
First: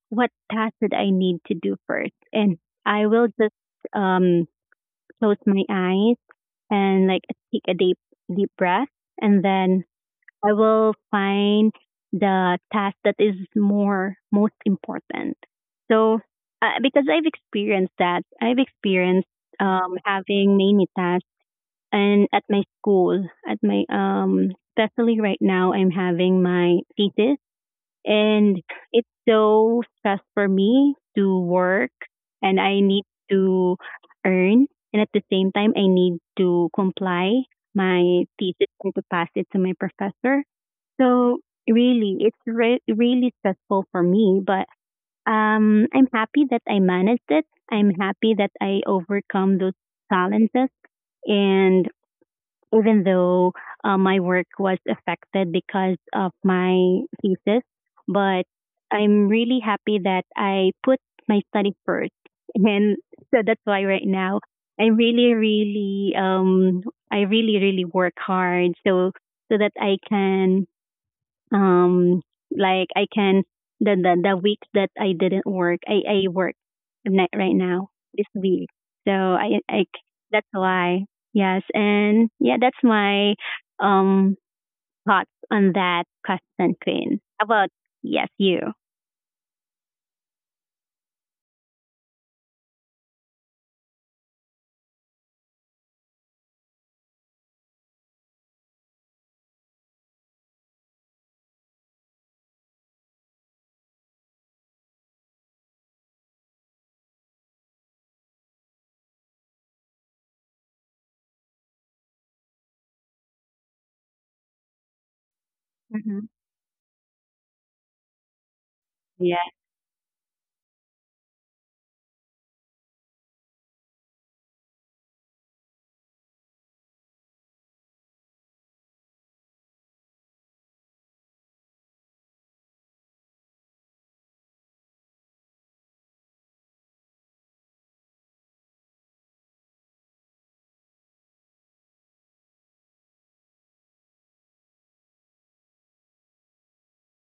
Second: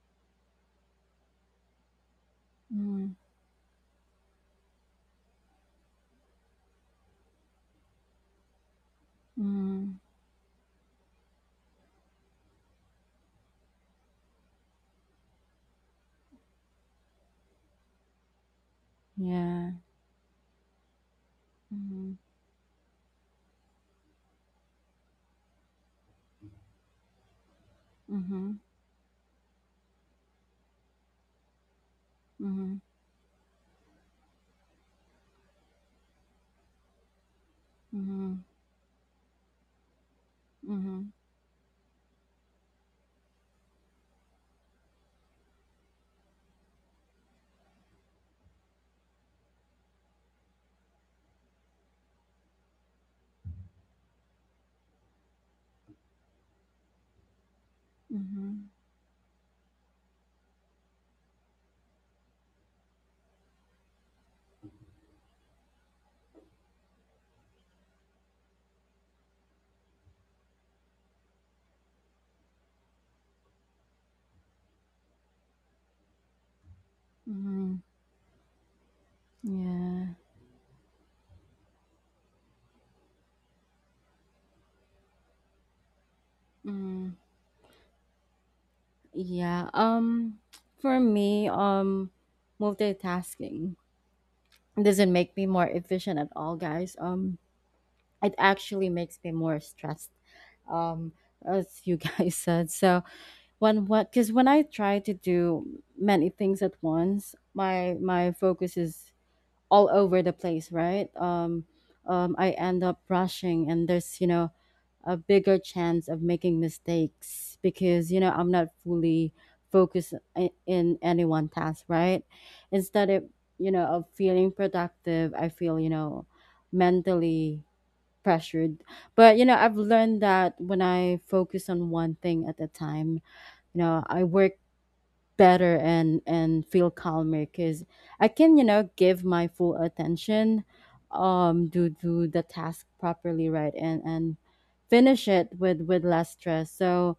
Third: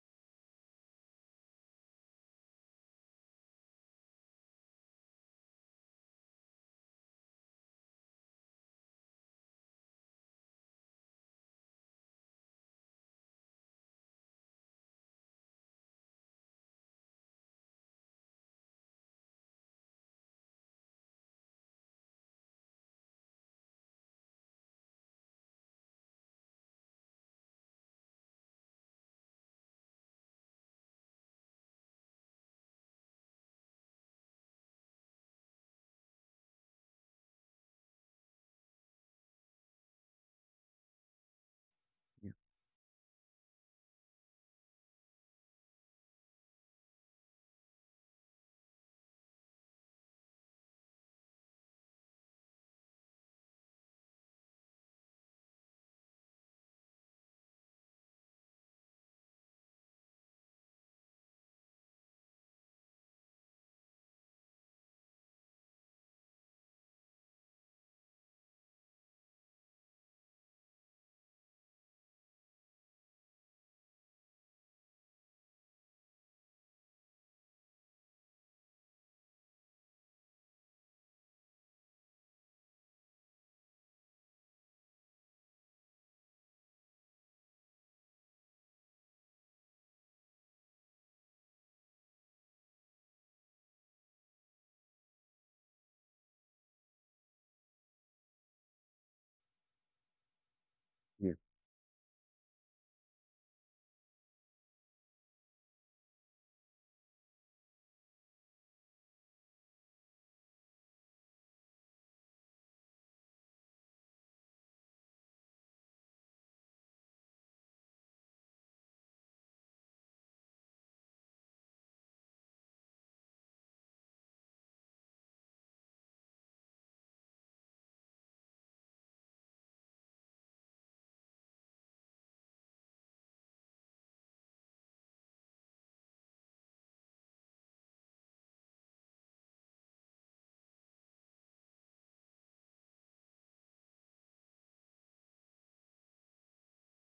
S3: what task did I need to do first? And I
S1: mhm,
S3: will just, um close my eyes, and like take a deep deep breath, and then
S1: mhm.
S3: I will find the task that is more most important. So, because I've experienced that, I've experienced,
S1: Yeah.
S3: having many tasks,
S1: Mhm,
S3: and at my school, at my, especially right now, I'm having my thesis, and
S1: mhm,
S3: it's so stressful for me to work, and I
S1: mhm,
S3: need to earn, and at the same time, I need to comply my
S1: mhm,
S3: thesis and to pass it to my professor.
S1: mhm,
S3: So really,
S2: Yeah,
S3: it's really stressful for me, but, I'm happy that I managed it. I'm happy that I overcome those challenges. And even though, my work was affected because of my thesis, but
S1: mhm,
S3: I'm really happy that I put my study first. And so that's why right now, I really, really, um, I really, really work hard, so that I can, um, like I can the week that I didn't work, I right
S1: mhm.
S3: now this week. So I I c-
S1: Yeah.
S3: that's why, yes, and yeah, that's my, um thoughts on that question, Queen.
S1: Mhm.
S3: How about, yes, you?
S1: Yeah. For me, multitasking doesn't make me more efficient at all, guys. It actually makes me more stressed. Um,
S2: yeah.
S1: as you [LAUGHS] guys said. So, when what because when I try to do many things at once my my focus is all over the place right I end up rushing and there's you know a bigger chance
S3: Mm-hmm.
S1: of making mistakes because you know I'm not fully
S3: Yeah.
S1: focused in any one task right instead of you know of feeling productive I feel you know mentally pressured but you know I've learned that when I focus on one thing at a time you know, I work better and feel calmer because I can you know give my full attention do do the task properly right and finish it with less stress so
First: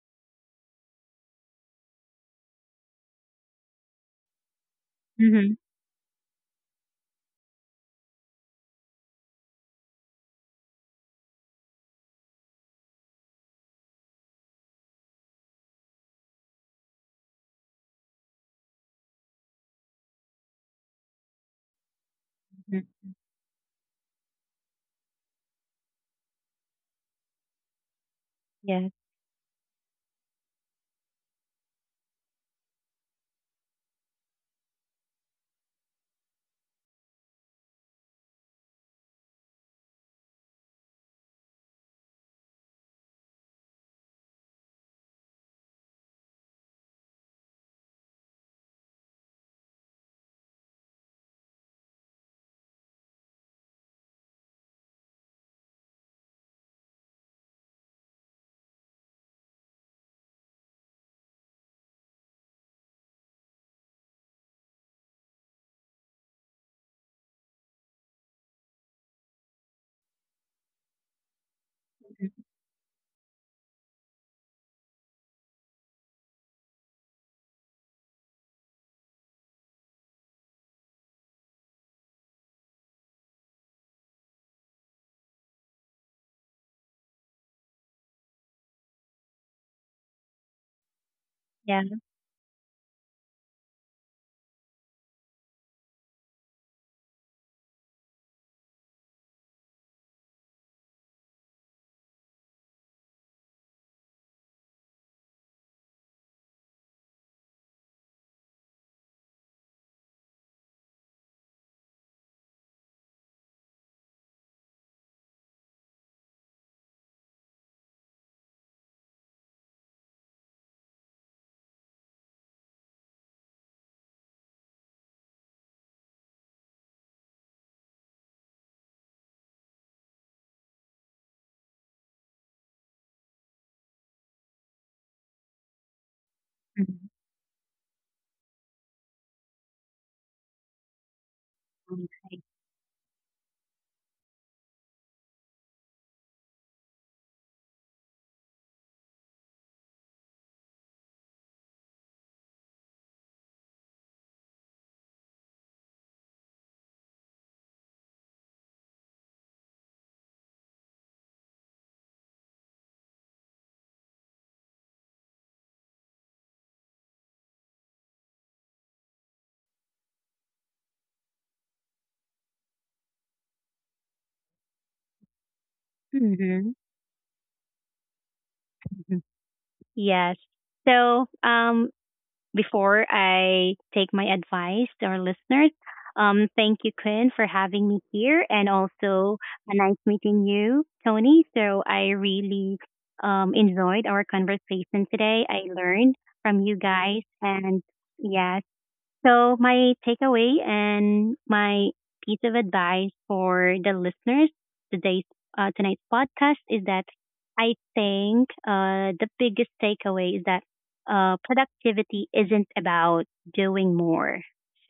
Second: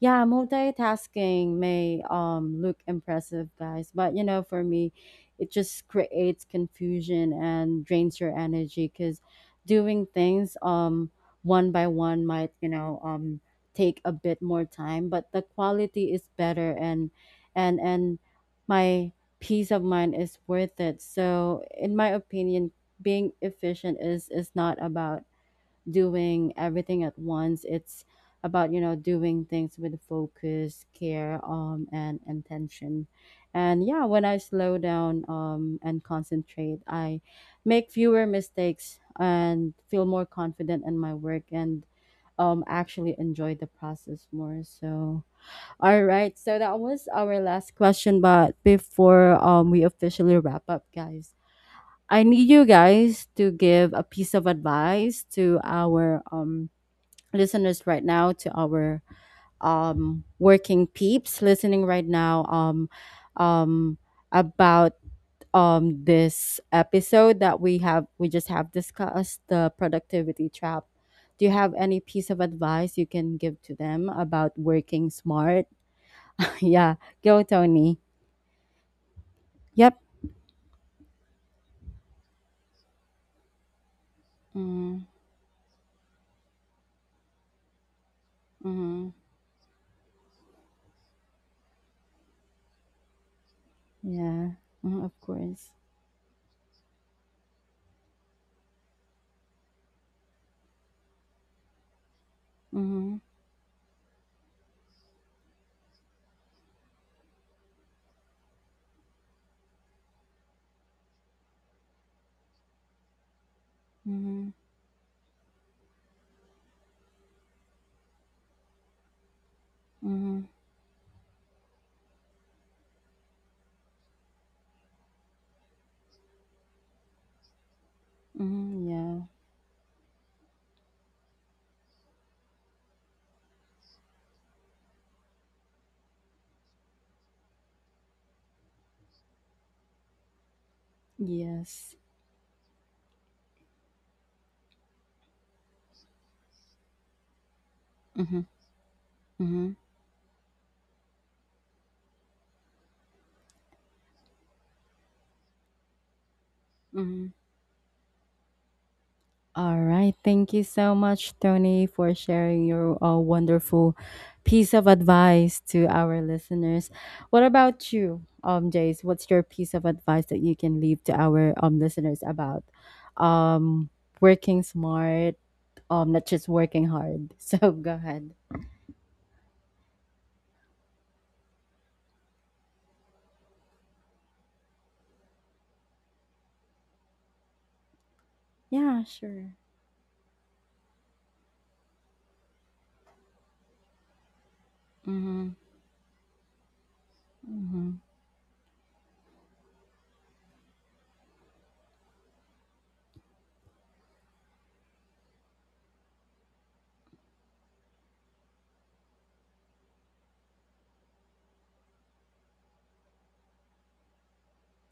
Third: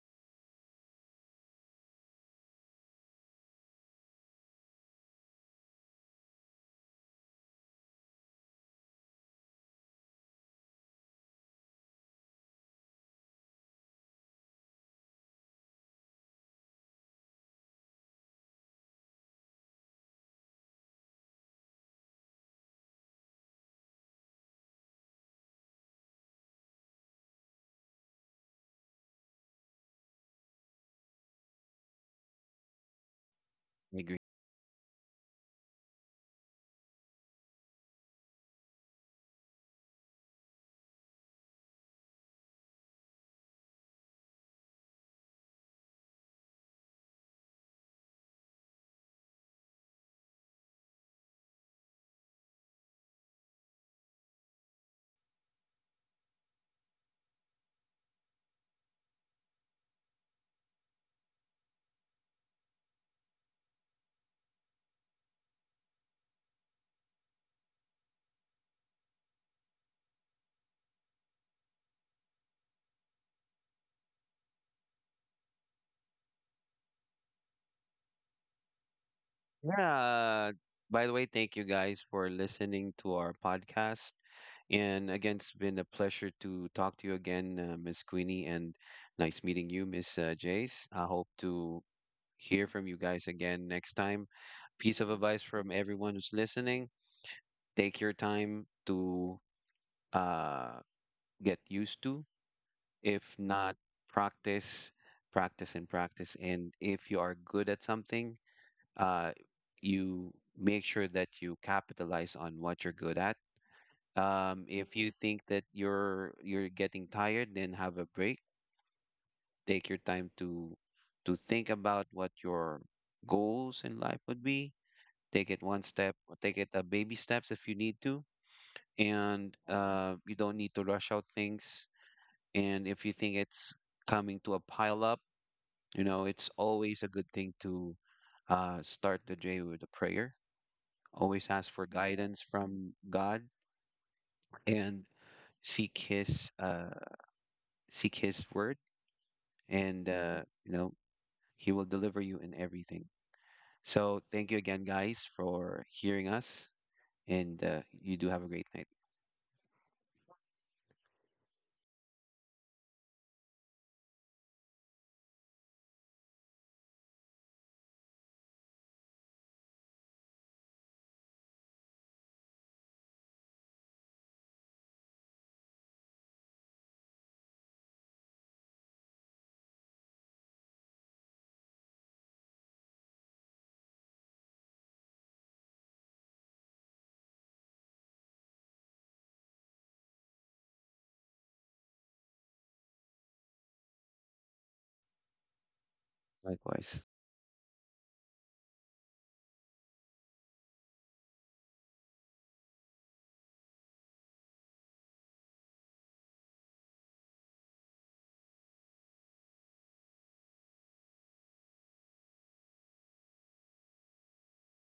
S1: yeah multitasking may look impressive guys but you know for me it
S3: Mm-hmm.
S1: just creates confusion and drains your energy because doing things one by one might you know take a bit more time but the quality is better and my peace of mind is worth it. So in my opinion,
S3: Hmm.
S1: being efficient is not about doing everything at once. It's about you
S3: Yes.
S1: know doing things with focus, care, and intention. And
S2: I
S1: yeah,
S2: agree.
S1: when I slow down and concentrate, I make fewer mistakes and feel more confident in my work and actually enjoy the process more. So all right. So that was our last question, but before we officially wrap up, guys, I need you guys to give a piece of advice to our listeners right now, to our working peeps listening right now um about this episode that we have we just have discussed the productivity trap. Do you have any piece of
S3: Mhm.
S1: advice you can give to them about working smart? [LAUGHS] Yeah, go Tony. Yep.
S2: Yeah. By the way, thank you guys for listening to our podcast.
S1: Mhm.
S2: And again, it's been a pleasure to talk to you again, Miss Queenie, and
S1: Mhm.
S2: nice meeting you, Miss Jace. I hope to
S3: Yeah.
S2: hear from you guys again next time.
S1: Yeah.
S2: Piece
S1: Mhm,
S2: of
S1: of
S2: advice from
S1: course.
S2: everyone who's listening: take your time to uh, get used to.
S1: Mhm.
S2: If not, practice, practice, and practice. And if you are good at something, uh, you make sure that you capitalize on what you're good at.
S1: Mhm.
S2: If you think that you're getting tired, then have a break. Take your time
S1: Mhm.
S2: to think about what your goals in life would be. Take it one step, or take it a baby steps if you need to,
S1: Mhm. Yeah.
S2: and you don't need to rush out things. And if you think it's coming to a pile up, you know it's always a
S3: Mm-hmm.
S2: good thing to start the day with a prayer, always ask for
S1: Yes.
S2: guidance from God, and seek his uh seek his
S1: Mhm.
S2: word,
S1: Mhm.
S2: and you know he will deliver you in everything. So thank you again guys for hearing us,
S1: Mhm.
S2: and you do have a great night.
S1: All right. Thank you so much, Tony, for sharing your wonderful piece of advice to our listeners. What about you, Jace? What's your piece of advice that you can leave to our listeners about um working smart, not just
S3: Mm-hmm.
S1: working hard? [LAUGHS] So go ahead.
S3: Yes. So, before I take my advice to our listeners, thank you, Quinn, for having me here, and
S1: Yeah,
S3: also,
S1: sure.
S3: a nice meeting you, Tony. So I really, enjoyed our conversation today.
S1: Mm-hmm.
S3: I learned from you
S2: Likewise.
S3: guys, and
S1: Mm-hmm.
S3: yes, so, my takeaway and my piece of advice for the listeners today's tonight's podcast is that, I think, the biggest takeaway is that, productivity isn't about doing more.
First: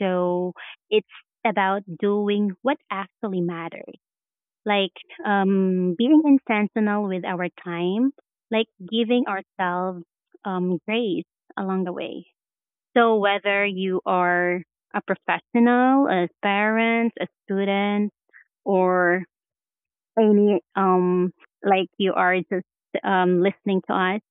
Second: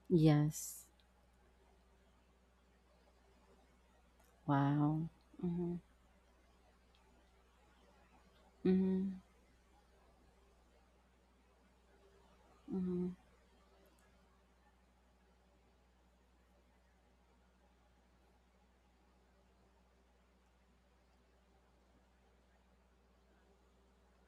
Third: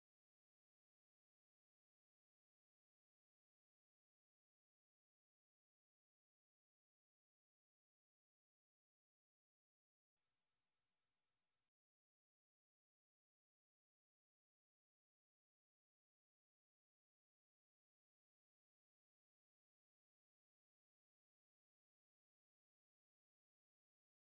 S3: So,
S1: Yes.
S3: it's about doing what actually matters, like,
S1: Wow. Mm-hmm.
S3: being intentional with our time, like
S1: Mm-hmm.
S3: giving ourselves, grace along the way.
S1: Mm-hmm.
S3: So whether you are a professional, as parents, a student, or any, like you are just, listening to us,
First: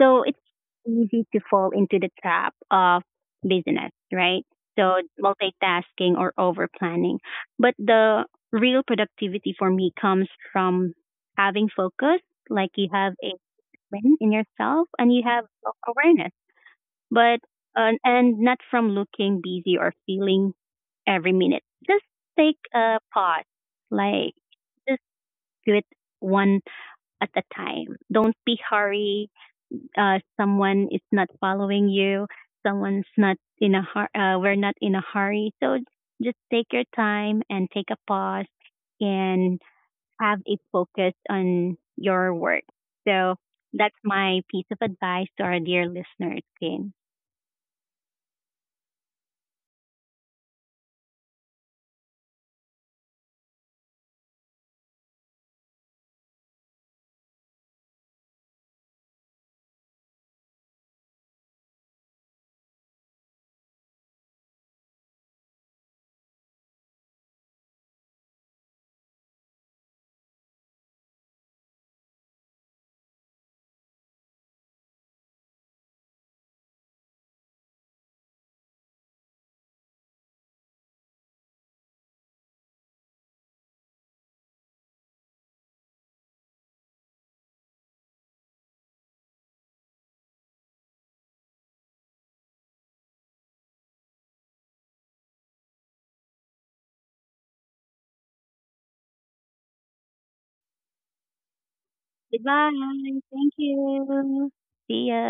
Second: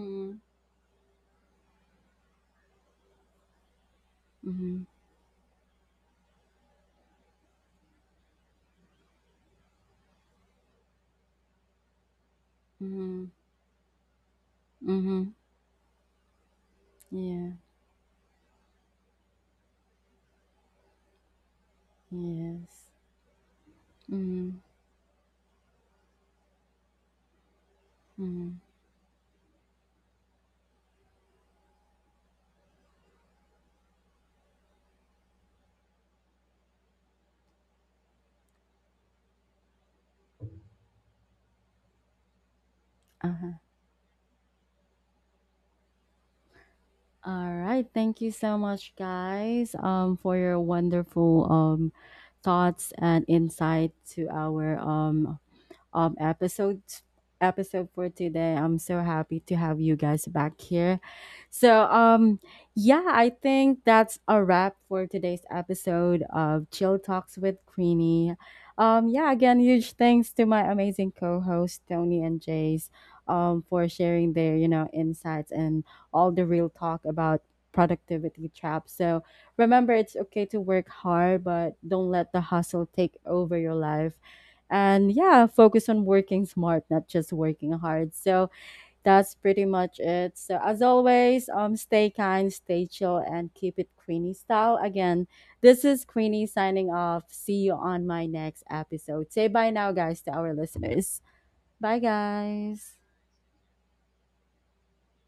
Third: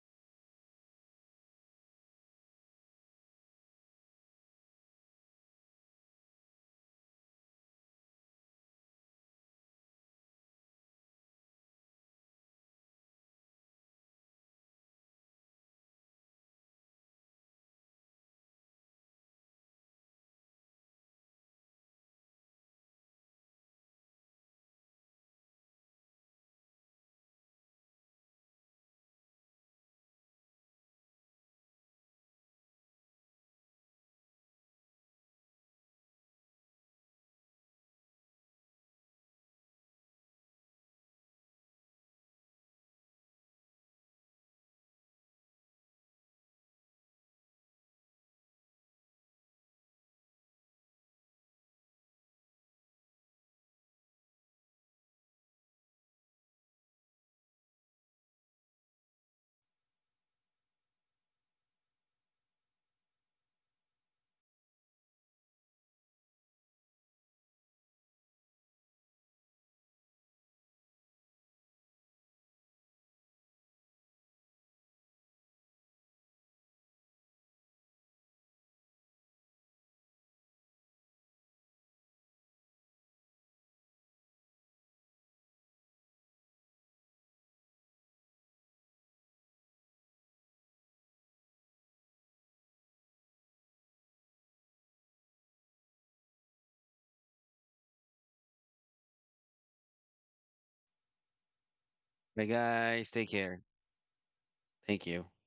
S3: so it's easy to fall into the trap of business, right?
S1: Mm-hmm.
S3: So, multitasking or over planning. But the real productivity for me comes from having focus, like you have
S1: Mm-hmm.
S3: a win in yourself and you
S1: Mm-hmm.
S3: have self awareness, but
S1: Yeah.
S3: and not from looking busy or feeling every minute. Just take
S1: Yes.
S3: a pause, like
S1: Mm,
S3: just do it one at a time. Don't be
S1: mm,
S3: hurry. Someone is not following you. Someone's not in a hur- We're not in a hurry. So just take your time and take a pause and have a focus on your work. So
S1: uh-huh.
S3: that's my piece of advice to our dear listeners, Ken.
S1: All right. Thank you so much, guys, for your wonderful thoughts and insight to our um episode episode for today. I'm so happy to have you guys back here. So yeah, I think that's a wrap for today's episode of Chill Talks with Queenie. Yeah, again, huge thanks to my amazing co-hosts Tony and Jace for sharing their, you know, insights and all the real talk about productivity traps. So remember it's okay to work hard, but don't let the hustle take over your life and yeah, focus on working smart, not just working hard. So that's pretty much it. So as always, stay kind, stay chill, and keep it Queenie style. Again, this is Queenie signing off. See you on my next episode. Say bye now, guys, to our listeners. Bye,
S2: Bye
S3: Goodbye.
S1: guys.
S2: guys, take
S3: Thank
S2: care.
S3: you. See
S2: Thank
S3: ya.
S2: you.